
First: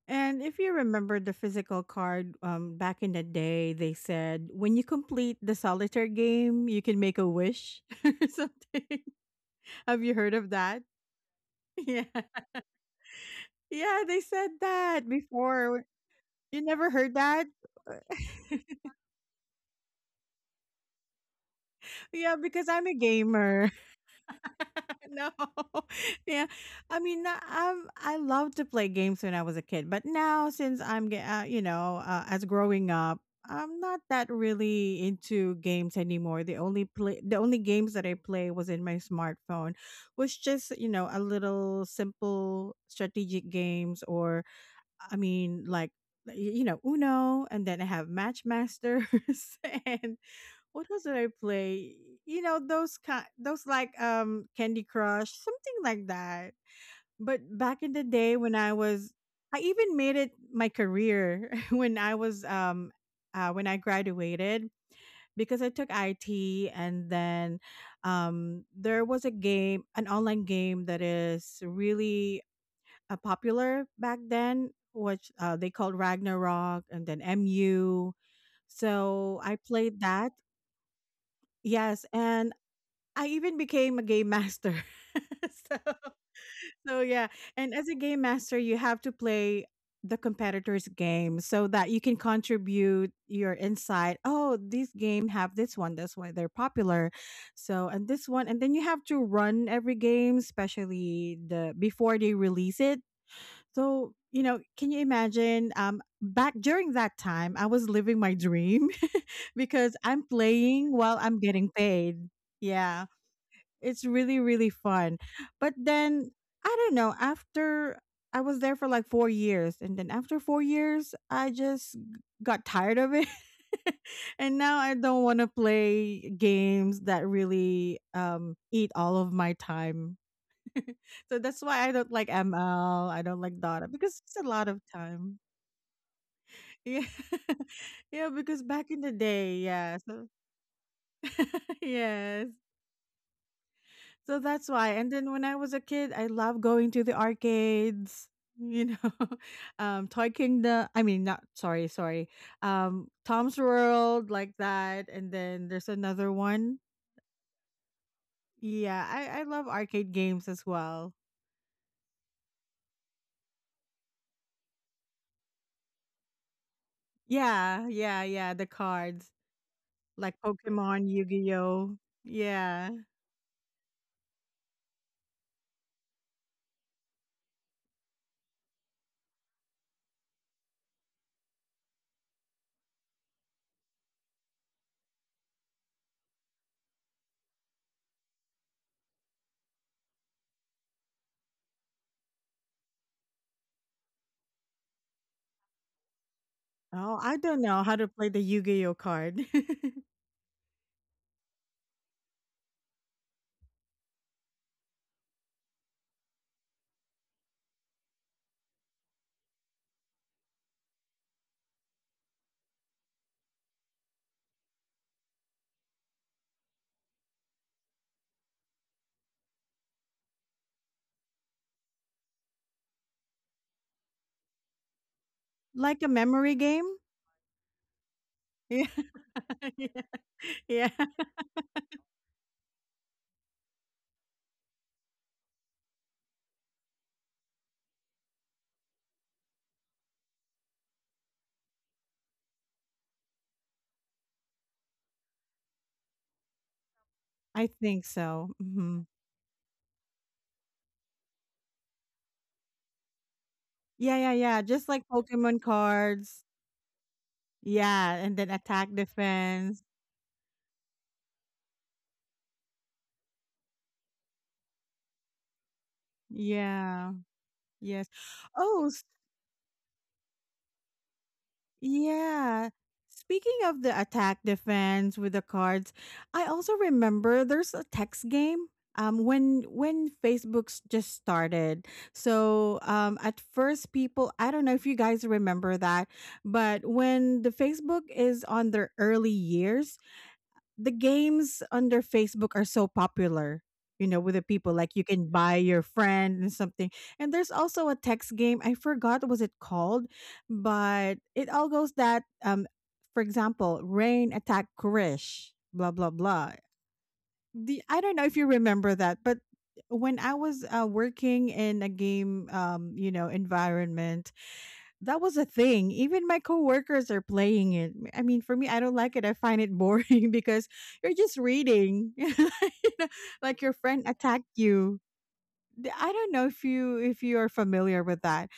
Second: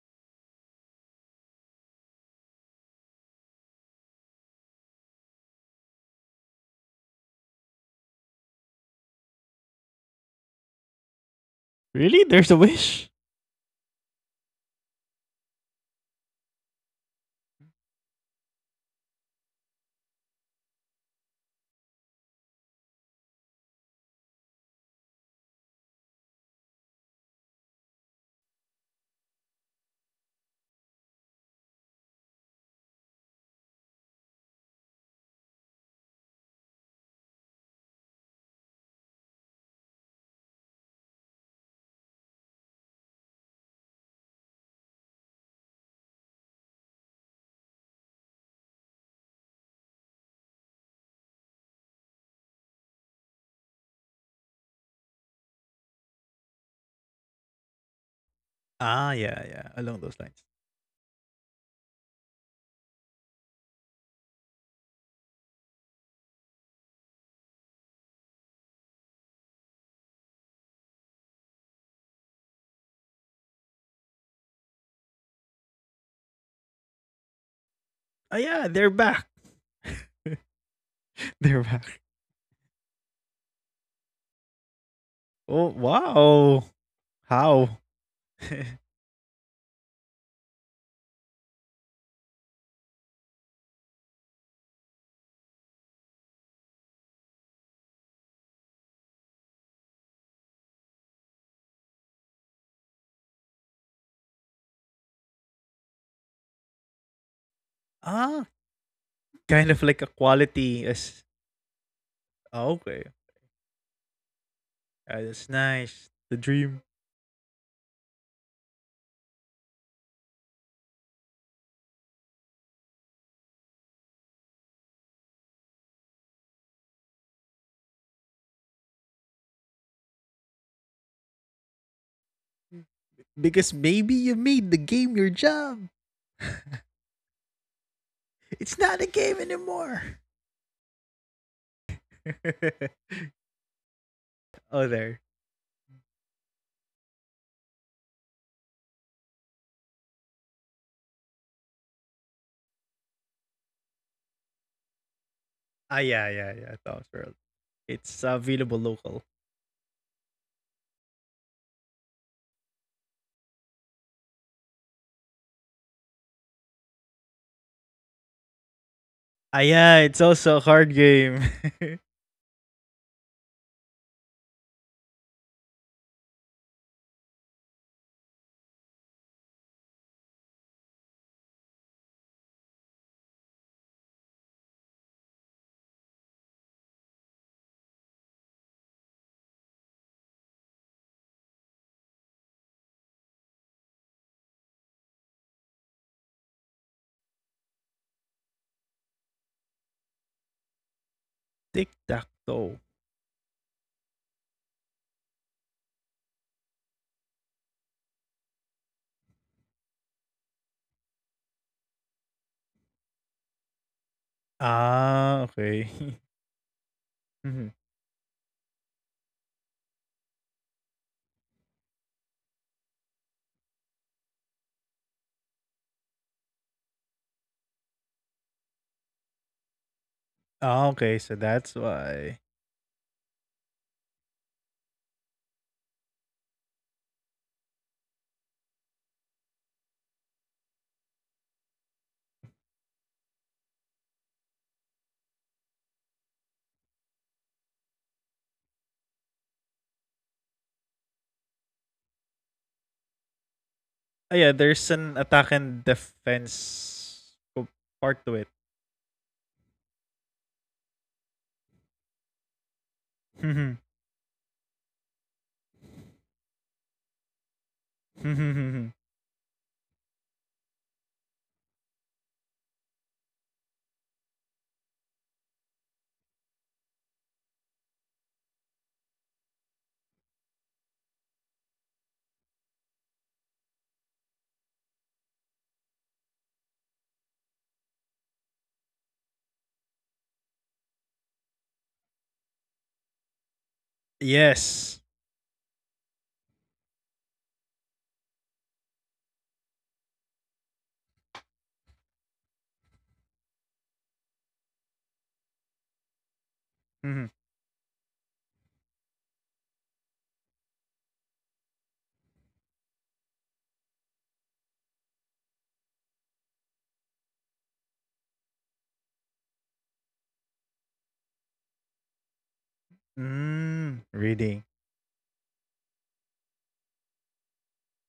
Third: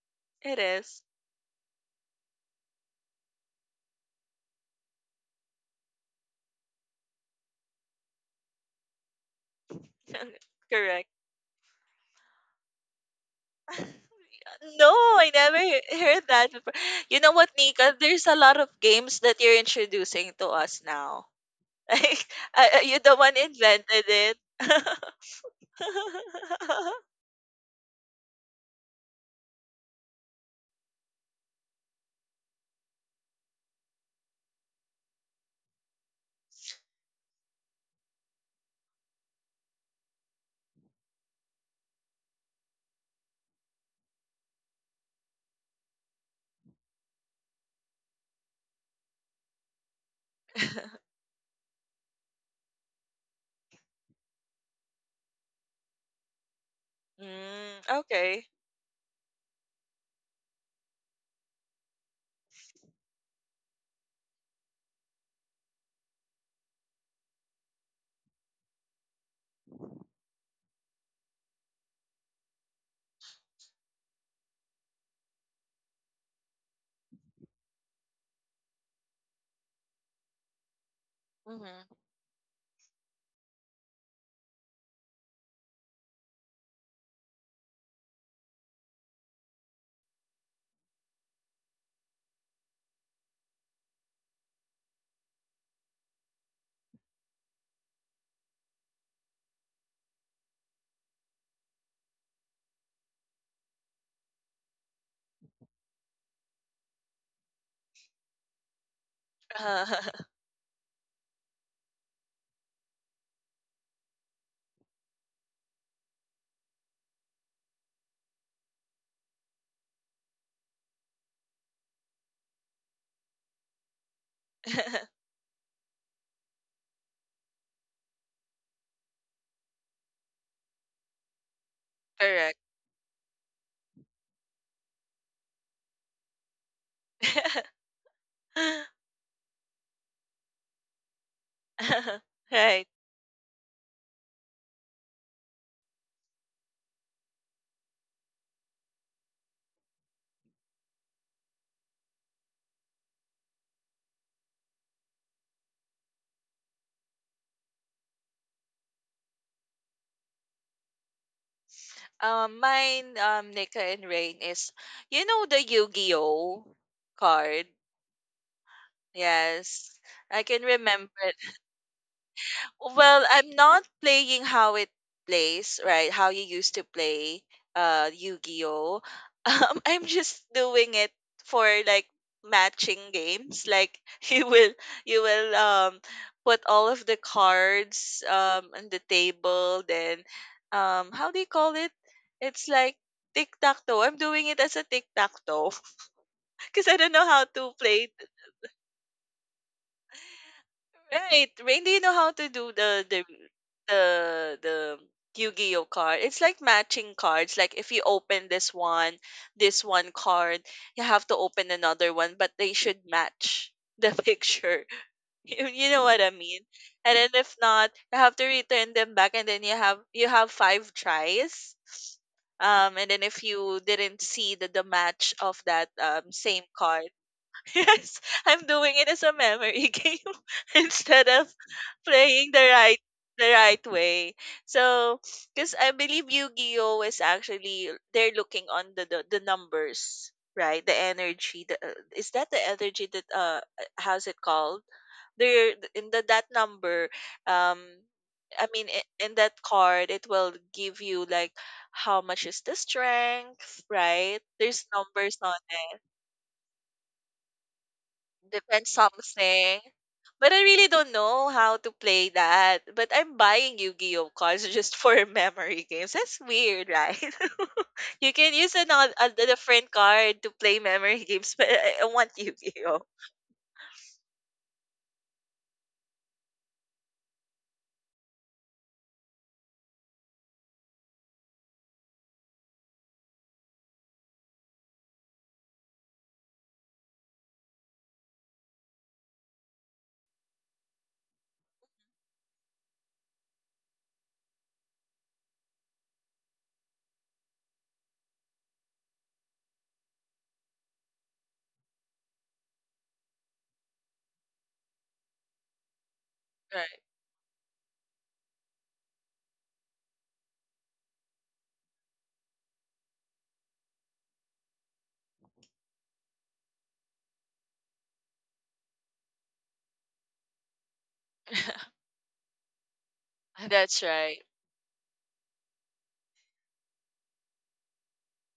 Speaker 1: And
Speaker 3: it
Speaker 1: if you
Speaker 3: is.
Speaker 1: remember the physical card, back in the day, they said when you complete the solitaire game, you can make a wish, *laughs* or something. *laughs* Have you heard of
Speaker 3: *laughs*
Speaker 1: that?
Speaker 3: Correct.
Speaker 1: *laughs* Yeah.
Speaker 2: Really? There's a wish?
Speaker 1: Yeah, they said
Speaker 3: No,
Speaker 1: that
Speaker 3: I never
Speaker 1: before.
Speaker 3: heard that
Speaker 1: You
Speaker 3: before.
Speaker 1: never heard
Speaker 3: You know
Speaker 1: that?
Speaker 3: what, Nika? There's a
Speaker 1: *laughs*
Speaker 3: lot of games that you're introducing to us now. *laughs* Like,
Speaker 1: Yeah, because I'm a
Speaker 3: you're the one
Speaker 1: gamer.
Speaker 3: invented it.
Speaker 1: No. *laughs* Yeah. I
Speaker 3: *laughs*
Speaker 1: mean, I loved to play games when I was a kid, but now, since I'm, as growing up, I'm not that really into games anymore. The only games that I play was in my smartphone, was just a little simple strategic games, or I mean, like, you know Uno, and then I have Matchmasters, *laughs* and what else did I play? You know those like Candy Crush, something like that. But
Speaker 3: Mm,
Speaker 1: back in the day,
Speaker 3: okay.
Speaker 1: I
Speaker 2: Ah,
Speaker 1: even
Speaker 2: yeah,
Speaker 1: made it
Speaker 2: yeah, along
Speaker 1: my
Speaker 2: those lines.
Speaker 1: career, *laughs* when I graduated, because I took IT, and then there was a game, an online game that is really popular back then, which they called Ragnarok, and then MU.
Speaker 2: Ah,
Speaker 1: So
Speaker 2: yeah,
Speaker 1: I
Speaker 2: they're
Speaker 1: played
Speaker 2: back.
Speaker 1: that.
Speaker 3: Hmm.
Speaker 2: *laughs*
Speaker 1: Yes,
Speaker 2: They're
Speaker 1: and
Speaker 2: back.
Speaker 1: I even became a game master. *laughs*
Speaker 2: Oh,
Speaker 1: so,
Speaker 2: wow.
Speaker 1: so yeah, and
Speaker 2: How?
Speaker 1: as a game master, you have
Speaker 2: *laughs*
Speaker 1: to play the competitor's game so that you can contribute your insight. Oh, this game have this one, that's why they're popular. So, and this one, and then you have to run every game, especially the before they release it. So, can you imagine? Back during that time, I was living my
Speaker 2: Ah,
Speaker 1: dream, *laughs* because
Speaker 2: kind of
Speaker 1: I'm
Speaker 2: like a
Speaker 1: playing while
Speaker 2: quality
Speaker 1: I'm
Speaker 2: as.
Speaker 1: getting paid. Yeah.
Speaker 2: Ah, okay.
Speaker 1: It's really, really fun.
Speaker 2: Oh,
Speaker 1: But
Speaker 2: that's
Speaker 1: then,
Speaker 2: nice.
Speaker 1: I
Speaker 2: The
Speaker 1: don't know,
Speaker 2: dream.
Speaker 1: after I was there for like 4 years, and then after 4 years, I just got tired of it. *laughs* And now I don't
Speaker 3: *laughs*
Speaker 1: want to play games that really eat all of my time. So that's why I don't like
Speaker 3: Correct.
Speaker 1: ML. I don't like Dota because it's a
Speaker 2: Because
Speaker 1: lot of
Speaker 2: maybe you
Speaker 1: time.
Speaker 2: made the game your job.
Speaker 1: Yeah. *laughs* Yeah, because back in the
Speaker 3: *laughs*
Speaker 1: day,
Speaker 2: It's not a
Speaker 1: yeah.
Speaker 2: game
Speaker 1: So.
Speaker 2: anymore.
Speaker 1: *laughs* Yes.
Speaker 3: Right.
Speaker 2: *laughs*
Speaker 1: So that's why. And then when I
Speaker 2: Oh,
Speaker 1: was a
Speaker 2: there.
Speaker 1: kid, I loved going to the arcades, you know, *laughs* Toy Kingdom. I mean, not, sorry, sorry, Tom's World, like that. And then there's another
Speaker 2: Ah, yeah,
Speaker 1: one.
Speaker 2: yeah, yeah. Tom's World. It's
Speaker 1: Yeah,
Speaker 2: available
Speaker 1: I
Speaker 2: local.
Speaker 1: love arcade games as well.
Speaker 3: Mine, Nika and Rain, is, the Yu-Gi-Oh card.
Speaker 1: Yeah, yeah, yeah. The cards,
Speaker 2: Ah,
Speaker 3: Yes,
Speaker 2: yeah. It's
Speaker 1: like
Speaker 3: I
Speaker 2: also a
Speaker 3: can
Speaker 2: card
Speaker 1: Pokemon,
Speaker 3: remember.
Speaker 1: Yu
Speaker 2: game.
Speaker 1: Gi Oh. Yeah.
Speaker 3: Well, I'm not playing how it plays, right? How you used to play Yu-Gi-Oh. *laughs* I'm just doing it for like matching games. Like *laughs* you will you will put all of the cards on the table, then how do you call it? It's like tic-tac-toe. I'm doing it as a tic-tac-toe *laughs* because I don't
Speaker 1: Oh,
Speaker 3: know
Speaker 1: I
Speaker 3: how
Speaker 1: don't
Speaker 3: to
Speaker 1: know how to
Speaker 3: play.
Speaker 1: play the Yu Gi Oh card. *laughs*
Speaker 3: Right. Rain,
Speaker 2: *laughs*
Speaker 3: do you
Speaker 2: Tic
Speaker 3: know how
Speaker 2: tac
Speaker 3: to do
Speaker 2: toe.
Speaker 3: the the Yu-Gi-Oh card? It's like matching cards. Like if you open this one card, you have to open another one, but they should match the *laughs* picture.
Speaker 2: Ah,
Speaker 3: You know
Speaker 2: okay.
Speaker 3: what I
Speaker 2: *laughs*
Speaker 3: mean? And then if not,
Speaker 2: Mhm.
Speaker 3: you have to return them back and then you have five tries. And then if you didn't see the match of that
Speaker 1: Like a memory
Speaker 3: same
Speaker 1: game.
Speaker 3: card, *laughs* yes, I'm
Speaker 1: Yeah.
Speaker 3: doing it as a
Speaker 1: *laughs* Yeah.
Speaker 3: memory *laughs* game
Speaker 1: Yeah.
Speaker 2: Ah,
Speaker 3: instead
Speaker 2: okay.
Speaker 3: of
Speaker 2: So that's
Speaker 3: playing
Speaker 2: why.
Speaker 3: the right way. So, because I believe Yu-Gi-Oh is actually they're looking on the numbers, right? The energy. The, is that the energy that how's it called? There in the that number,
Speaker 1: I
Speaker 3: um,
Speaker 1: think so.
Speaker 3: I mean
Speaker 1: Hmm.
Speaker 3: in that card, it will give you like how much is the strength,
Speaker 1: Yeah, yeah,
Speaker 3: right?
Speaker 1: yeah.
Speaker 2: Ah, yeah.
Speaker 3: There's
Speaker 1: Just like
Speaker 2: There's
Speaker 3: numbers
Speaker 2: an
Speaker 3: on.
Speaker 1: Pokemon
Speaker 2: attack and
Speaker 1: cards.
Speaker 2: defense co-
Speaker 1: Yeah, and then
Speaker 2: part to it.
Speaker 3: Defend
Speaker 1: attack
Speaker 3: something.
Speaker 1: defense.
Speaker 3: But I really don't know how to play that. But I'm buying Yu-Gi-Oh cards just for *laughs* memory games. That's weird,
Speaker 1: Yeah.
Speaker 3: right? *laughs*
Speaker 1: Yes.
Speaker 3: You can use
Speaker 1: Oh,
Speaker 3: another a
Speaker 2: *laughs*
Speaker 3: different card to play memory *laughs* games, but I want
Speaker 1: yeah.
Speaker 3: Yu-Gi-Oh.
Speaker 1: Speaking of the attack defense with the cards, I also remember there's a text game. When Facebook's just started, so at first, people, I don't know if you guys remember that, but when the Facebook is on their early years, the games under Facebook are so popular, with the people. Like, you can
Speaker 2: Yes.
Speaker 1: buy your friend and something. And there's also a text game. I forgot was it called, but it all goes that, for example, rain attack Kurish, blah blah blah.
Speaker 3: Right.
Speaker 2: Mhm.
Speaker 1: The I don't know if you remember that, but when I was, working in a game, environment, that was a thing. Even my coworkers are playing it. I mean, for me, I don't like it. I find it boring *laughs* because you're just
Speaker 3: *laughs*
Speaker 1: reading. *laughs* You know, like your friend
Speaker 3: That's right.
Speaker 2: Mm,
Speaker 1: attacked you.
Speaker 2: reading.
Speaker 1: I don't know if you are familiar with that.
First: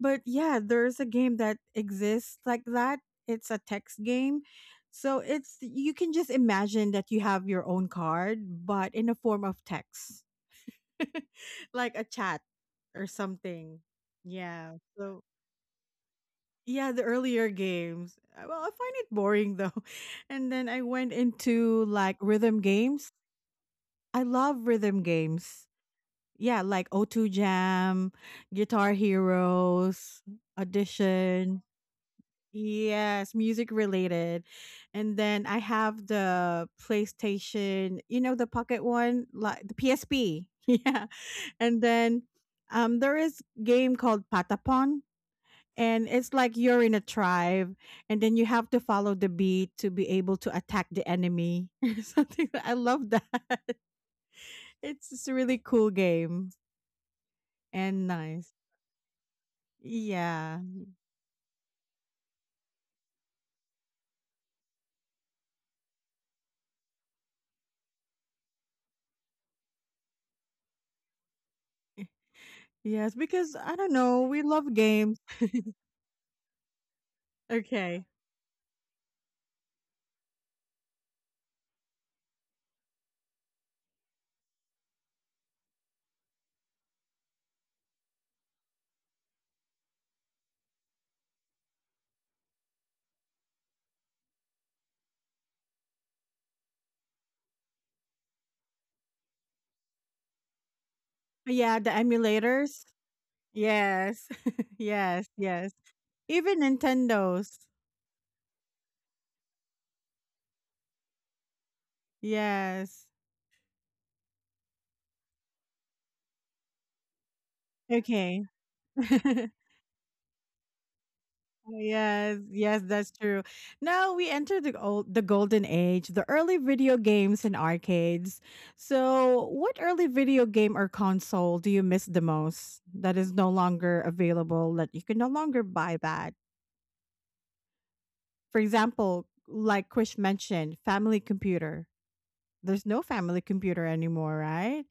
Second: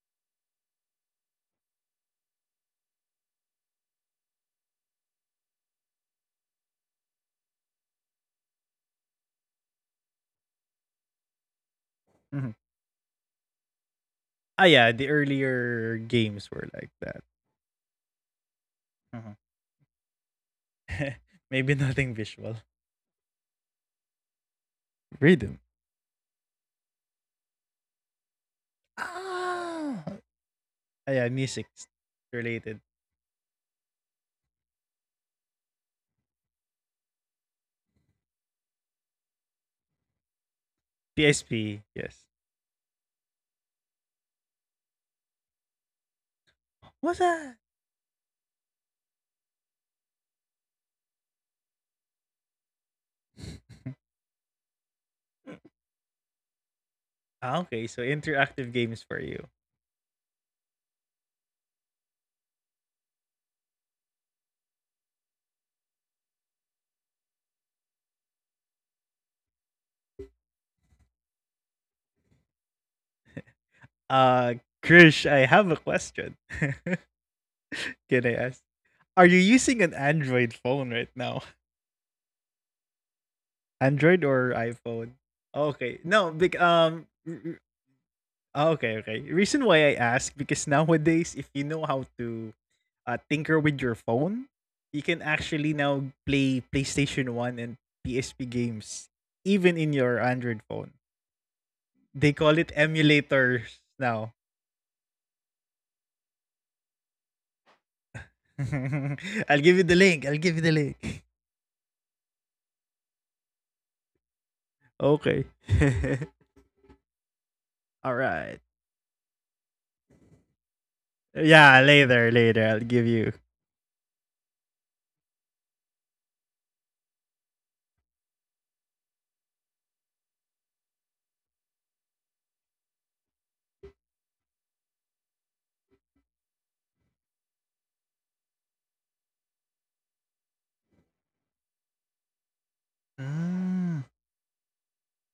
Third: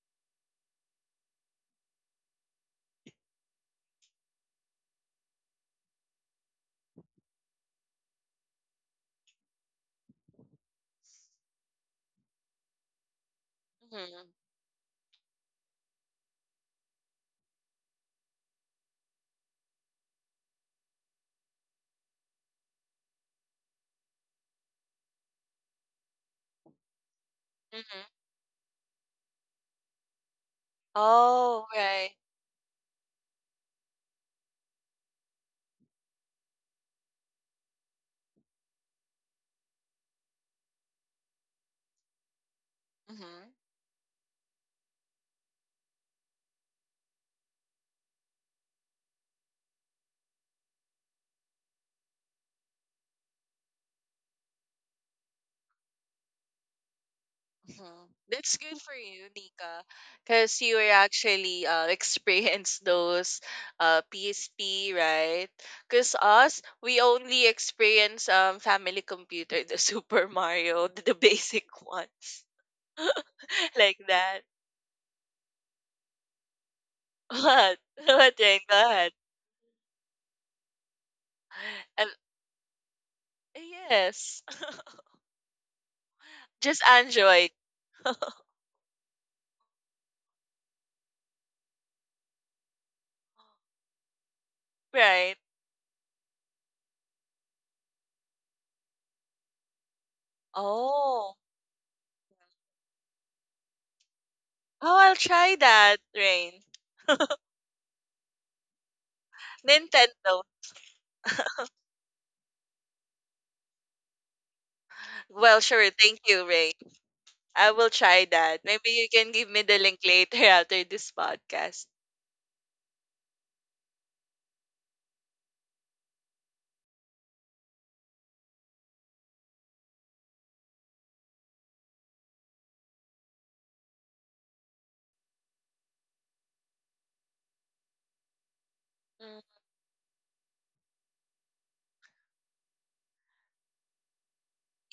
Speaker 1: But yeah, there's a game that exists like that. It's a text game. So it's you can just imagine that you have your own card, but in a form of text. *laughs* Like a chat
Speaker 2: Mhm.
Speaker 1: or something.
Speaker 3: Hmm.
Speaker 2: Ah,
Speaker 1: Yeah.
Speaker 2: yeah, the
Speaker 1: So
Speaker 2: earlier games were like
Speaker 1: yeah, the
Speaker 2: that.
Speaker 1: earlier games. Well, I find it
Speaker 2: Mhm.
Speaker 1: boring though. *laughs* And then I went
Speaker 2: *laughs* Maybe
Speaker 1: into
Speaker 2: nothing
Speaker 1: like
Speaker 2: visual.
Speaker 1: rhythm games. I love rhythm
Speaker 2: Rhythm.
Speaker 1: games. Yeah, like O2 Jam,
Speaker 3: Hmm.
Speaker 1: Guitar
Speaker 2: Ah,
Speaker 1: Heroes,
Speaker 2: Ah, yeah,
Speaker 1: Audition.
Speaker 3: Oh,
Speaker 2: music
Speaker 3: right.
Speaker 2: related.
Speaker 1: Yes, music related. And then I have the PlayStation, the pocket one, like the PSP. *laughs* Yeah. And
Speaker 2: PSP,
Speaker 1: then
Speaker 2: yes.
Speaker 1: there is
Speaker 3: Hmm.
Speaker 1: game called Patapon, and it's like you're in a
Speaker 2: What's that?
Speaker 1: tribe, and then you have to follow the beat to be able to attack the enemy. *laughs* Something I love that. *laughs*
Speaker 2: *laughs*
Speaker 1: It's just a really cool game.
Speaker 2: Ah, okay, so
Speaker 1: And
Speaker 3: Mhm.
Speaker 1: nice.
Speaker 3: That's
Speaker 2: interactive
Speaker 3: good for
Speaker 2: games for
Speaker 3: you,
Speaker 2: you.
Speaker 3: Nika,
Speaker 1: Yeah.
Speaker 3: because you were actually *laughs* experienced those PSP, right? Because us, we only experience family computer, the *laughs* Super Mario, the basic ones,
Speaker 1: Yes, because I
Speaker 3: *laughs*
Speaker 1: don't
Speaker 3: like
Speaker 1: know,
Speaker 2: Uh,
Speaker 3: that.
Speaker 1: we love
Speaker 2: Krish,
Speaker 1: games.
Speaker 2: I have a question. *laughs*
Speaker 3: What?
Speaker 2: Can
Speaker 3: *laughs*
Speaker 1: Okay.
Speaker 2: I
Speaker 3: What?
Speaker 2: ask?
Speaker 3: Rain? Go
Speaker 2: Are
Speaker 3: ahead.
Speaker 2: you using an Android phone right now?
Speaker 3: And
Speaker 2: Android or
Speaker 3: yes,
Speaker 2: iPhone?
Speaker 3: *laughs*
Speaker 2: Okay, no, big
Speaker 3: just Android,
Speaker 2: Ah, okay, okay. Reason why I ask because nowadays, if you know how to tinker with your phone, you can actually
Speaker 3: right?
Speaker 2: now play PlayStation One and PSP games even in your Android phone.
Speaker 3: Oh,
Speaker 1: Yeah, the
Speaker 2: They call it
Speaker 1: emulators.
Speaker 2: emulators now.
Speaker 1: Yes. *laughs*
Speaker 3: oh, I'll
Speaker 1: Yes,
Speaker 3: try
Speaker 1: yes.
Speaker 3: that,
Speaker 1: Even
Speaker 3: Rain.
Speaker 1: nintendos.
Speaker 2: *laughs* I'll give you the link. I'll give you the
Speaker 3: Nintendo.
Speaker 2: link. *laughs*
Speaker 3: *laughs*
Speaker 1: Yes.
Speaker 2: Okay.
Speaker 3: Well, sure.
Speaker 2: *laughs*
Speaker 3: Thank you, Rain. I
Speaker 2: All
Speaker 3: will
Speaker 2: right.
Speaker 3: try
Speaker 1: Okay.
Speaker 3: that. Maybe you can
Speaker 1: *laughs*
Speaker 3: give me the link later *laughs* after this
Speaker 2: Yeah,
Speaker 3: podcast.
Speaker 2: later, later. I'll
Speaker 1: Yes,
Speaker 2: give
Speaker 1: yes,
Speaker 2: you.
Speaker 1: that's true. Now we enter the old, the golden age, the early video games and arcades. So, what early video game or console do you miss the most, that is no longer available, that you can no longer buy that? For example,
Speaker 3: Mm,
Speaker 1: like Krish mentioned, family computer. There's no family
Speaker 2: Mm.
Speaker 1: computer anymore, right?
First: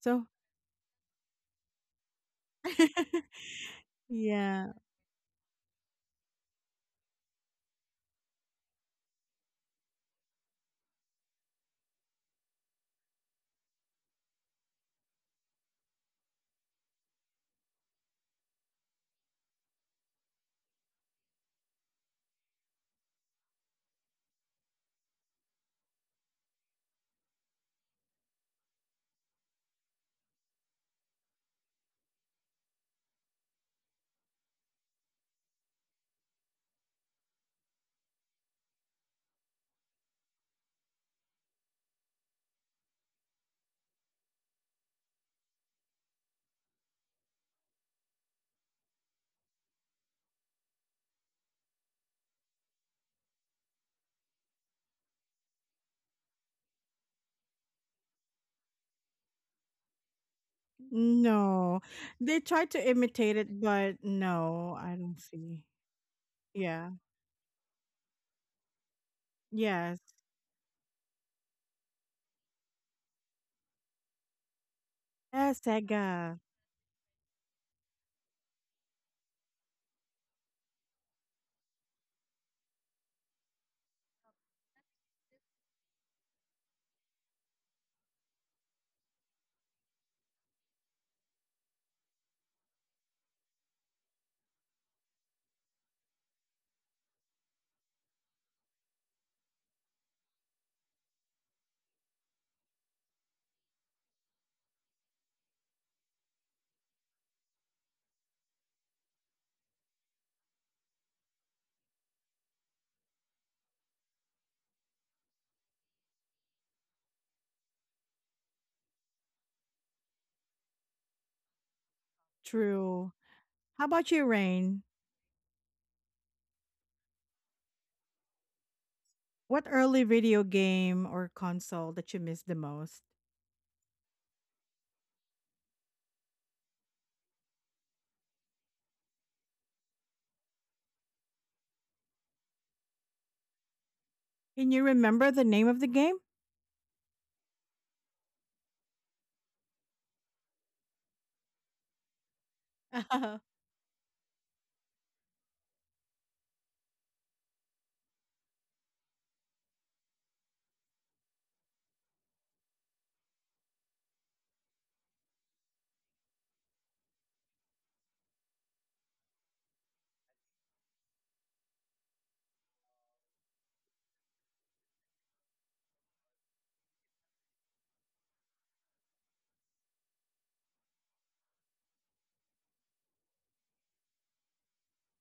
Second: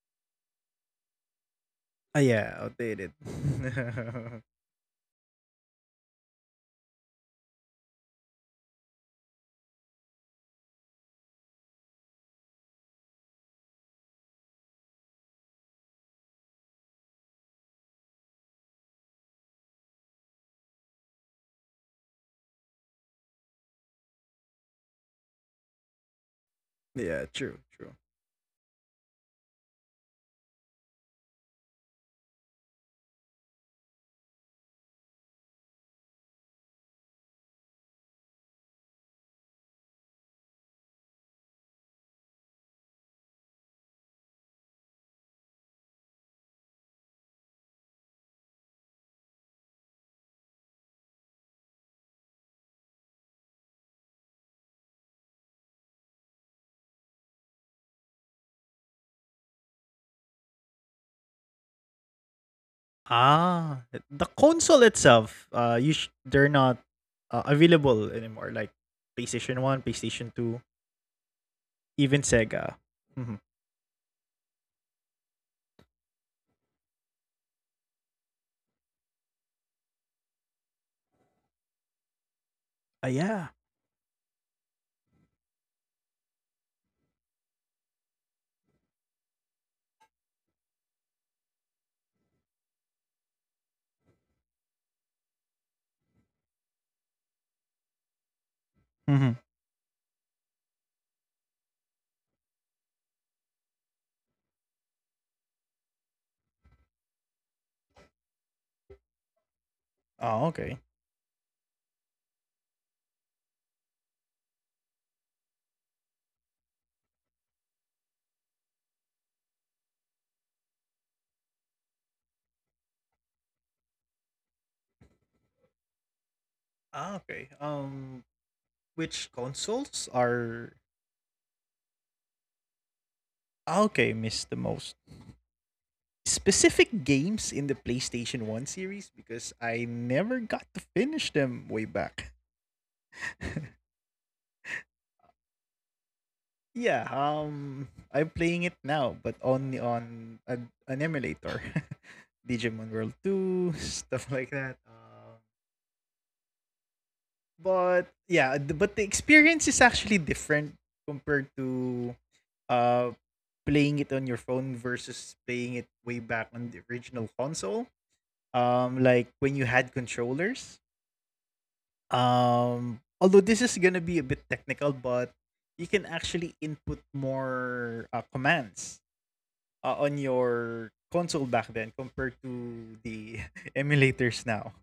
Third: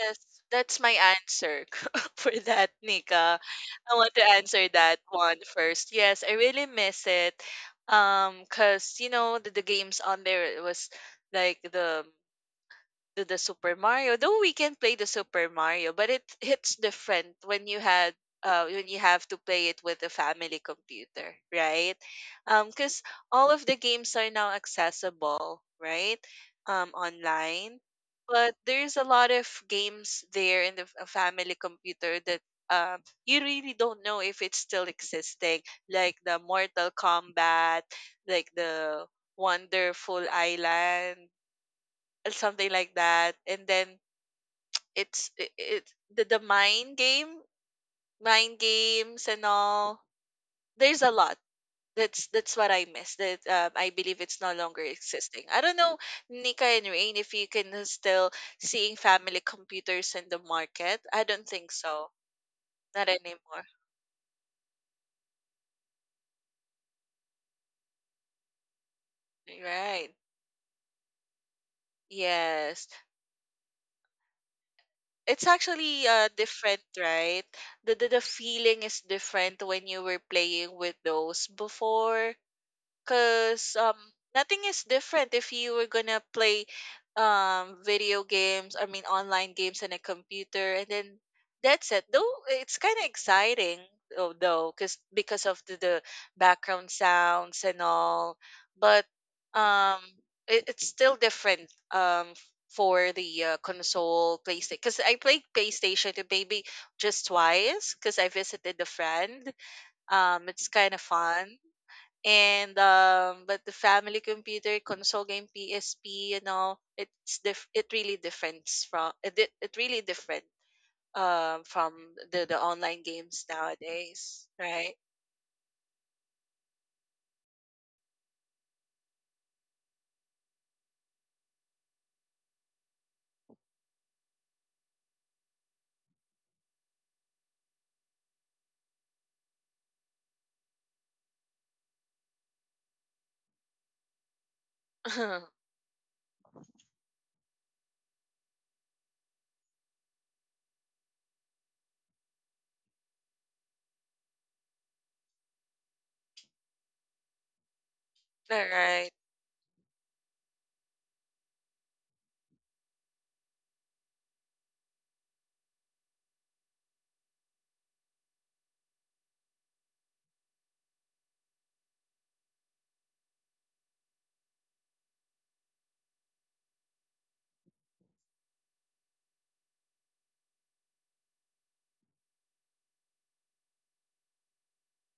Speaker 3: yes,
Speaker 1: So,
Speaker 3: that's my answer *laughs*
Speaker 2: Ah,
Speaker 3: for
Speaker 2: yeah,
Speaker 3: that,
Speaker 2: outdated.
Speaker 3: Nika.
Speaker 1: *laughs*
Speaker 3: I want to answer
Speaker 1: yeah,
Speaker 2: *laughs*
Speaker 3: that one first. Yes, I really miss it. Cause you know the games on there was like the to the Super Mario. Though we can play the Super Mario, but it hits different when you had when you have to play it with a family computer, right? Because all of the games are now accessible, right?
Speaker 2: Yeah, true,
Speaker 3: Online,
Speaker 2: true.
Speaker 3: but there's a lot of games there in the a family computer that you really don't know if it's still existing, like the Mortal Kombat, like the Wonderful Island, something like that. And then it the mind game, mind games and all. There's a lot. That's what I miss. That I believe it's no longer existing. I don't know, Nika and Rain, if you can still seeing family computers in the market. I don't think
Speaker 1: no.
Speaker 3: so.
Speaker 1: They tried to
Speaker 3: Not
Speaker 1: imitate it,
Speaker 3: anymore.
Speaker 2: Ah,
Speaker 1: but
Speaker 2: the
Speaker 1: no,
Speaker 2: console
Speaker 1: I don't
Speaker 2: itself,
Speaker 1: see.
Speaker 2: you sh- they're not
Speaker 1: Yeah.
Speaker 2: available anymore. Like PlayStation One,
Speaker 1: Yes.
Speaker 3: Right.
Speaker 2: PlayStation Two, even Sega.
Speaker 3: Yes.
Speaker 2: Mm-hmm.
Speaker 3: It's
Speaker 1: Yeah,
Speaker 3: actually
Speaker 1: Sega.
Speaker 3: different, right? The feeling is different when you were playing with those before.
Speaker 2: Ah, yeah.
Speaker 3: Cause nothing is different if you were gonna play video games, I mean online games on a computer and then that's it. Though it's kinda exciting though, cause because of the background sounds and all. But
Speaker 2: Mm-hmm.
Speaker 3: um it, it's still different for the console PlayStation because I played PlayStation maybe just twice because I visited a friend.
Speaker 2: Oh,
Speaker 3: It's
Speaker 2: okay.
Speaker 3: kind of fun and but the family computer console game PSP, you know, it's it really differs from it, it really different from the online
Speaker 1: True.
Speaker 3: games
Speaker 1: How about you,
Speaker 3: nowadays,
Speaker 1: Rain?
Speaker 3: right?
Speaker 2: Ah, okay. Which
Speaker 1: What early
Speaker 2: consoles
Speaker 1: video
Speaker 2: are
Speaker 1: game or console that you miss the most?
Speaker 2: Ah, okay, missed the most? Specific games in the PlayStation One series because I never got to finish them way back.
Speaker 1: Can you
Speaker 3: *laughs*
Speaker 1: remember the
Speaker 3: All
Speaker 1: name of the game?
Speaker 2: Yeah, I'm playing it now, but only on an emulator, *laughs* Digimon World
Speaker 1: *laughs*
Speaker 2: Two, *laughs* stuff like that. But yeah, but
Speaker 3: right.
Speaker 2: the experience is actually different compared to uh playing it on your phone versus playing it way back on the original console. Like when you had controllers. Although this is gonna be a bit technical, but you can actually input more commands on your console back then compared to the *laughs* emulators now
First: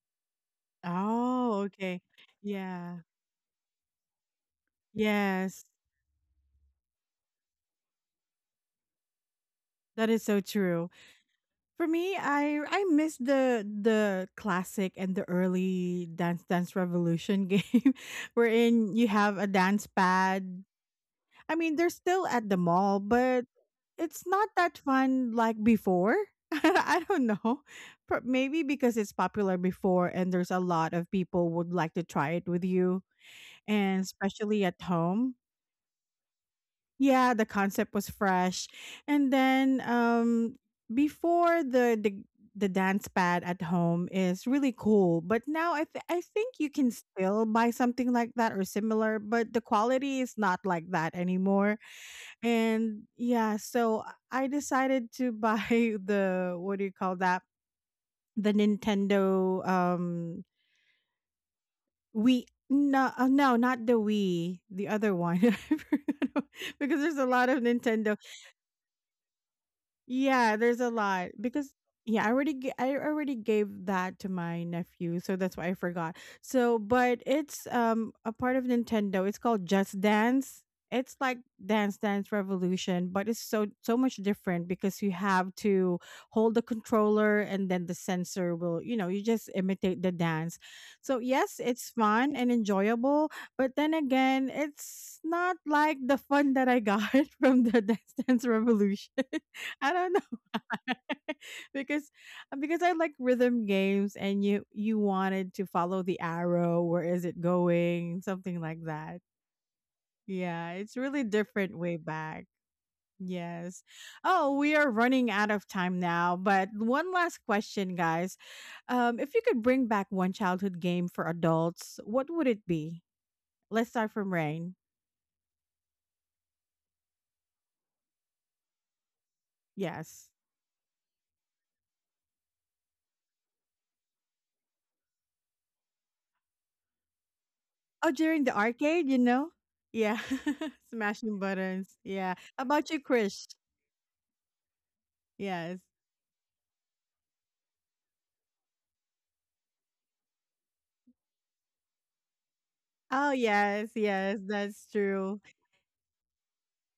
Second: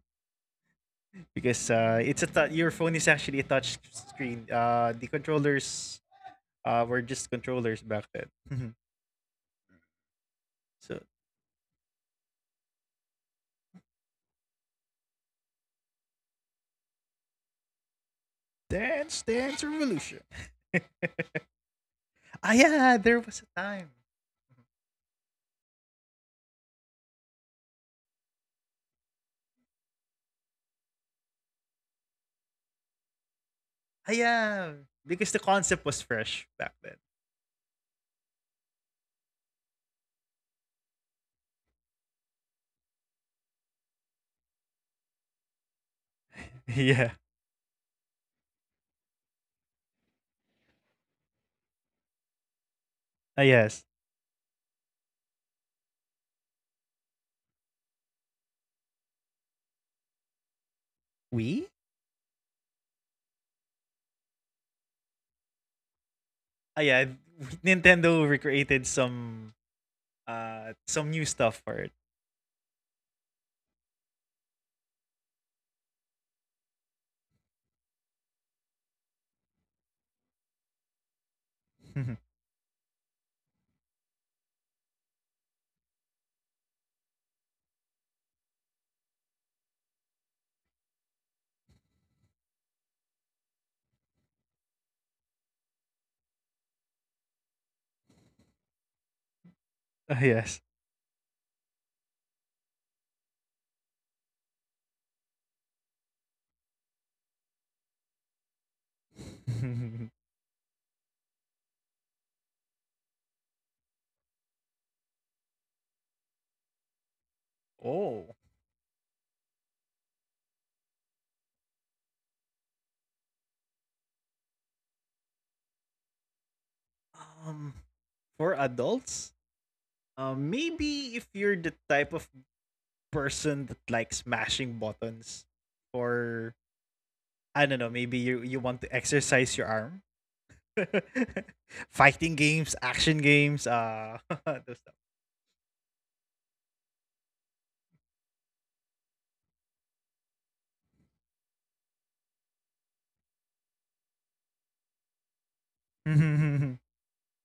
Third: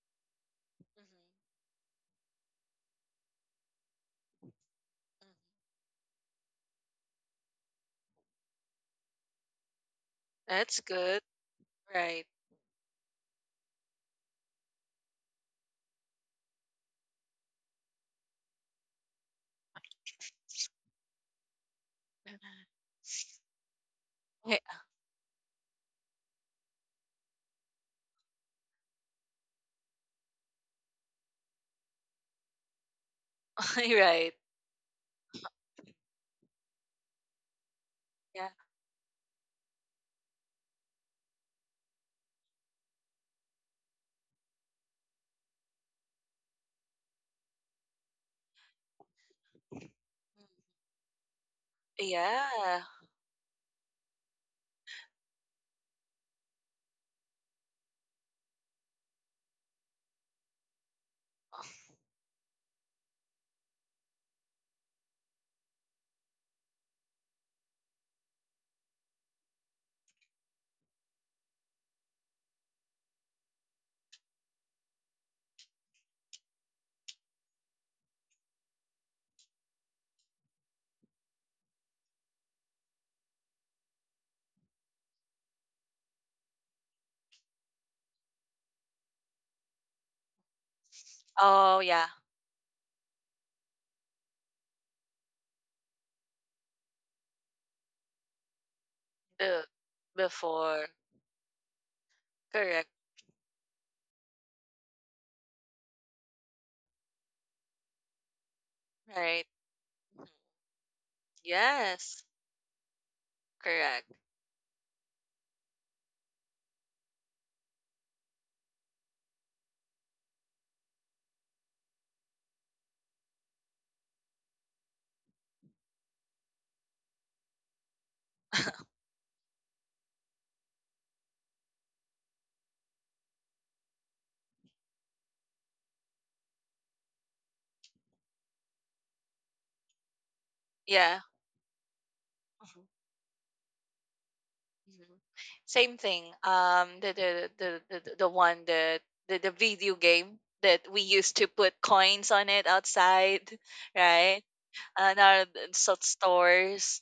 Speaker 3: Mhm.
Speaker 1: Oh,
Speaker 2: because
Speaker 1: okay.
Speaker 2: it's a tou- your phone
Speaker 1: Yeah.
Speaker 2: is actually a touch screen, the
Speaker 1: Yes.
Speaker 2: controllers were just controllers back then.
Speaker 1: That is so
Speaker 3: That's
Speaker 1: true.
Speaker 2: *laughs* So
Speaker 3: good,
Speaker 1: For me,
Speaker 3: right?
Speaker 1: I miss the classic and the early Dance Dance Revolution game, *laughs* wherein you
Speaker 2: Dance
Speaker 1: have a
Speaker 2: Dance
Speaker 1: dance
Speaker 2: Revolution.
Speaker 1: pad. I mean, they're still
Speaker 2: *laughs*
Speaker 1: at
Speaker 2: Ah
Speaker 1: the
Speaker 2: yeah,
Speaker 1: mall,
Speaker 2: there was
Speaker 1: but
Speaker 2: a time.
Speaker 1: it's not that fun like before. *laughs* I don't know. Maybe because it's popular before, and there's a lot of people would like to try it with you,
Speaker 3: *laughs*
Speaker 1: and
Speaker 2: Ah
Speaker 3: Right.
Speaker 1: especially
Speaker 2: yeah,
Speaker 1: at
Speaker 2: because
Speaker 1: home.
Speaker 2: the concept was fresh back then.
Speaker 1: Yeah, the concept was
Speaker 3: Yeah.
Speaker 1: fresh. And then before, the dance pad at home is really cool, but now I think
Speaker 2: *laughs*
Speaker 1: you can
Speaker 2: Yeah.
Speaker 1: still buy something like that or similar, but the quality is not like that anymore.
Speaker 3: Yeah.
Speaker 1: And
Speaker 2: Ah
Speaker 1: yeah,
Speaker 2: yes.
Speaker 1: so I decided to buy *laughs* the, what do you call that, the nintendo,
Speaker 2: We?
Speaker 1: wii, no, no, not the wii, the other one. *laughs* I forgot
Speaker 2: Ah
Speaker 1: because
Speaker 2: yeah.
Speaker 1: there's a lot of nintendo.
Speaker 2: Nintendo recreated
Speaker 1: Yeah, there's a
Speaker 2: some new
Speaker 1: lot,
Speaker 2: stuff for
Speaker 1: because
Speaker 2: it.
Speaker 1: yeah, I already I already gave that to my nephew, so that's why I forgot. So, but it's a part of Nintendo. It's called Just Dance. It's like Dance
Speaker 2: *laughs*
Speaker 1: Dance Revolution, but it's so much different, because you have to hold the controller, and then the sensor will, you just imitate the dance. So, yes,
Speaker 3: Oh,
Speaker 1: it's
Speaker 3: yeah.
Speaker 1: fun and enjoyable, but then again, it's not like the fun that I got *laughs* from the Dance Dance Revolution.
Speaker 3: The
Speaker 1: I don't
Speaker 2: Ah
Speaker 1: know.
Speaker 2: yes.
Speaker 3: before.
Speaker 1: *laughs* because because
Speaker 3: Correct.
Speaker 1: I like rhythm games, and you wanted to follow the arrow. Where is it going? Something like that.
Speaker 3: Right.
Speaker 2: *laughs*
Speaker 3: Mhm.
Speaker 1: Yeah, it's really different way
Speaker 3: Yes.
Speaker 1: back. Yes.
Speaker 3: Correct.
Speaker 1: Oh, we are running out of time now. But one last question,
Speaker 2: Oh.
Speaker 1: guys. If you could bring back one childhood game for adults, what would it be? Let's start from Rain.
Speaker 2: Um for adults?
Speaker 1: Yes.
Speaker 2: Maybe if you're the type of person that likes mashing buttons or I don't know, maybe
Speaker 1: Oh,
Speaker 2: you want
Speaker 1: during
Speaker 2: to
Speaker 1: the arcade,
Speaker 2: exercise
Speaker 1: you
Speaker 2: your
Speaker 1: know?
Speaker 2: arm.
Speaker 1: Yeah. *laughs*
Speaker 2: *laughs*
Speaker 3: Yeah.
Speaker 1: Smashing
Speaker 2: Fighting
Speaker 1: buttons.
Speaker 2: games,
Speaker 1: Yeah. How
Speaker 2: action
Speaker 1: about
Speaker 3: *laughs*
Speaker 1: you,
Speaker 2: games,
Speaker 1: Chris?
Speaker 2: uh, *laughs* those stuff.
Speaker 3: Mhm.
Speaker 1: Yes.
Speaker 3: Same thing. The one that the video game that we used to put coins on it
Speaker 1: Oh,
Speaker 3: outside, *laughs*
Speaker 1: yes,
Speaker 3: right?
Speaker 1: yes, that's
Speaker 3: And
Speaker 1: true.
Speaker 3: our such stores.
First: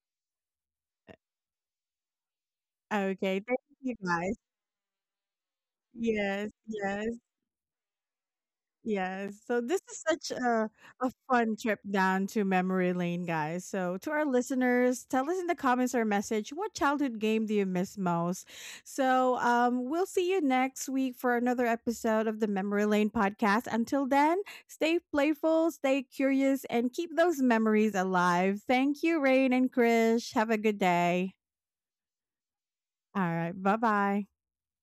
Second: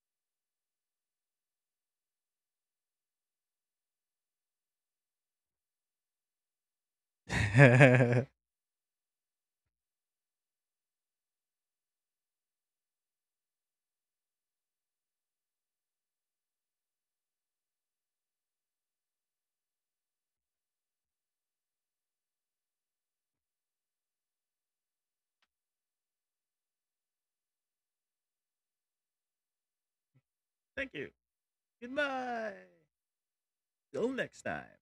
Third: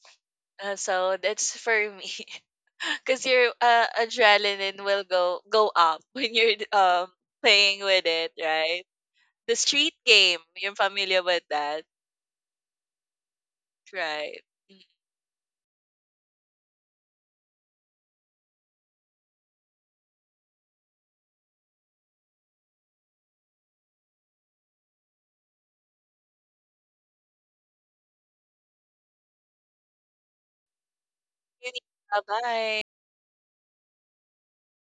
Speaker 3: So that's for me, *laughs* because
Speaker 1: Okay,
Speaker 3: your
Speaker 1: thank you, guys.
Speaker 3: adrenaline will go up *laughs* when
Speaker 1: Yes,
Speaker 3: you're
Speaker 1: yes,
Speaker 3: playing with it,
Speaker 2: *laughs*
Speaker 3: right?
Speaker 1: yes.
Speaker 3: The
Speaker 1: So this
Speaker 3: street
Speaker 1: is such
Speaker 3: game.
Speaker 1: a,
Speaker 3: You're
Speaker 1: a
Speaker 3: familiar with
Speaker 1: fun trip
Speaker 3: that,
Speaker 1: down to memory lane, guys. So to our
Speaker 3: right? Mhm.
Speaker 1: listeners, tell us in the comments or message, what childhood game do you miss most? So we'll see you next week for another episode of the Memory Lane podcast. Until then, stay playful, stay curious, and keep those memories alive. Thank you, Rain and Krish. Have a good
Speaker 2: Thank *laughs* you.
Speaker 1: day.
Speaker 3: Bye
Speaker 2: Goodbye.
Speaker 3: bye.
Speaker 1: All right. Bye
Speaker 2: Till
Speaker 1: bye.
Speaker 2: next time.